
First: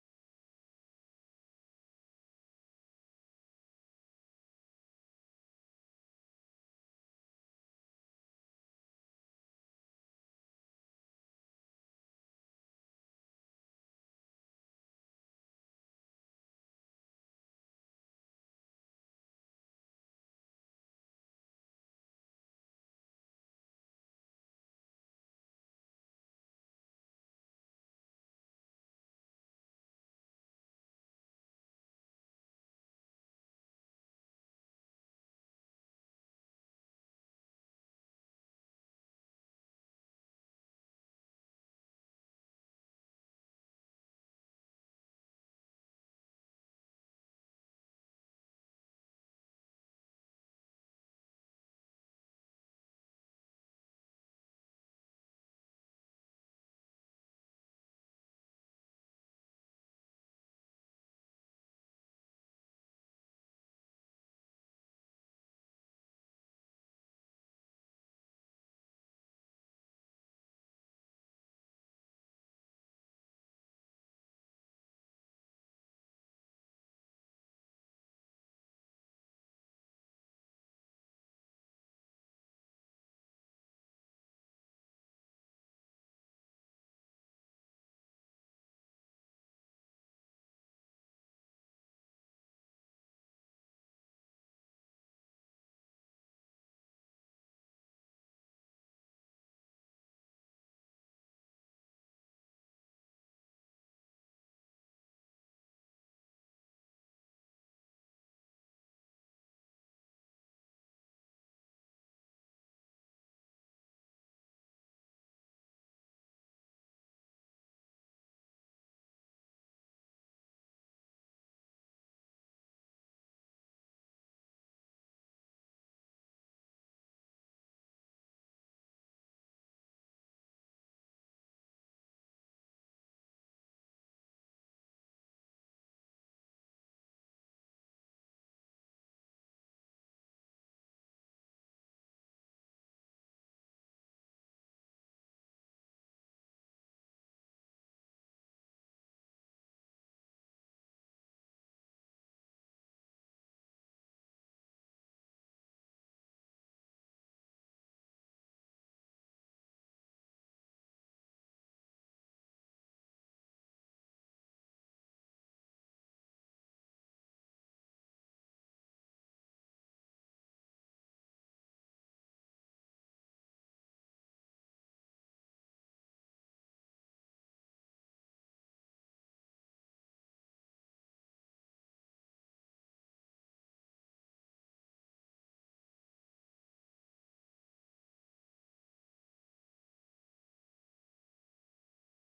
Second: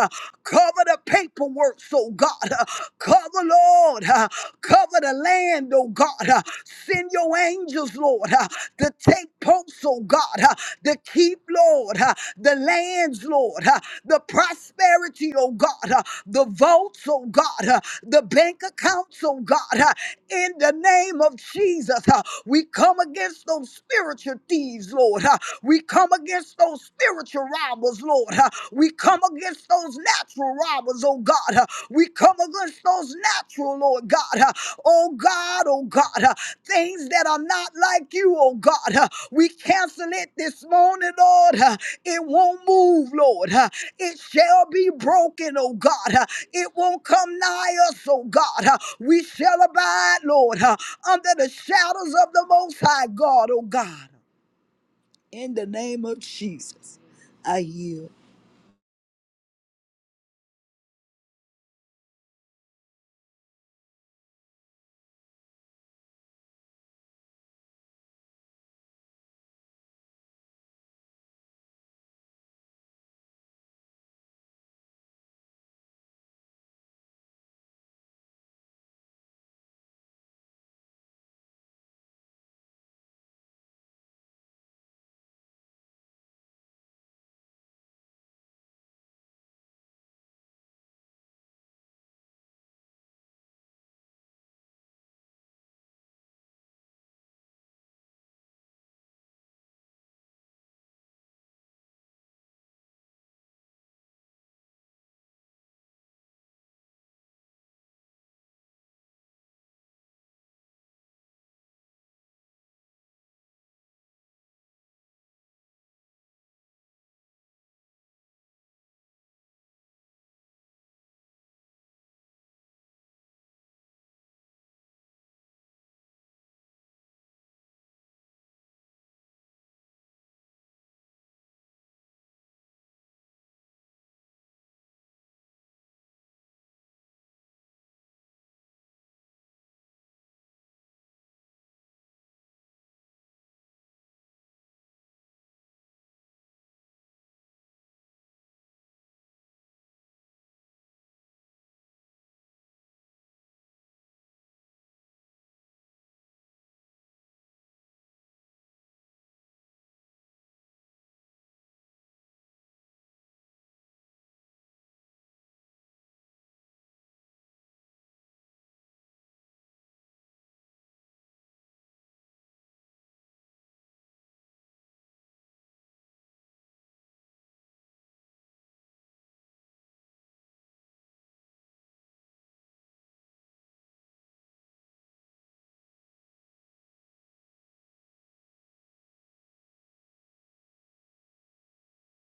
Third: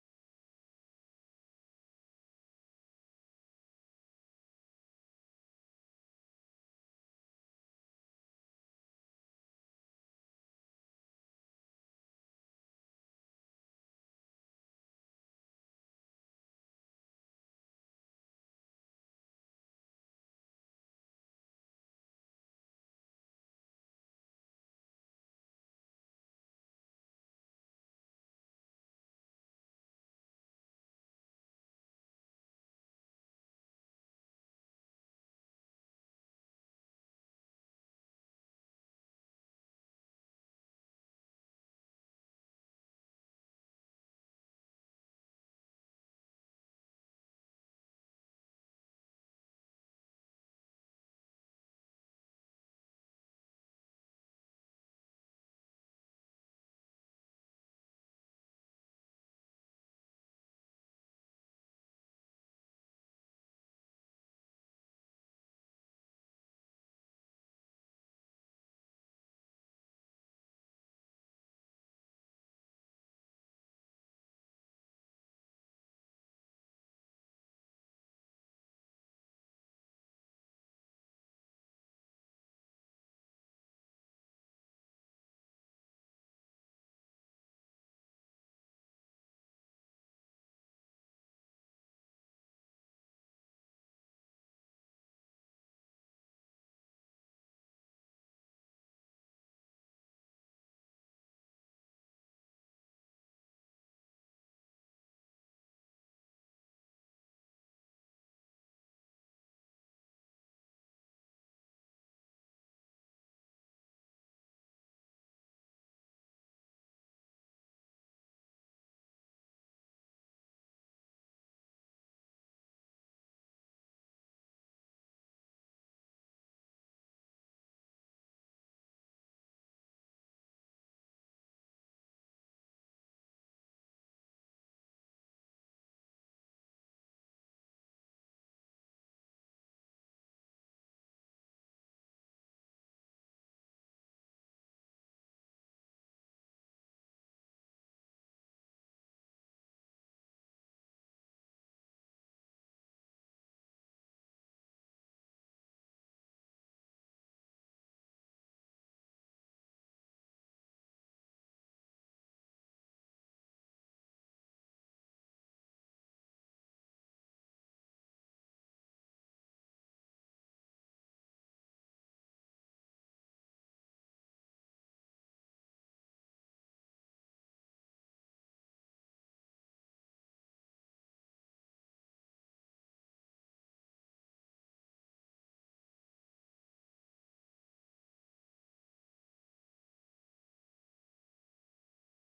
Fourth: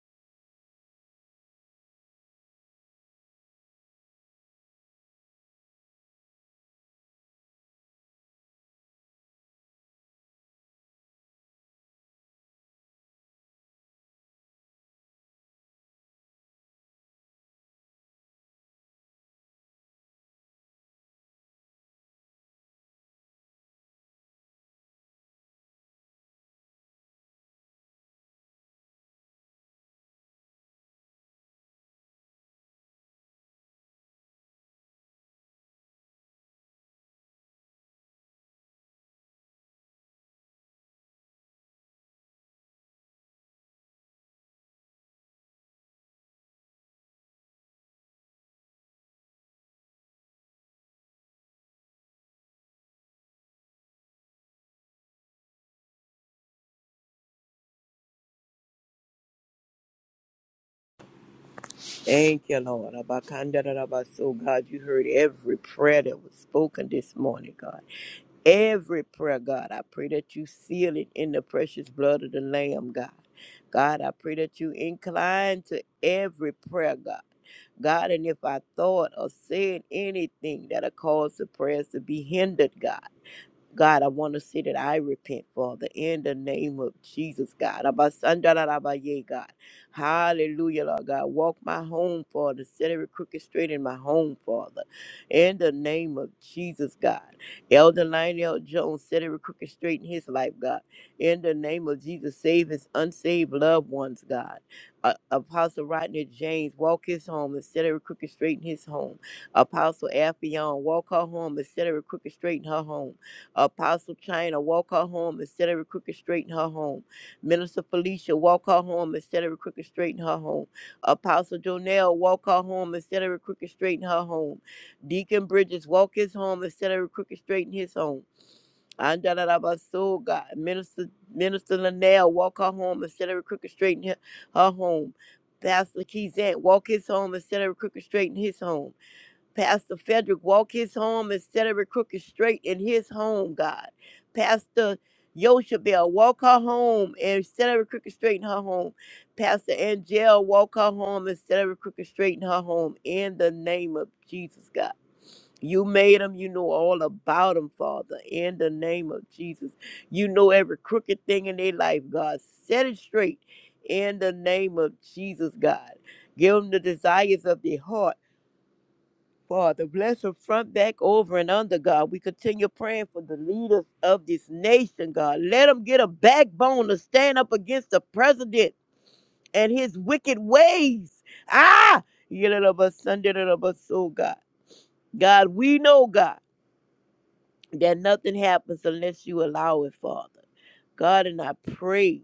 uh, Cover the paperwork, oh God. Uh, Cover, Lord. Uh, Cover the land, oh God. Uh, Send your angels, Lord, uh, to take posts, oh God, uh, to keep, Lord, uh, the lands, Lord, uh, the prosperity, oh God, uh, the votes, oh God, uh, the bank accounts, oh God, uh, in the name of Jesus. uh, We come against those spiritual thieves, Lord. uh, We come against those spiritual robbers, Lord. Uh, We come against those natural robbers, oh God. Uh, We come against those natural, Lord God. Uh, Oh God, oh God. Uh, Things that are not like you, oh God. Uh, We cancel it this morning, Lord. Uh, It won't move, Lord. Uh, It shall be broken, oh God. Uh, It won't come nigh us, oh God. Uh, We shall abide, Lord, uh, under the shadows of the Most High God, oh God. In the name of Jesus, I yield. Thank you, Lord. So, God, you heard every prayer that was spoken this morning, God. Every prayer, God, I pray that you seal it in the precious blood of the Lamb, God. God, I pray that you incline to every prayer, God. God, and if I thought or said anything that'll cause the prayers to be hindered, God. God, I want to say that I repent, Father, in the name of Jesus, God. Abasandarabaye, God. Hallelujah, Lord God. Walk my home, Father. Set every crooked straight in my home, Father. In the name of Jesus, God. Elder Lionel Jones, set every crooked straight in his life, God. In the name of Jesus, save his unsaved loved ones, God. Uh, Apostle Rodney James, walk his home and set every crooked straight in his home. Apostle Affion, walk her home and set every crooked straight in her home Apostle China, walk her home and set every crooked straight in her home. Minister Felicia, walk her home and set every crooked straight in her home. Apostle Jonell, walk her home and set every crooked straight in her home. Deacon Bridges, walk his home and set every crooked straight in his home. Andalabaso, God. Minister, Minister Linnell, walk her home and set every crooked straight in her, her home. Pastor Keyzant, walk his home and set every crooked straight in his home. Pastor Frederick, walk his home and set every crooked straight in his home, God. Pastor Yoshabel, walk her home and set every crooked straight in her home. Pastor Angel, walk her home and set every crooked straight in her home. In the name of Jesus, God. You made them. You know all about them, Father. In the name of Jesus. You know every crooked thing in their life, God. Set it straight in the name of Jesus, God. Give them the desires of their heart Father, bless her front, back, over, and under, God. We continue praying for the leaders of this nation, God. Let them get a backbone to stand up against the president and his wicked ways. Ah! so God. God, we know, God, that nothing happens unless you allow it, Father. God, and I pray,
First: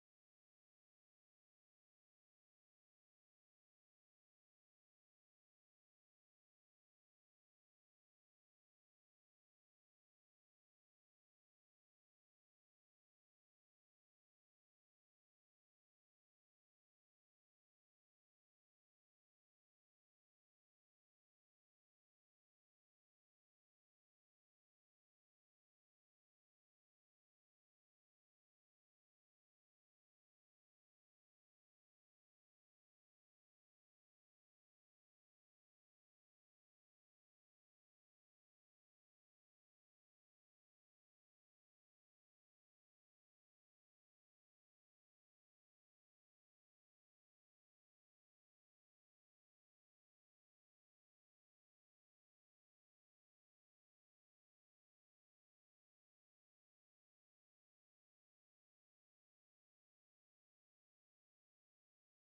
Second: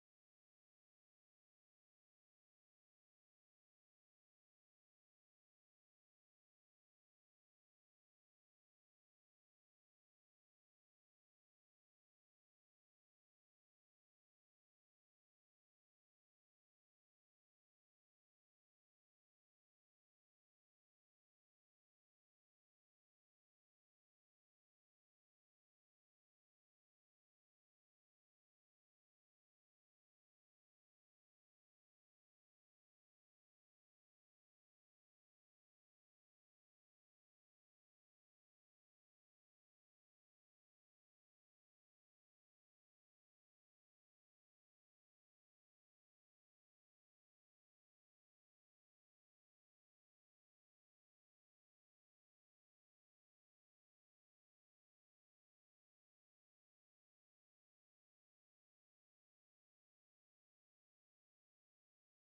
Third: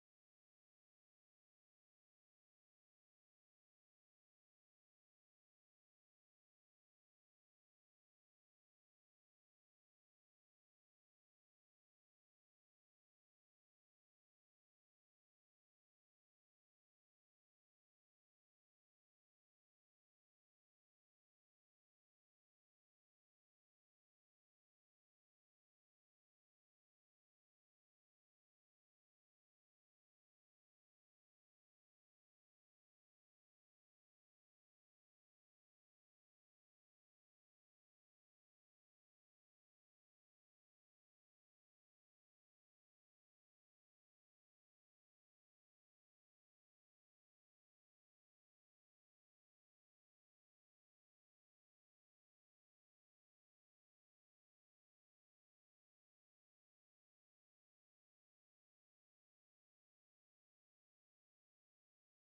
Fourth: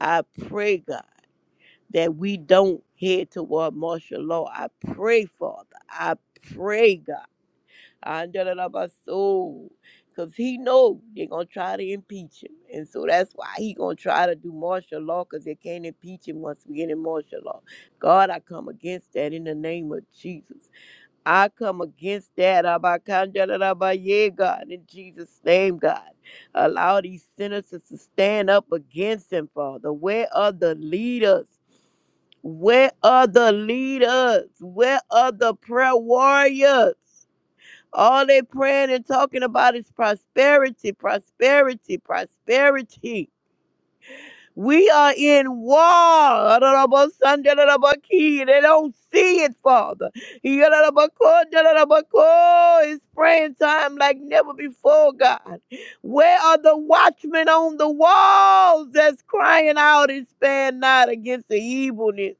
I pray, God, that we don't head toward martial law. I pray, Father. I pray, God. Andalabaso. Cause he know they're gonna try to impeach him. And so that's why he gonna try to do martial law because they can't impeach him once we get in martial law. God, I come against that in the name of Jesus. I come against that. Abakandalaba, Yeah, God, in Jesus' name, God. Allow these senators to stand up against him, Father. Where are the leaders? Where are the leaders? Where are the prayer warriors? All they praying and talking about is prosperity, prosperity, prosperity. We are in war. Adorabasandalabaki. They don't see it, Father. Yadalabakodalabako. It's praying time like never before, God. Where are the watchmen on the walls that's crying out and stand not against the evilness?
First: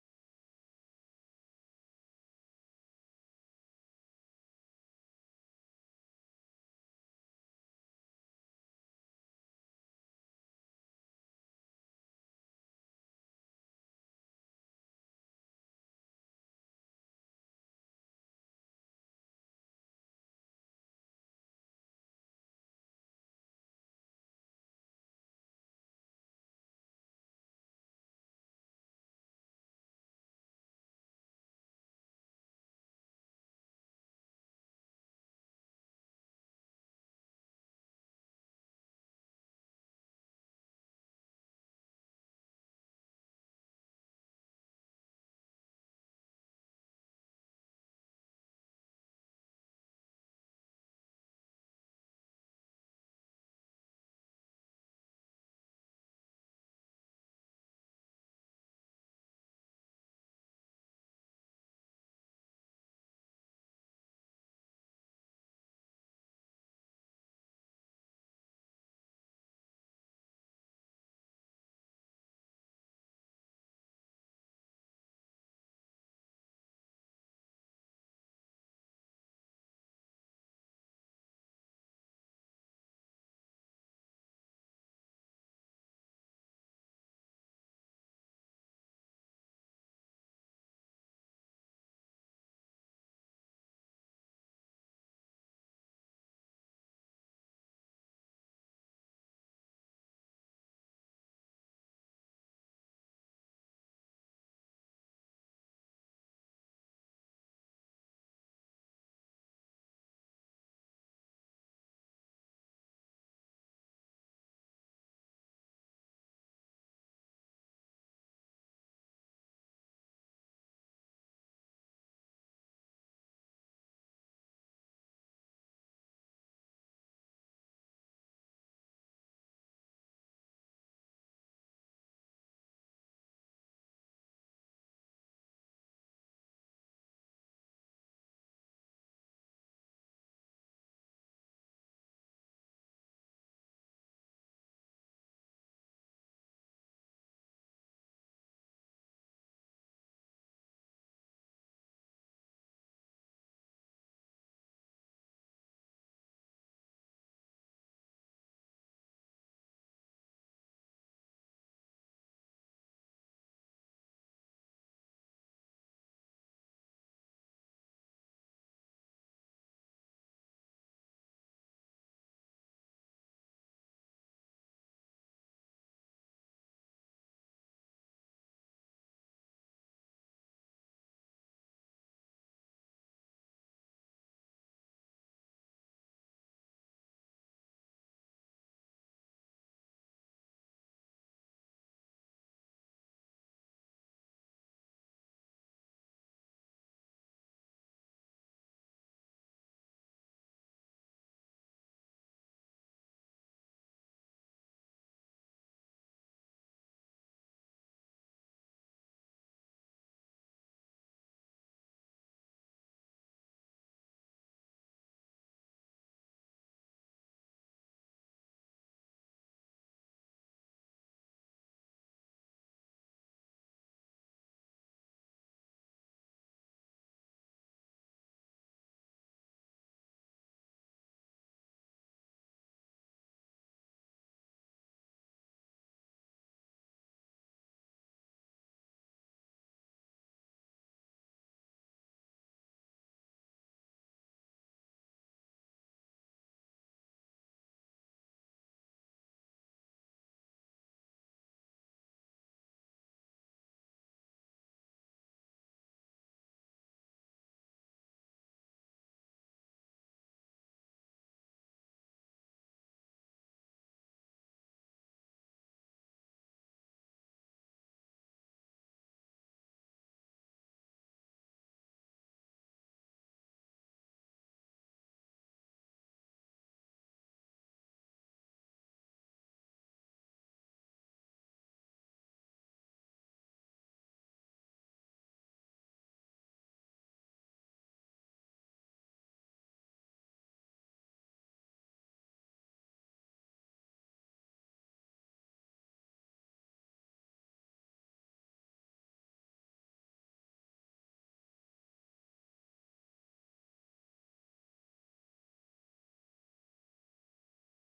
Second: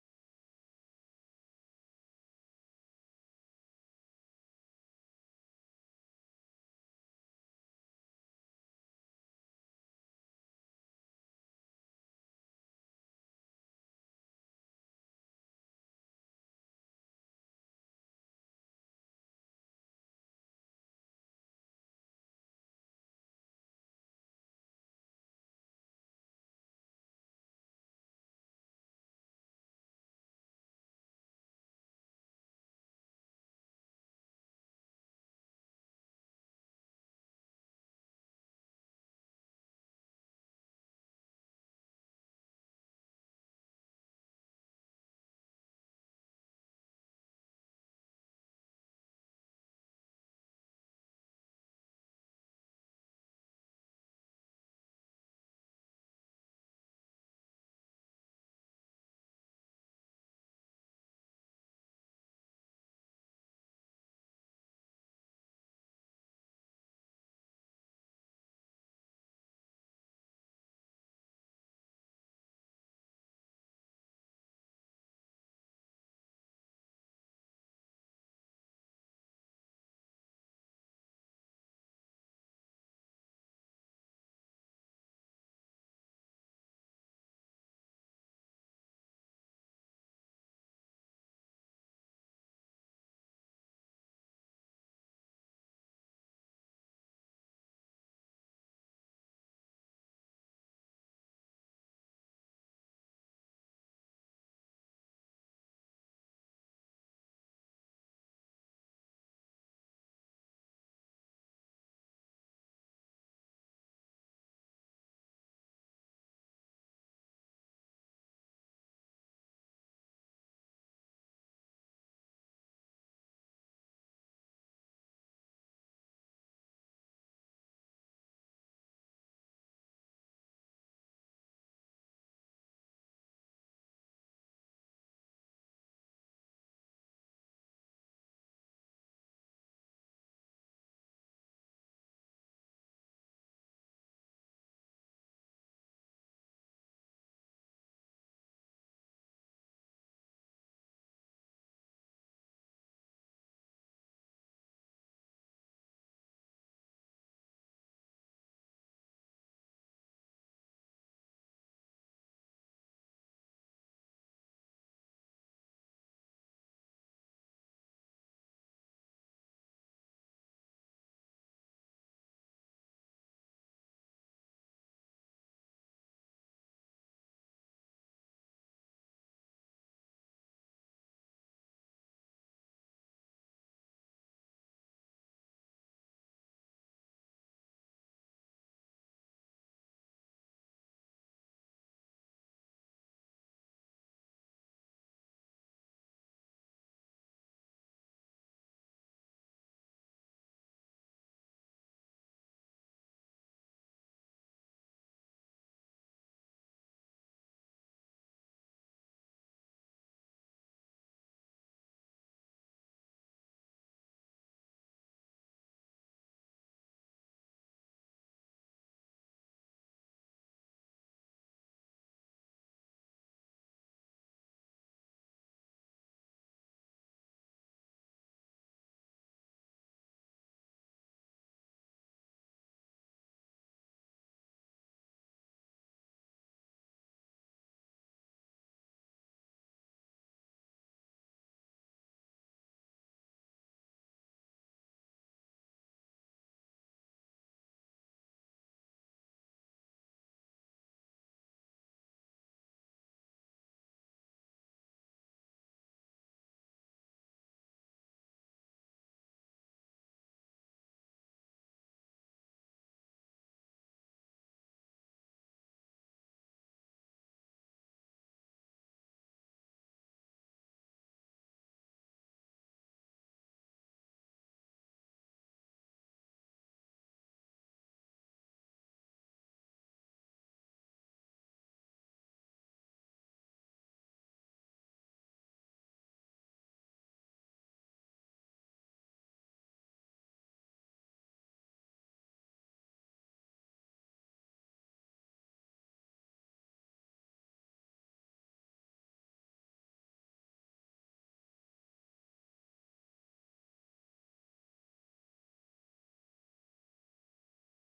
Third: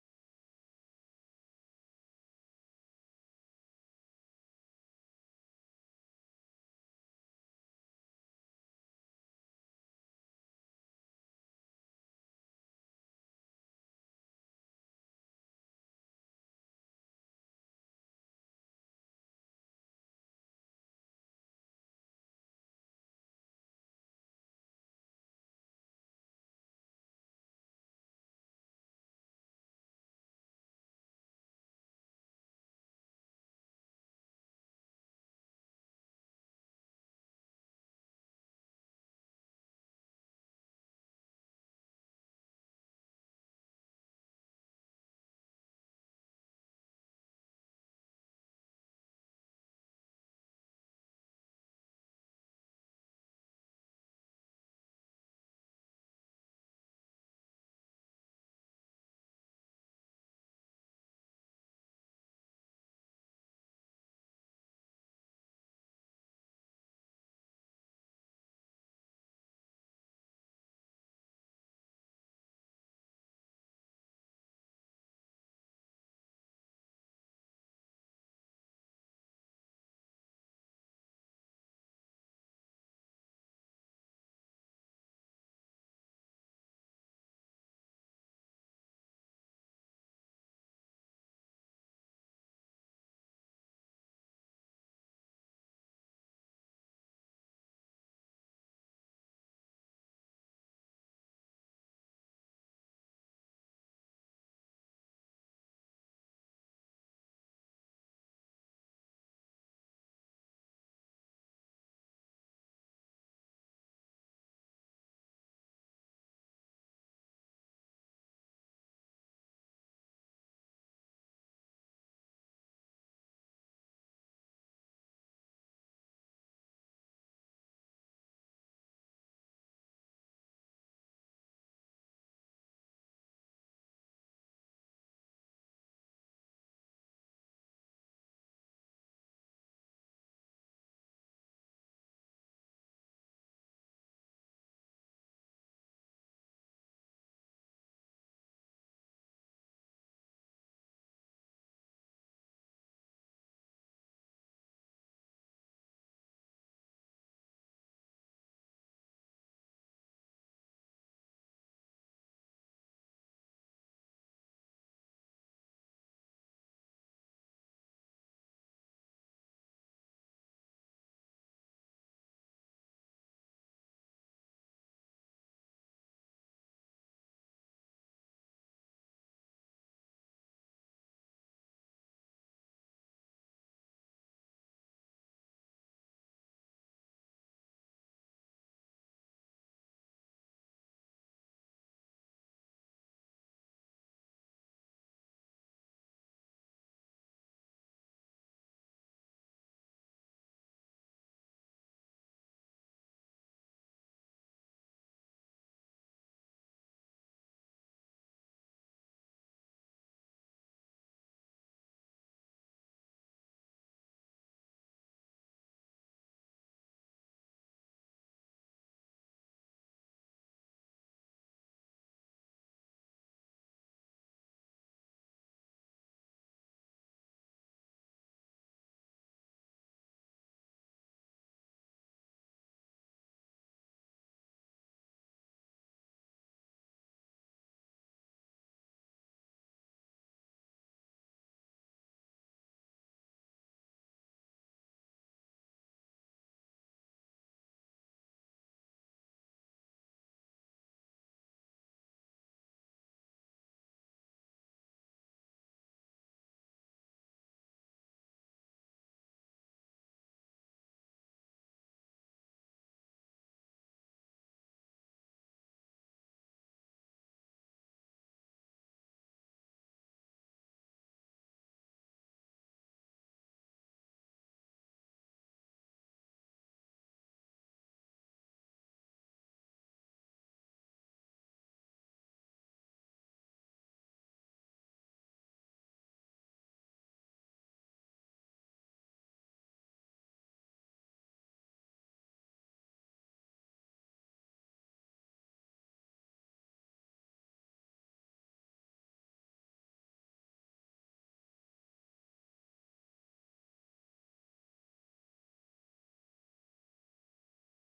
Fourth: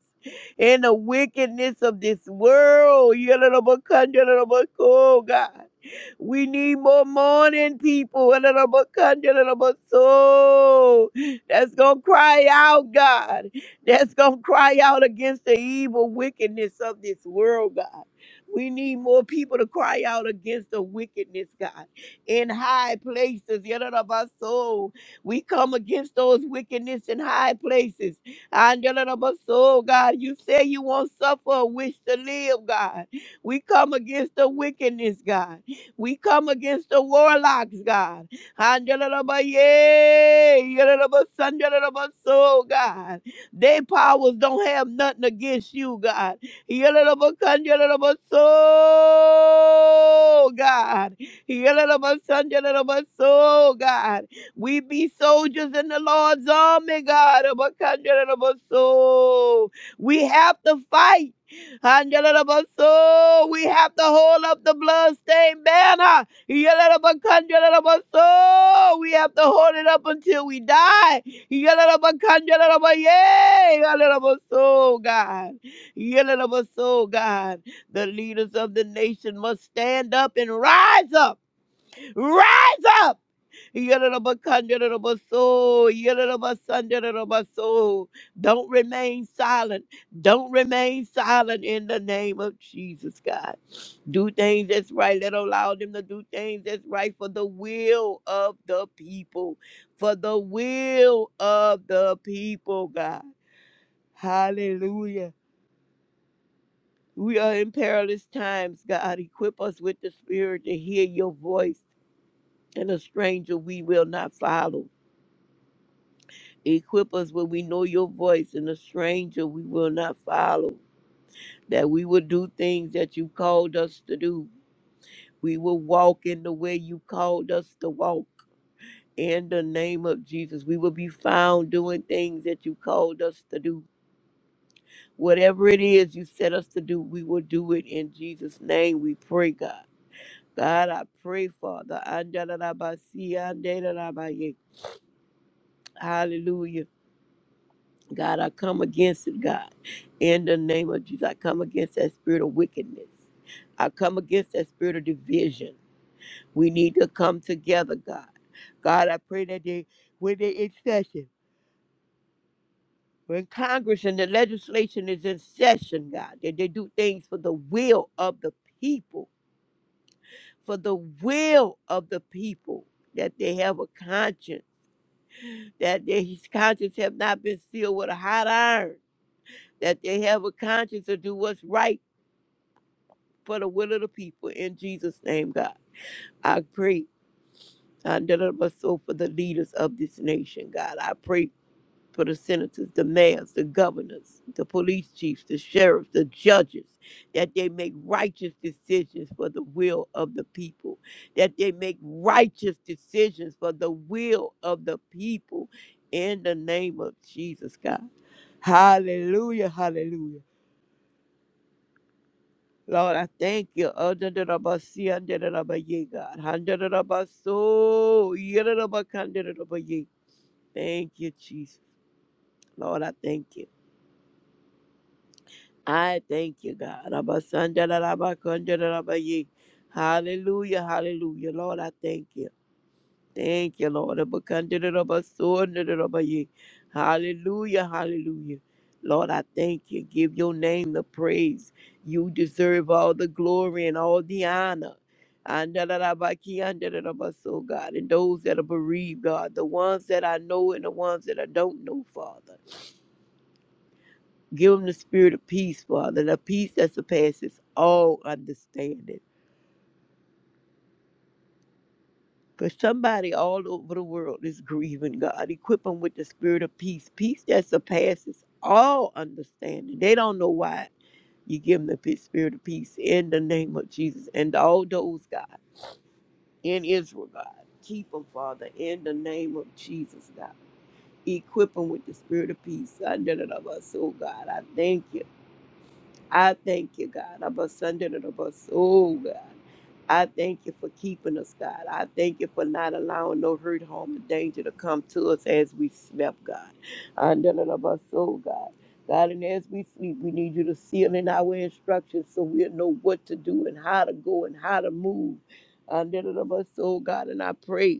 and the wickedness of this world. Yadalabakandalabako, God. We need more morning people. Yadalabakandalabaso that's going to cry out, God. That's going to cry out against the evil wickedness of this world, God. We need more people to cry out against the wickedness, God, in high places. Yadadabaso. We come against those wickedness in high places. And yadadabaso, God, you say you won't suffer a wish to live, God. We come against the wickedness, God. We come against the warlocks, God. Andalabaye, yalalabasanjalabaso, God. their powers don't have nothing against you, God. So God. So God. We be soldiers in the Lord's army, God. So We have to fight. Angela so we have to hold up the bloodstained banner. Yalalabakandalalabaso. We have to hold it up until we die. Yalalabakandalalabaye. Yalalabaso, God. Yalalabaso, God. The leaders of the nation must stand up and rise up. Rise up. Yadadabakandarobaso, yadadabasandarobaso. Don't remain silent. Don't remain silent in the name of Jesus, God. Do things that's right. Let allow them to do things that's right for the will of the people. For the will of the people, God. Hallelujah. We are in perilous times, God. Equip us with the spirit to hear your voice, and a stranger we will not follow. Equip us where we know your voice, and a stranger we will not follow. That we will do things that you called us to do. We will walk in the way you called us to walk. In the name of Jesus, we will be found doing things that you called us to do. Whatever it is you set us to do, we will do it in Jesus' name. We pray, God. God, I pray, Father. Hallelujah. God, I come against it, God. In the name of Jesus, I come against that spirit of wickedness. I come against that spirit of division. We need to come together, God. God, I pray that they, when they in session, when Congress and the legislation is in session, God, that they do things for the will of the people, for the will of the people, that they have a conscience, that their conscience have not been sealed with a hot iron, that they have a conscience to do what's right for the will of the people in Jesus' name, God. I pray under my soul for the leaders of this nation, God. I pray for the senators, the mayors, the governors, the police chiefs, the sheriffs, the judges, that they make righteous decisions for the will of the people, that they make righteous decisions for the will of the people in the name of Jesus, God. Hallelujah, hallelujah. Lord, I thank you. Adadadabasi, andadadabaye, God. Handadadabaso, yadadabakandadadabaye. Thank you, Jesus. Lord, I thank you. I thank you, God. Abasandadadabakandadadabaye. Hallelujah, hallelujah. Lord, I thank you. Thank you, Lord. Abakandidabasundidadabaye. Hallelujah, hallelujah. Lord, I thank you. Give your name the praise. You deserve all the glory and all the honor. Andadadabakiandidadabaso, God, and those that are bereaved, God, the ones that I know and the ones that I don't know, Father. Give them the spirit of peace, Father, the peace that surpasses all understanding. Because somebody all over the world is grieving God. Equip them with the spirit of peace, peace that surpasses all understanding. They don't know why you give them the pe- spirit of peace in the name of Jesus. And all those, God, in Israel, God, keep them, Father, in the name of Jesus, God. Equip them with the spirit of peace. I did it of us, oh God. I thank you. I thank you, God. Abba, Sunday, and abba, Oh, God. I thank you for keeping us, God. I thank you for not allowing no hurt, harm, or danger to come to us as we slept, God. Under and above, oh, God. God, and as we sleep, we need you to seal in our instructions so we'll know what to do and how to go and how to move. Under and above, oh, God. And I pray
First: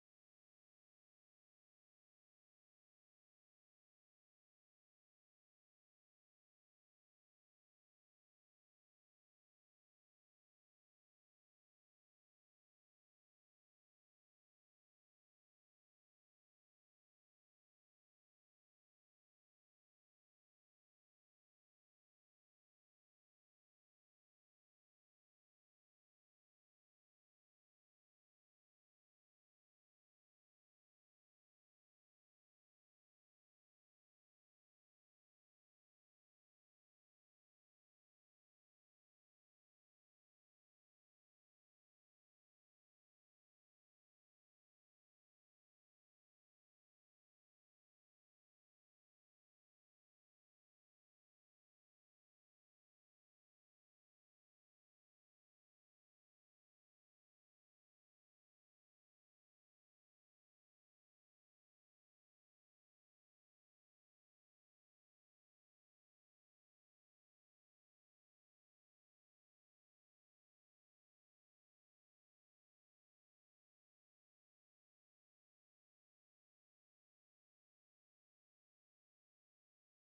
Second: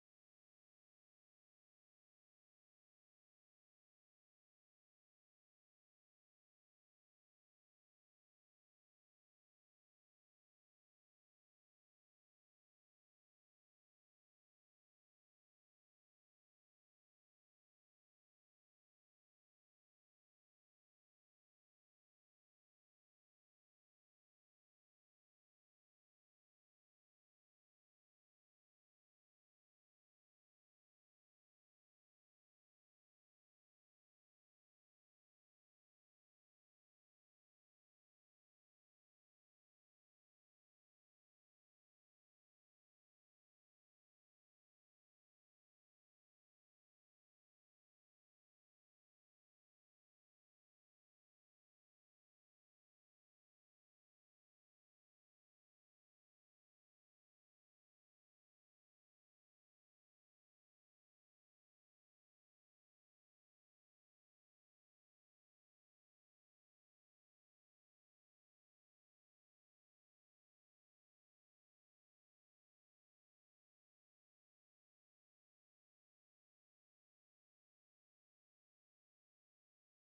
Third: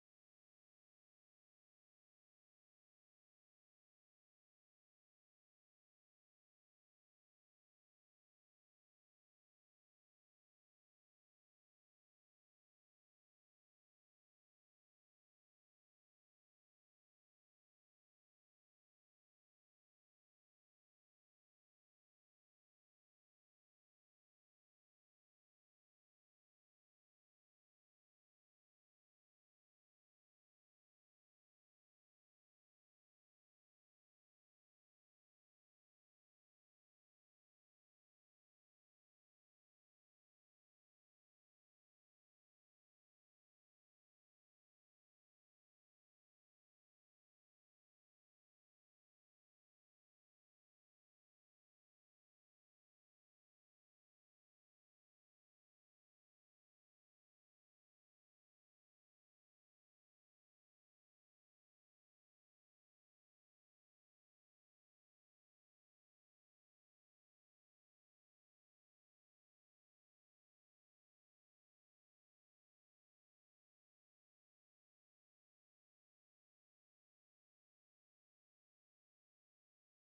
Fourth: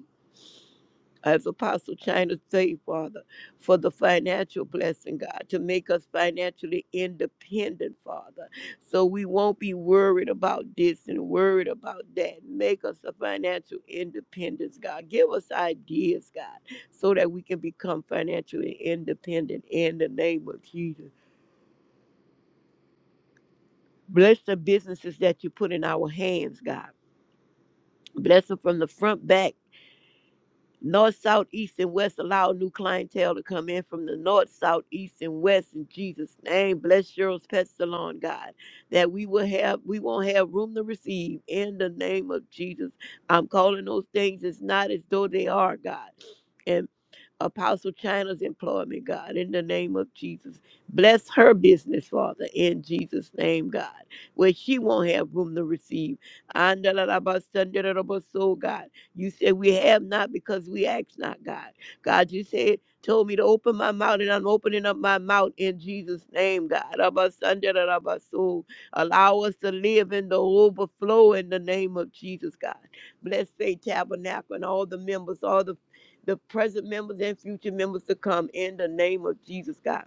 as Apostle China say, Father, for the financial blessing, God, to make us financially independent, Father. So we won't be worried about this and worried about that. Make us a financial independence, God. Give us ideas, God, so that we can become financially independent in the name of Jesus. Bless the businesses that you put in our hands, God. Bless them from the front back North, south, east, and west. Allow new clientele to come in from the north, south, east, and west in Jesus' name. Bless Cheryl's pet salon, God, that we will have, we won't have room to receive in the name of Jesus. I'm calling those things as not as though they are, God. And Apostle China's employment, God, in the name of Jesus. Bless her business, Father, in Jesus' name, God, where she won't have room to receive. And God. You said we have not because we ask not, God. God, you said, told me to open my mouth, and I'm opening up my mouth in Jesus' name, God. Abba, Sunday, da, da, ba, so. Allow us to live in the overflow in the name of Jesus, God. Bless Faith Tabernacle and all the members, all the the present members and future members to come in the name of Jesus, God.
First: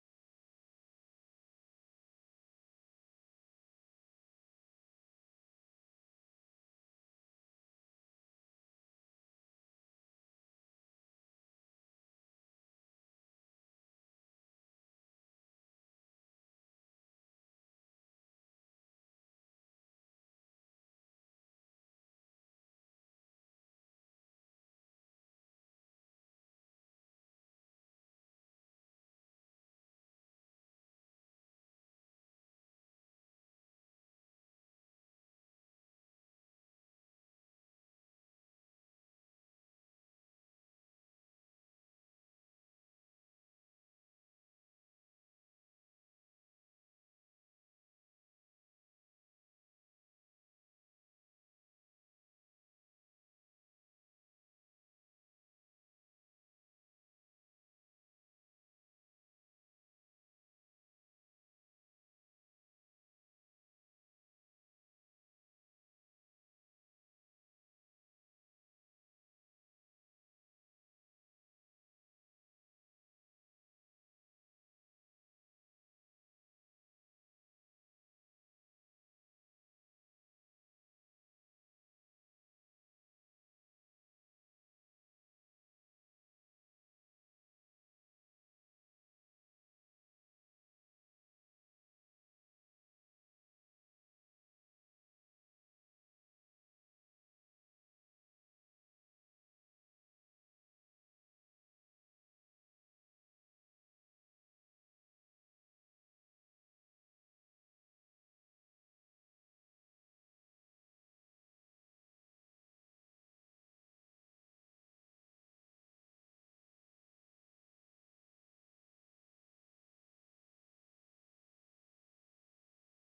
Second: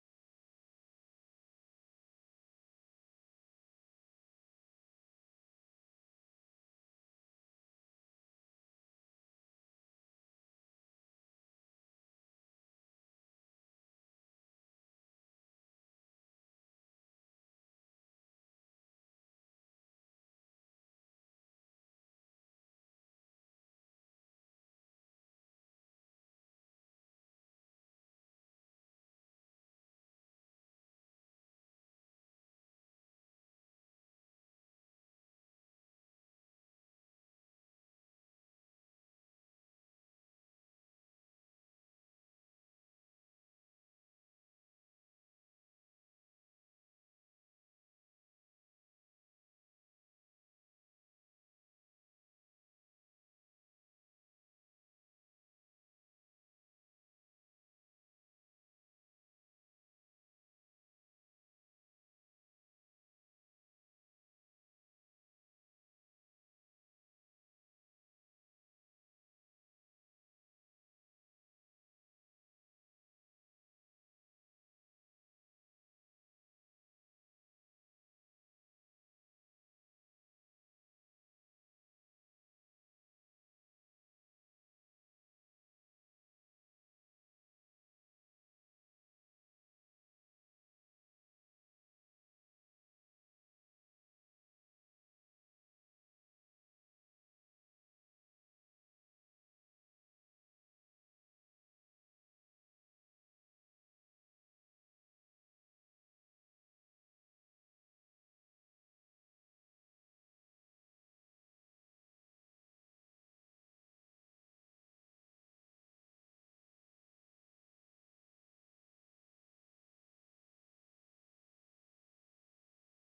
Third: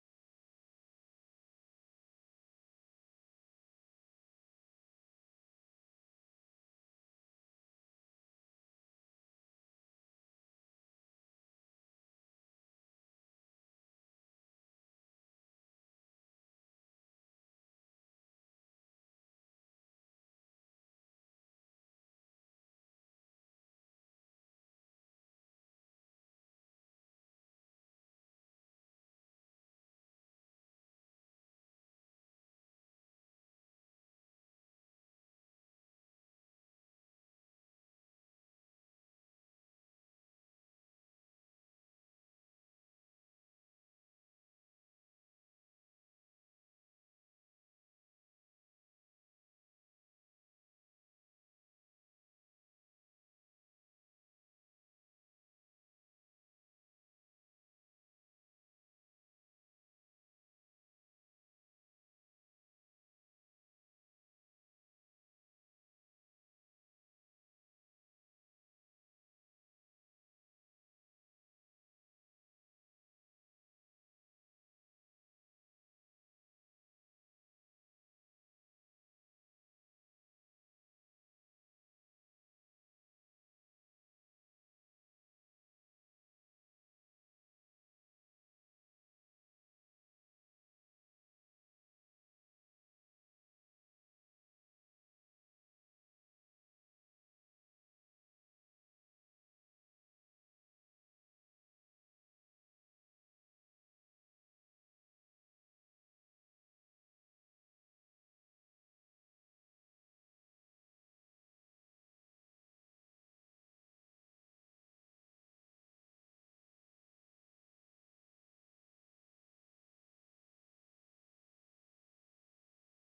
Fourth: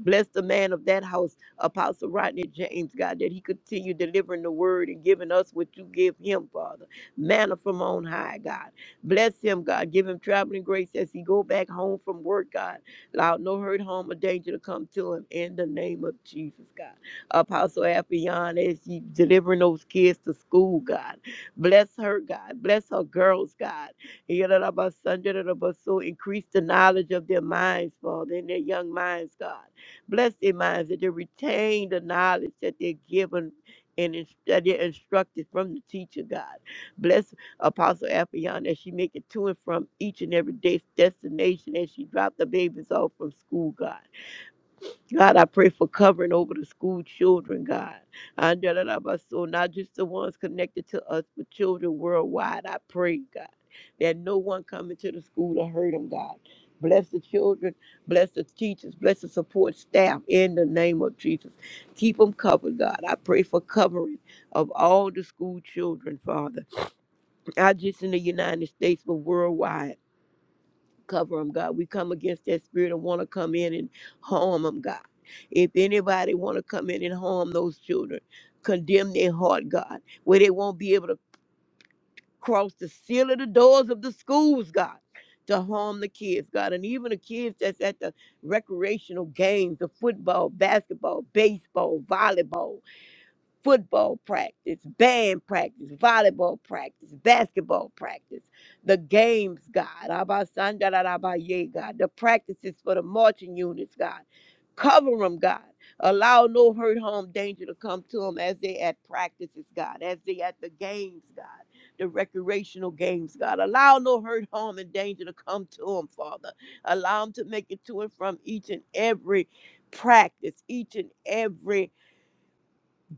Bless the man of that house, Apostle Rodney James, God, that he continue delivering the word and giving us what you give him, Father. Manna from on high, God. Bless him, God. Give him traveling grace as he go back home from work, God. Allow no hurt, harm, or danger to come to him in the name of Jesus, God. Apostle Affion, as he delivering those kids to school, God. Bless her, God. Bless her girls, God. Yadadabasun, dadadabasu. Increase the knowledge of their minds, Father, in their young minds, God Bless their minds that they retain the knowledge that they're given and ins- that they're instructed from the teacher, God. Bless Apostle Appion as she make it to and from each and every day's destination as she drop the babies off from school, God. God, I pray for covering over the school children, God. And da- da- da- ba- So not just the ones connected to us, but children worldwide. I pray, God, that no one coming to the school to hurt them, God. Bless the children, bless the teachers, bless the support staff in the name of Jesus. Keep them covered, God. I pray for covering of all the school children, Father, not just in the United States, but worldwide cover them, God. We come against that spirit and want to come in and harm them, God. If anybody want to come in and harm those children, condemn their heart, God, where they won't be able to cross the seal of the doors of the schools, God, to harm the kids, God, and even the kids that's at the recreational games, the football, basketball, baseball, volleyball football practice, band practice, volleyball practice, basketball practice, the games, God, Abasandarabaye, God, the practices for the marching units, God. Cover them, God. Allow no hurt, harm, danger to come to them as they at practices, God, as they at the games, God, the recreational games, God. Allow no hurt, harm, and danger to come to them, Father. Allow them to make it to and from each and every practice, each and every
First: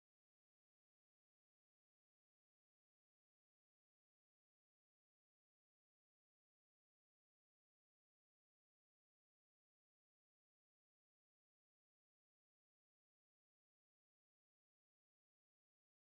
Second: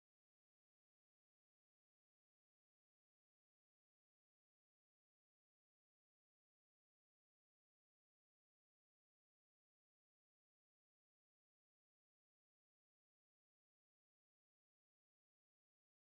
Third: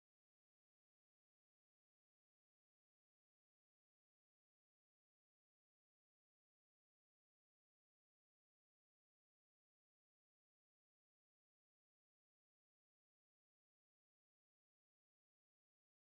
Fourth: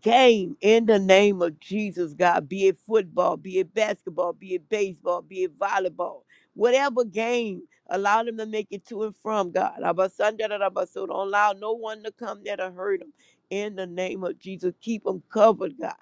game in the name of Jesus, God, be it football, be it basketball, be it baseball, be it volleyball, whatever game, allow them to make it to and from, God. Abasanda da da ba, So don't allow no one to come there to hurt them. In the name of Jesus, keep them covered, God.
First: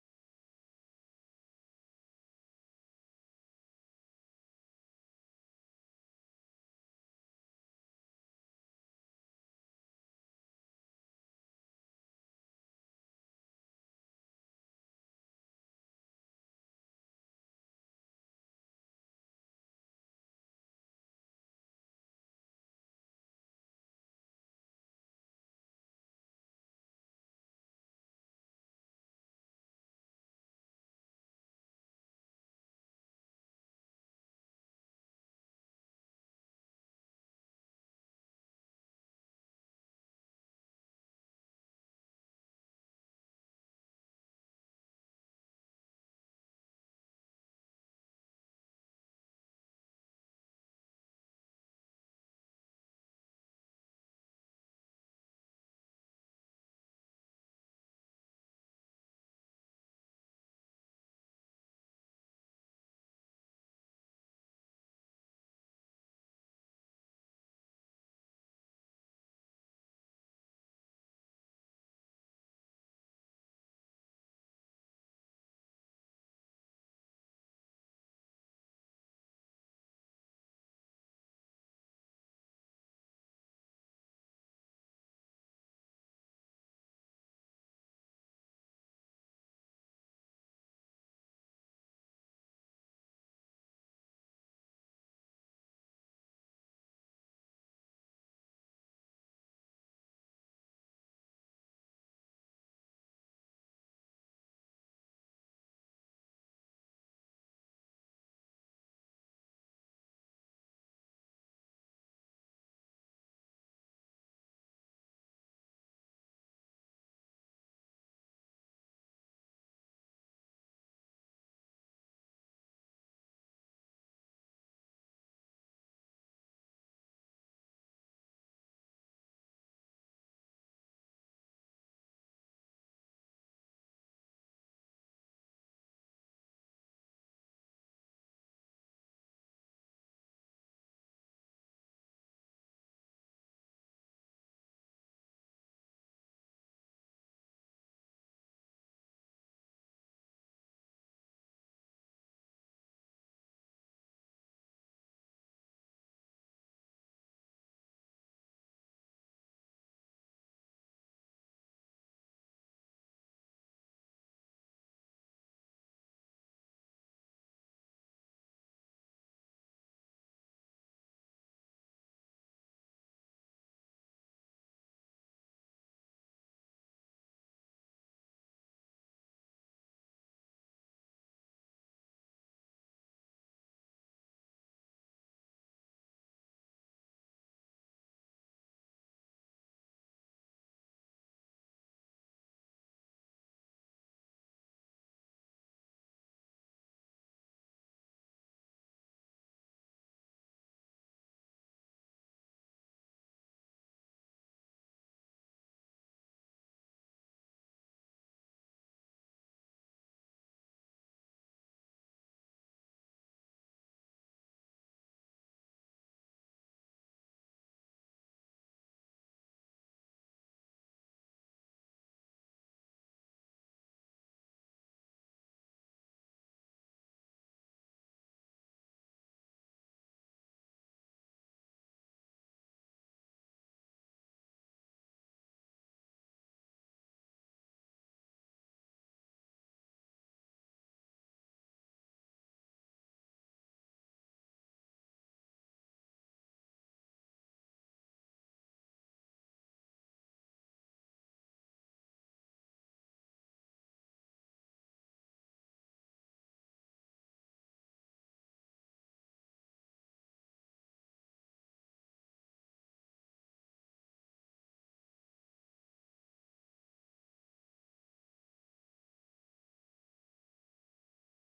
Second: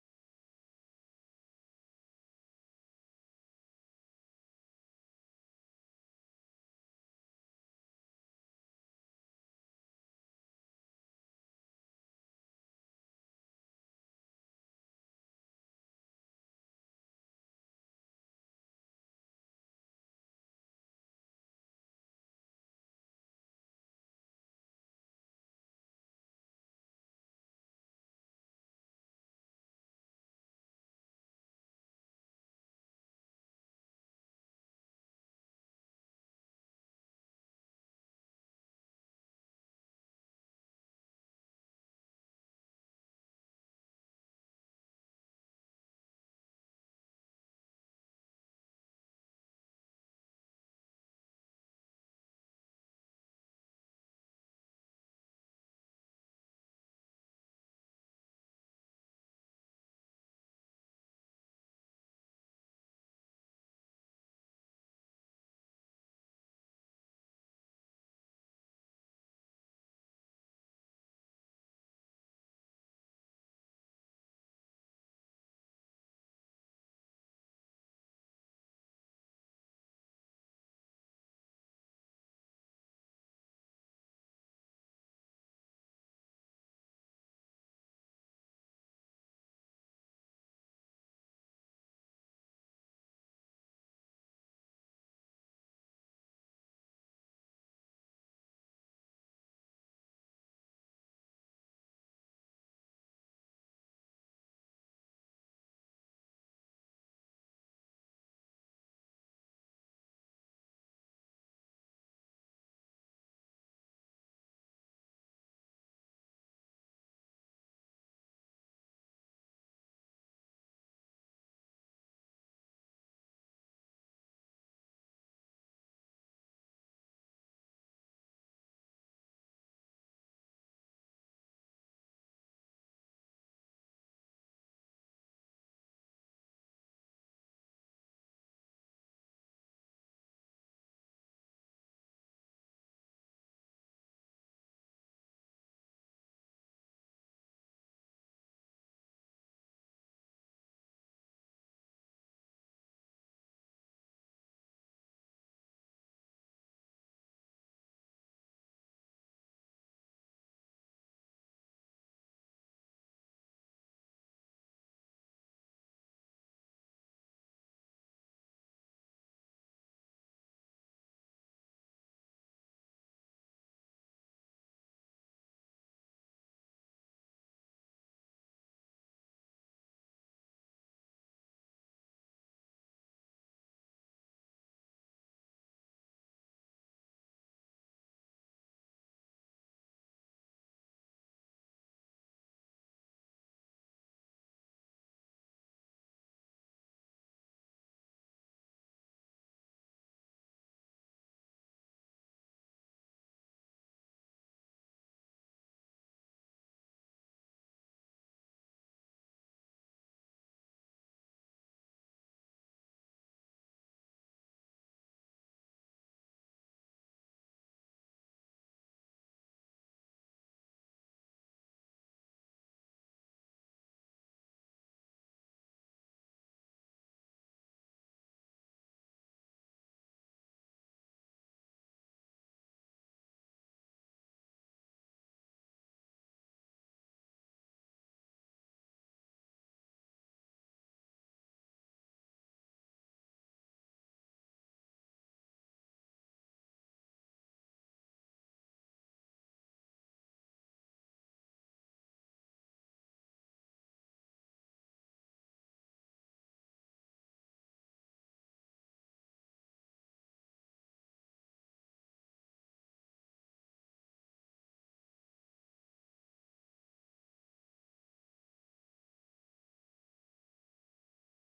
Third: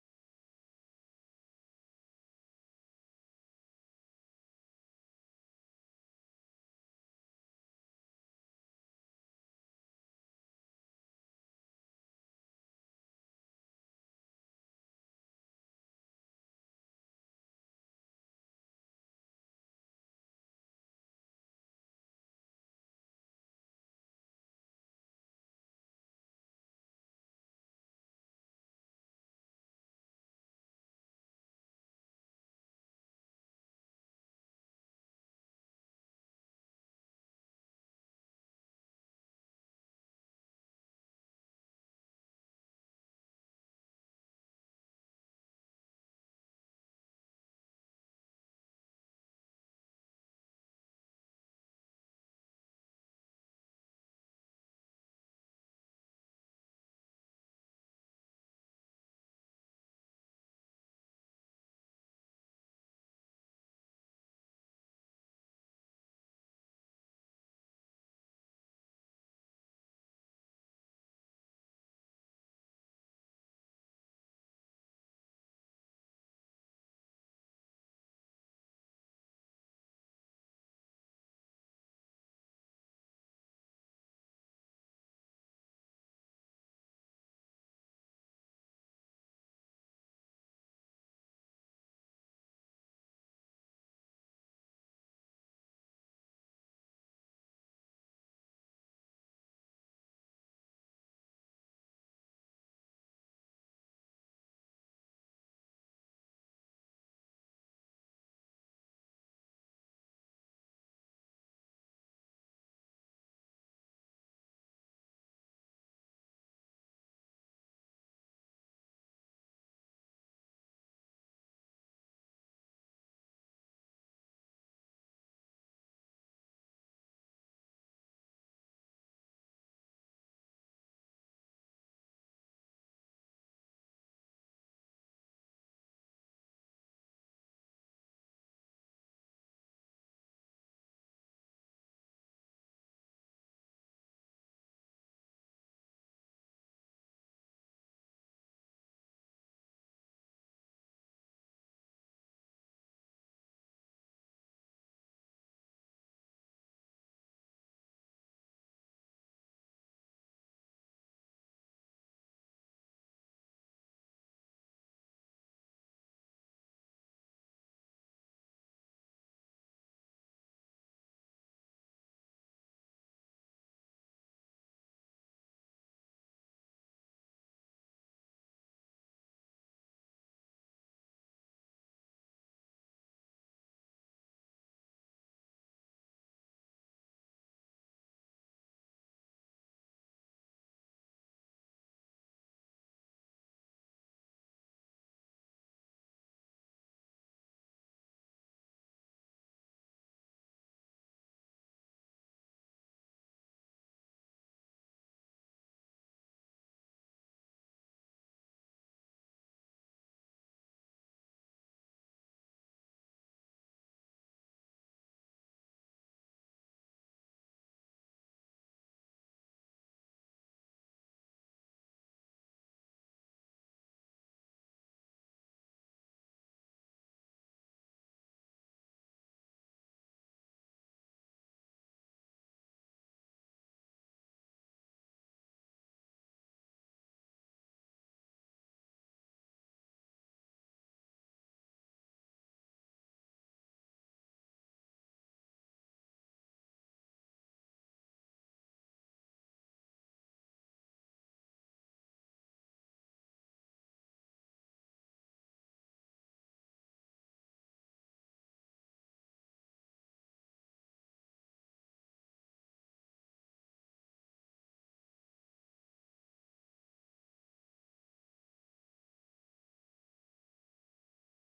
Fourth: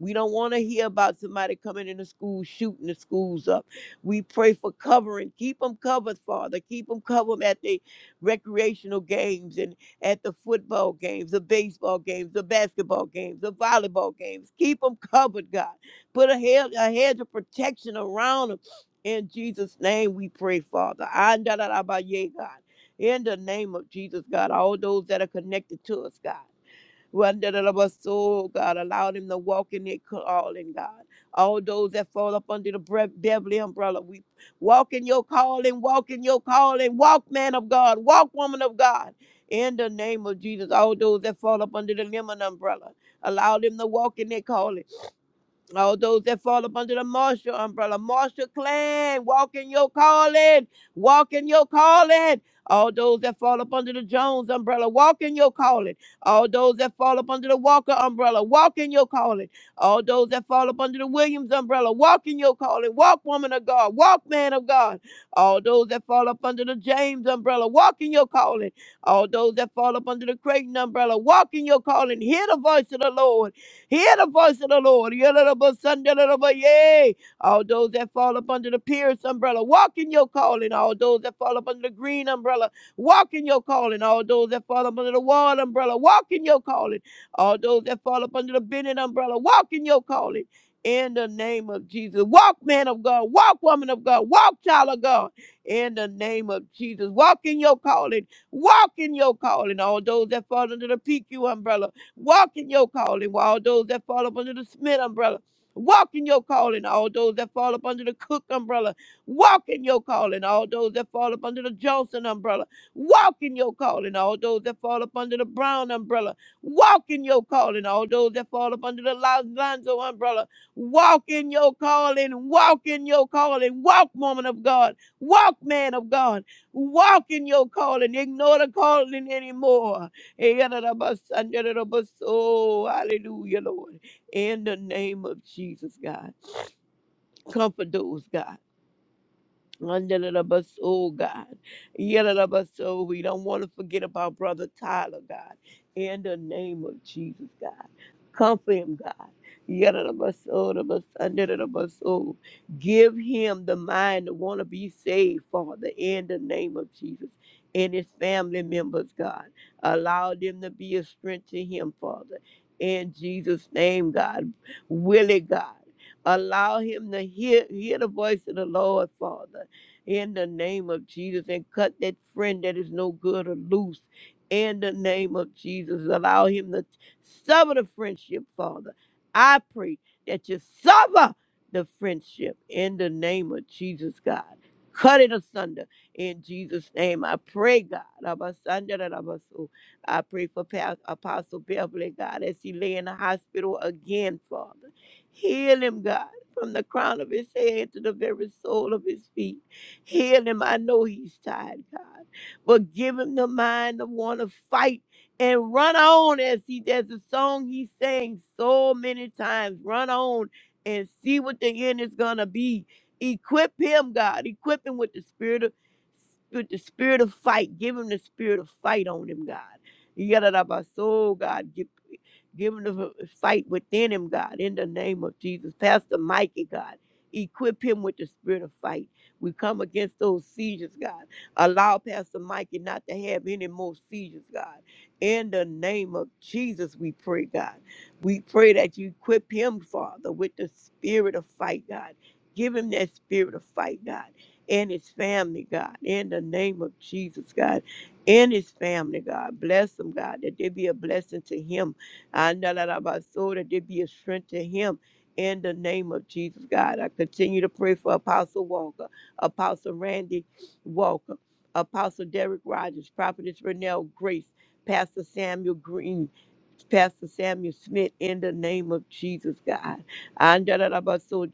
We don't want to hear about somebody coming into school, shooting the schools up. We pray for covering. Keep them covered, Father. Keep them covered at the recreational games at the football games, the baseball games, the basketball games, the volleyball games. Keep them covered, God. Put a hedge, a hedge of protection around them. In Jesus' name we pray, Father. Andalarabaye, God. In the name of Jesus, God, all those that are connected to us, God. Wandalabaso, God, allowed him to walk in their calling, God. All those that fall up under the Bre- Beverly umbrella, we walk in your calling, walk in your calling, walk, man of God, walk, woman of God. In the name of Jesus, all those that fall up under the Lemon umbrella, allow them to walk in their calling. All those that fall up under the Marshall umbrella, Marshall clan, walk in your calling, walk in your calling. All those that fall up under the Jones umbrella, walk in your calling. All those that fall up under the Walker umbrella, walk in your calling. All those that fall up under the Williams umbrella, walk in your calling. Walk, woman of God, walk, man of God. All those that fall up under the James umbrella, walk in your calling. All those that fall up under the Creighton umbrella, walk in your calling. Hear the voice of the Lord. Hear the voice of the Lord. Yadadabasandaladabaya. All those that fall up under the Pierce umbrella, walk in your calling. All those that fall up under the Green umbrella, walk in your calling. All those that fall up under the Wall umbrella, walk in your calling. All those that fall up under the Bennett umbrella, walk in your calling. In the name of Jesus. Walk, man of God. Walk, woman of God. Walk, child of God. In the name of Jesus. Walk in your calling. Walk in your calling. All those that fall under the PQ umbrella. Walk in your calling, while all those that fall up under the Smith umbrella. Walk in your calling, all those that fall up under the Cook umbrella. Walk in your calling, all those that fall up under the Johnson umbrella. Walk in your calling, all those that fall up under the Brown umbrella. Walk in your calling, all those that fall up under the Lonzo umbrella. Walk in your calling, walk in your calling, walk, woman of God, walk, man of God, walk in your calling. Ignore the calling anymore. Oh, hallelujah, Lord. In the name of Jesus, God. Comfort those, God. Under the bus, oh God. Yellow the bus, oh, we don't want to forget about Brother Tyler, God. In the name of Jesus, God. Comfort him, God. Yellow the bus, oh, the bus, under the bus, oh. Give him the mind to want to be saved, Father, in the name of Jesus. And his family members, God. Allow them to be a strength to him, Father. In Jesus' name, God. Will it, God. Allow him to hear, hear the voice of the Lord, Father in the name of Jesus and cut that friend that is no good or loose in the name of Jesus. Allow him to sever the friendship, Father. I pray that you sever the friendship in the name of Jesus, God. Cut it asunder in Jesus' name. I pray, God. Abasandarabaso. I pray for Pa- Apostle Beverly, God, as he lay in the hospital again, Father. Heal him, God, from the crown of his head to the very sole of his feet. Heal him. I know he's tired, God. But give him the mind to want to fight and run on as he there's a song he sang so many times. Run on and see what the end is gonna be. Equip him, God. Equip him with the spirit of with the spirit of fight. Give him the spirit of fight on him, God. You got it up our soul, God. Give, give him the fight within him, God, in the name of Jesus. Pastor Mikey, God. Equip him with the spirit of fight we come against those seizures, God. Allow Pastor Mikey not to have any more seizures, God. In the name of Jesus, we pray, God. We pray that you equip him, Father, with the spirit of fight, God. Give him that spirit of fight, God, and his family, God. In the name of Jesus, God. And his family, God. Bless him, God, that there be a blessing to him. I know that about soul, that there be a strength to him. In the name of Jesus, God. I continue to pray for Apostle Walker. Apostle Randy Walker, Apostle Derek Rogers, Prophetess Renelle Grace, Pastor Samuel Green, Pastor Samuel Smith in the name of Jesus, God. And da- da- ba- so,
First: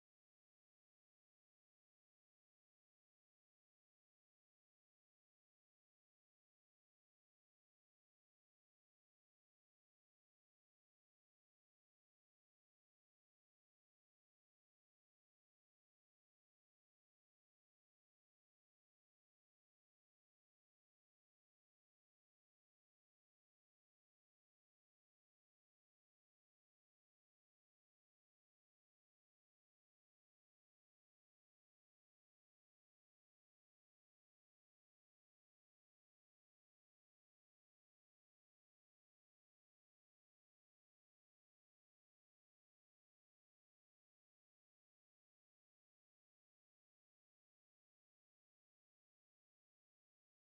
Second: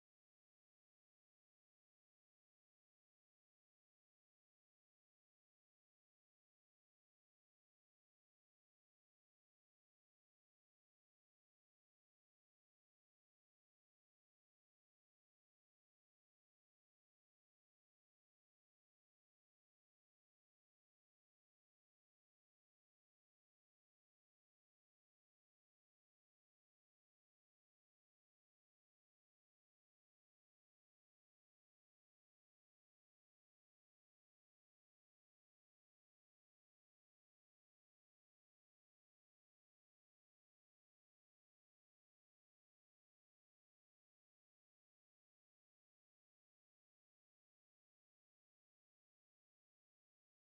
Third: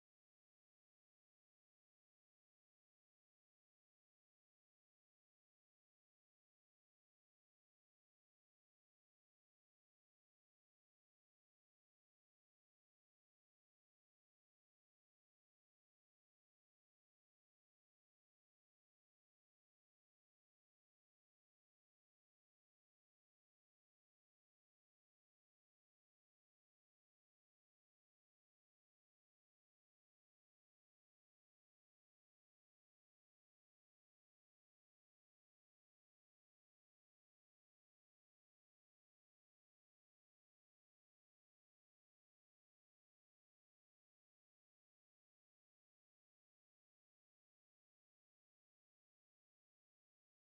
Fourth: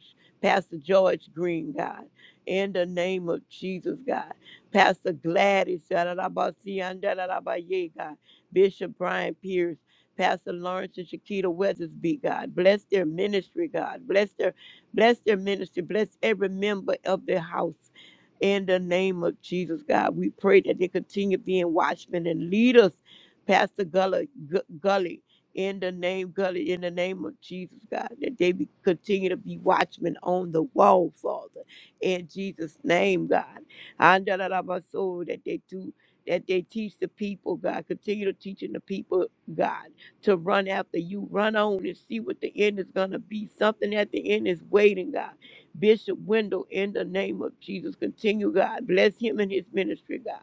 Pastor George Green, God, in the name of Jesus, God. Pastor Gladys, da- da- da- ba- si- da- da- ba- yea, God. Bishop Brian Pierce, Pastor Lawrence and Shakita Weathersby, God. Bless their ministry, God. Bless their bless their ministry. Bless every member of their house. In the name of Jesus, God, we pray that they continue being watchmen and leaders Pastor Gully, Gu- Gully, in the name Gully, in the name of Jesus, God, that they be, continue to be watchmen on the wall, Father, in Jesus' name, God. Andalarabaso, That they do, that they teach the people, God, continue to teaching the people, God, to run after you, run on and see what the end is gonna be. Something at the end is waiting, God. Bishop Wendell, in the name of Jesus, continue, God, bless him and his ministry, God.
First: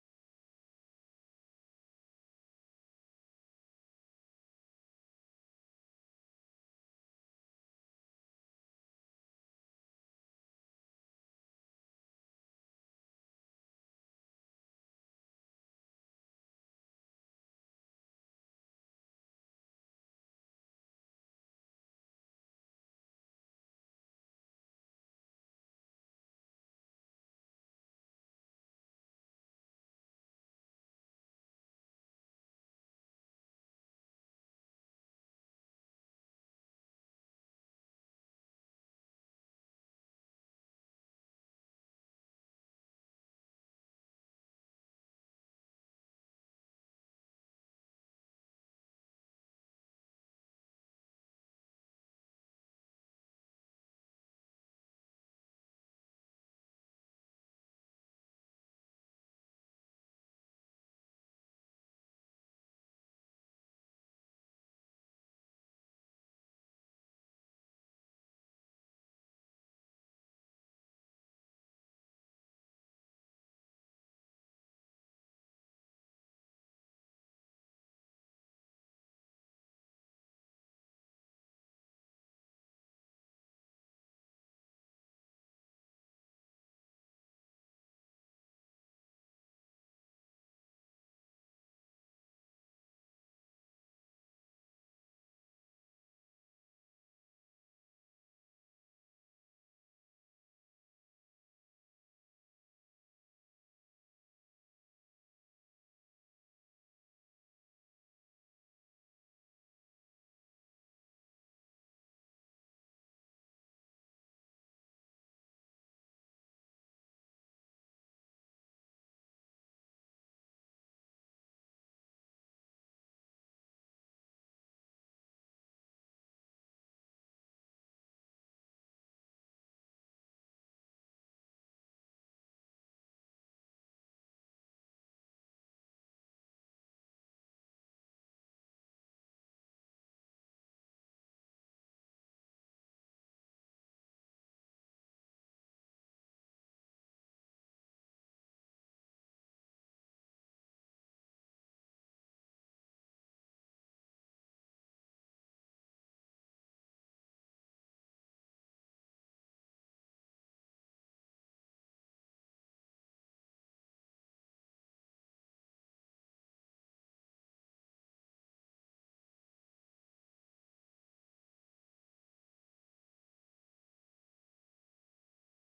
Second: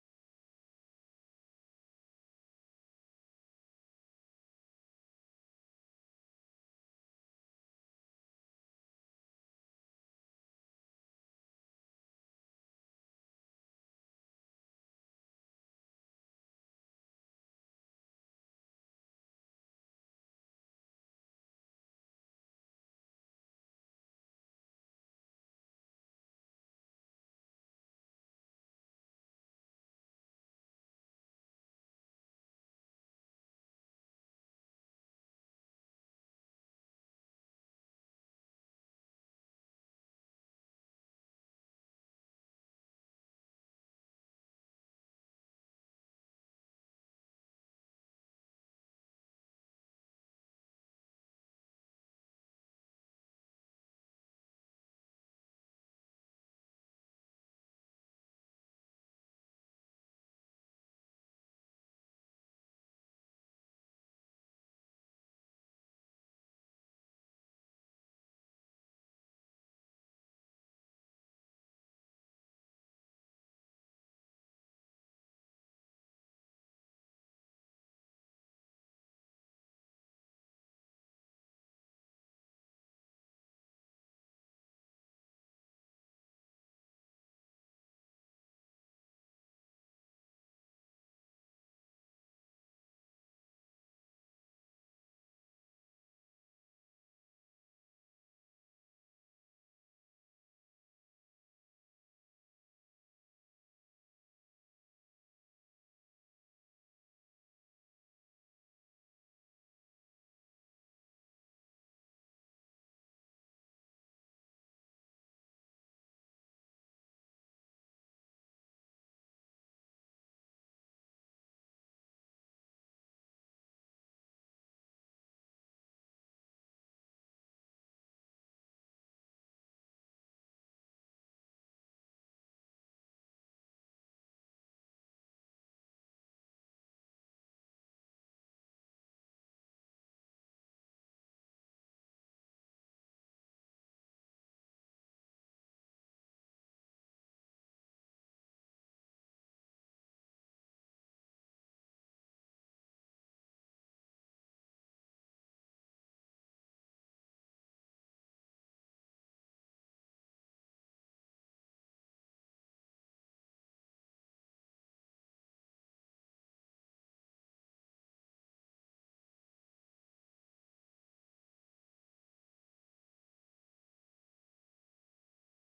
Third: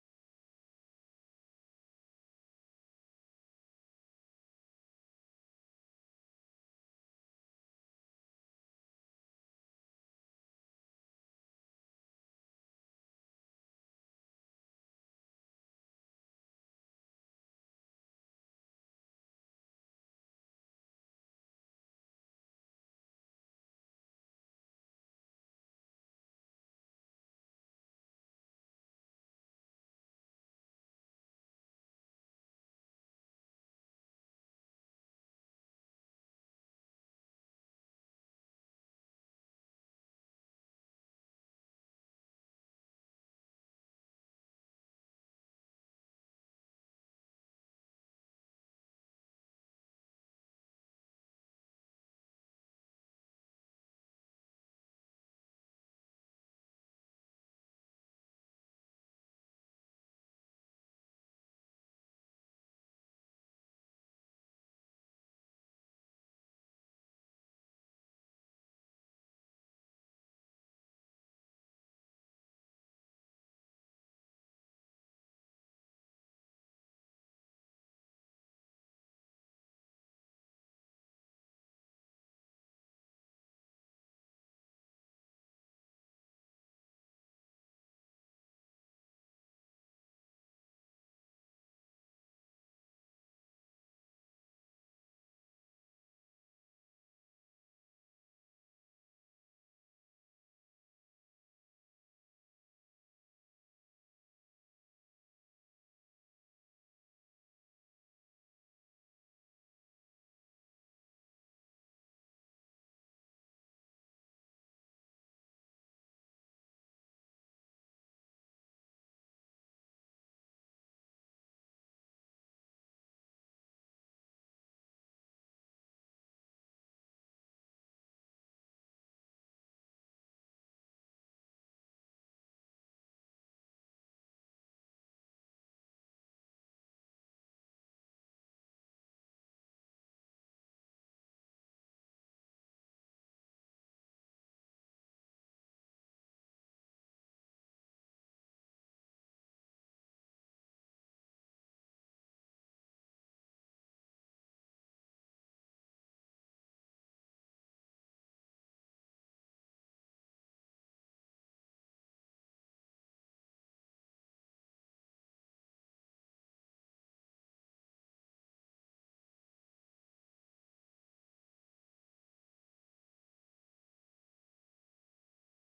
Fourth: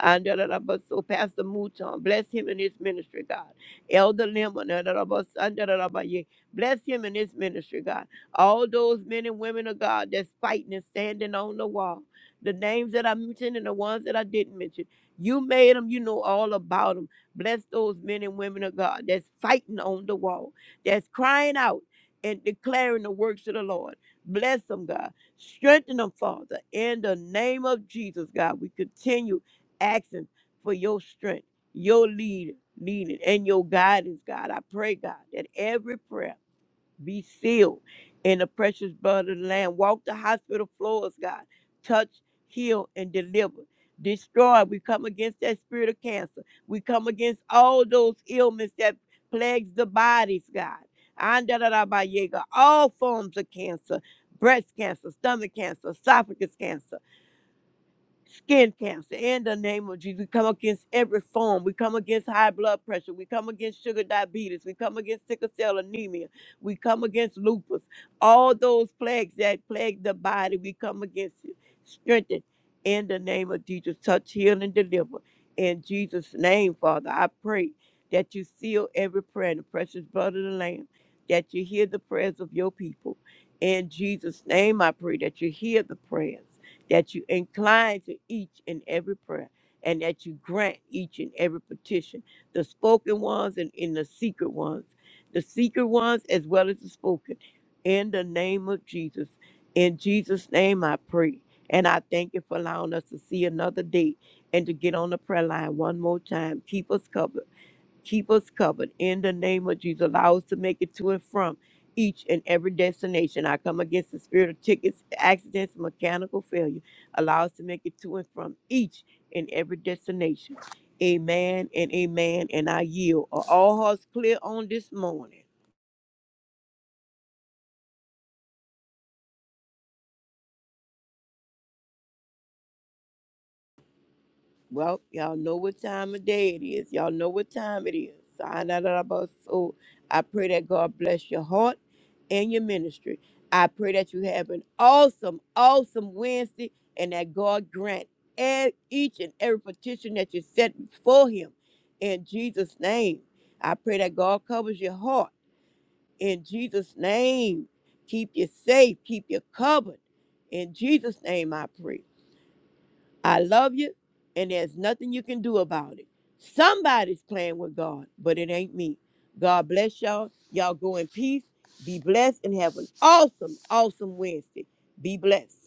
And da- da- da- but so Pastor Mouton, bless him in his ministry, God. Elder Lemon, da- da- da- but son, da- da- da- but yeah, bless him in his ministry, God. All those men and women of God that's fighting and standing on the wall. The names that I mentioned and the ones that I didn't mention. You made them, you know all about them. Bless those men and women of God that's fighting on the wall, that's crying out and declaring the works of the Lord. Bless them, God. Strengthen them, Father. In the name of Jesus, God, we continue asking for your strength, your lead, leading, and your guidance, God. I pray, God, that every prayer be sealed in the precious blood of the Lamb. Walk the hospital floors, God. Touch, heal, and deliver. Destroy. We come against that spirit of cancer. We come against all those ailments that plagues the bodies, God. Andalarabayega, All forms of cancer, breast cancer, stomach cancer, esophagus cancer skin cancer in the name of Jesus. We come against every form. We come against high blood pressure. We come against sugar diabetes. We come against sickle cell anemia. We come against lupus. All those plagues that plague the body, we come against it. Strengthen in the name of Jesus. Touch, heal, and deliver. In Jesus' name, Father, I pray that you seal every prayer in the precious blood of the Lamb, that you hear the prayers of your people. In Jesus' name, I pray that you hear the prayers that you incline to each and every prayer, and that you grant each and every petition, the spoken ones and in the secret ones, the secret ones as well as the spoken. In the name of Jesus, in Jesus' name I pray. And I thank you for allowing us to see another day and to get on the prayer line one more time. Keep us covered Keep us covered in the name of Jesus. Allow us to make it to and from each and every destination. I come against the spirit of tickets, accidents, mechanical failure. Allow us to make it to and from each and every destination. Amen and amen. And I yield. Are all hearts clear on this morning? Well, y'all know what time of day it is. Y'all know what time it is. So I know that about- so I pray that God bless your heart and your ministry. I pray that you have an awesome, awesome Wednesday and that God grant e- each and every petition that you set before Him in Jesus' name. I pray that God covers your heart in Jesus' name. Keep you safe, keep you covered. In Jesus' name, I pray. I love you, and there's nothing you can do about it. Somebody's playing with God, but it ain't me. God bless y'all. Y'all go in peace. Be blessed and have an awesome, awesome Wednesday. Be blessed.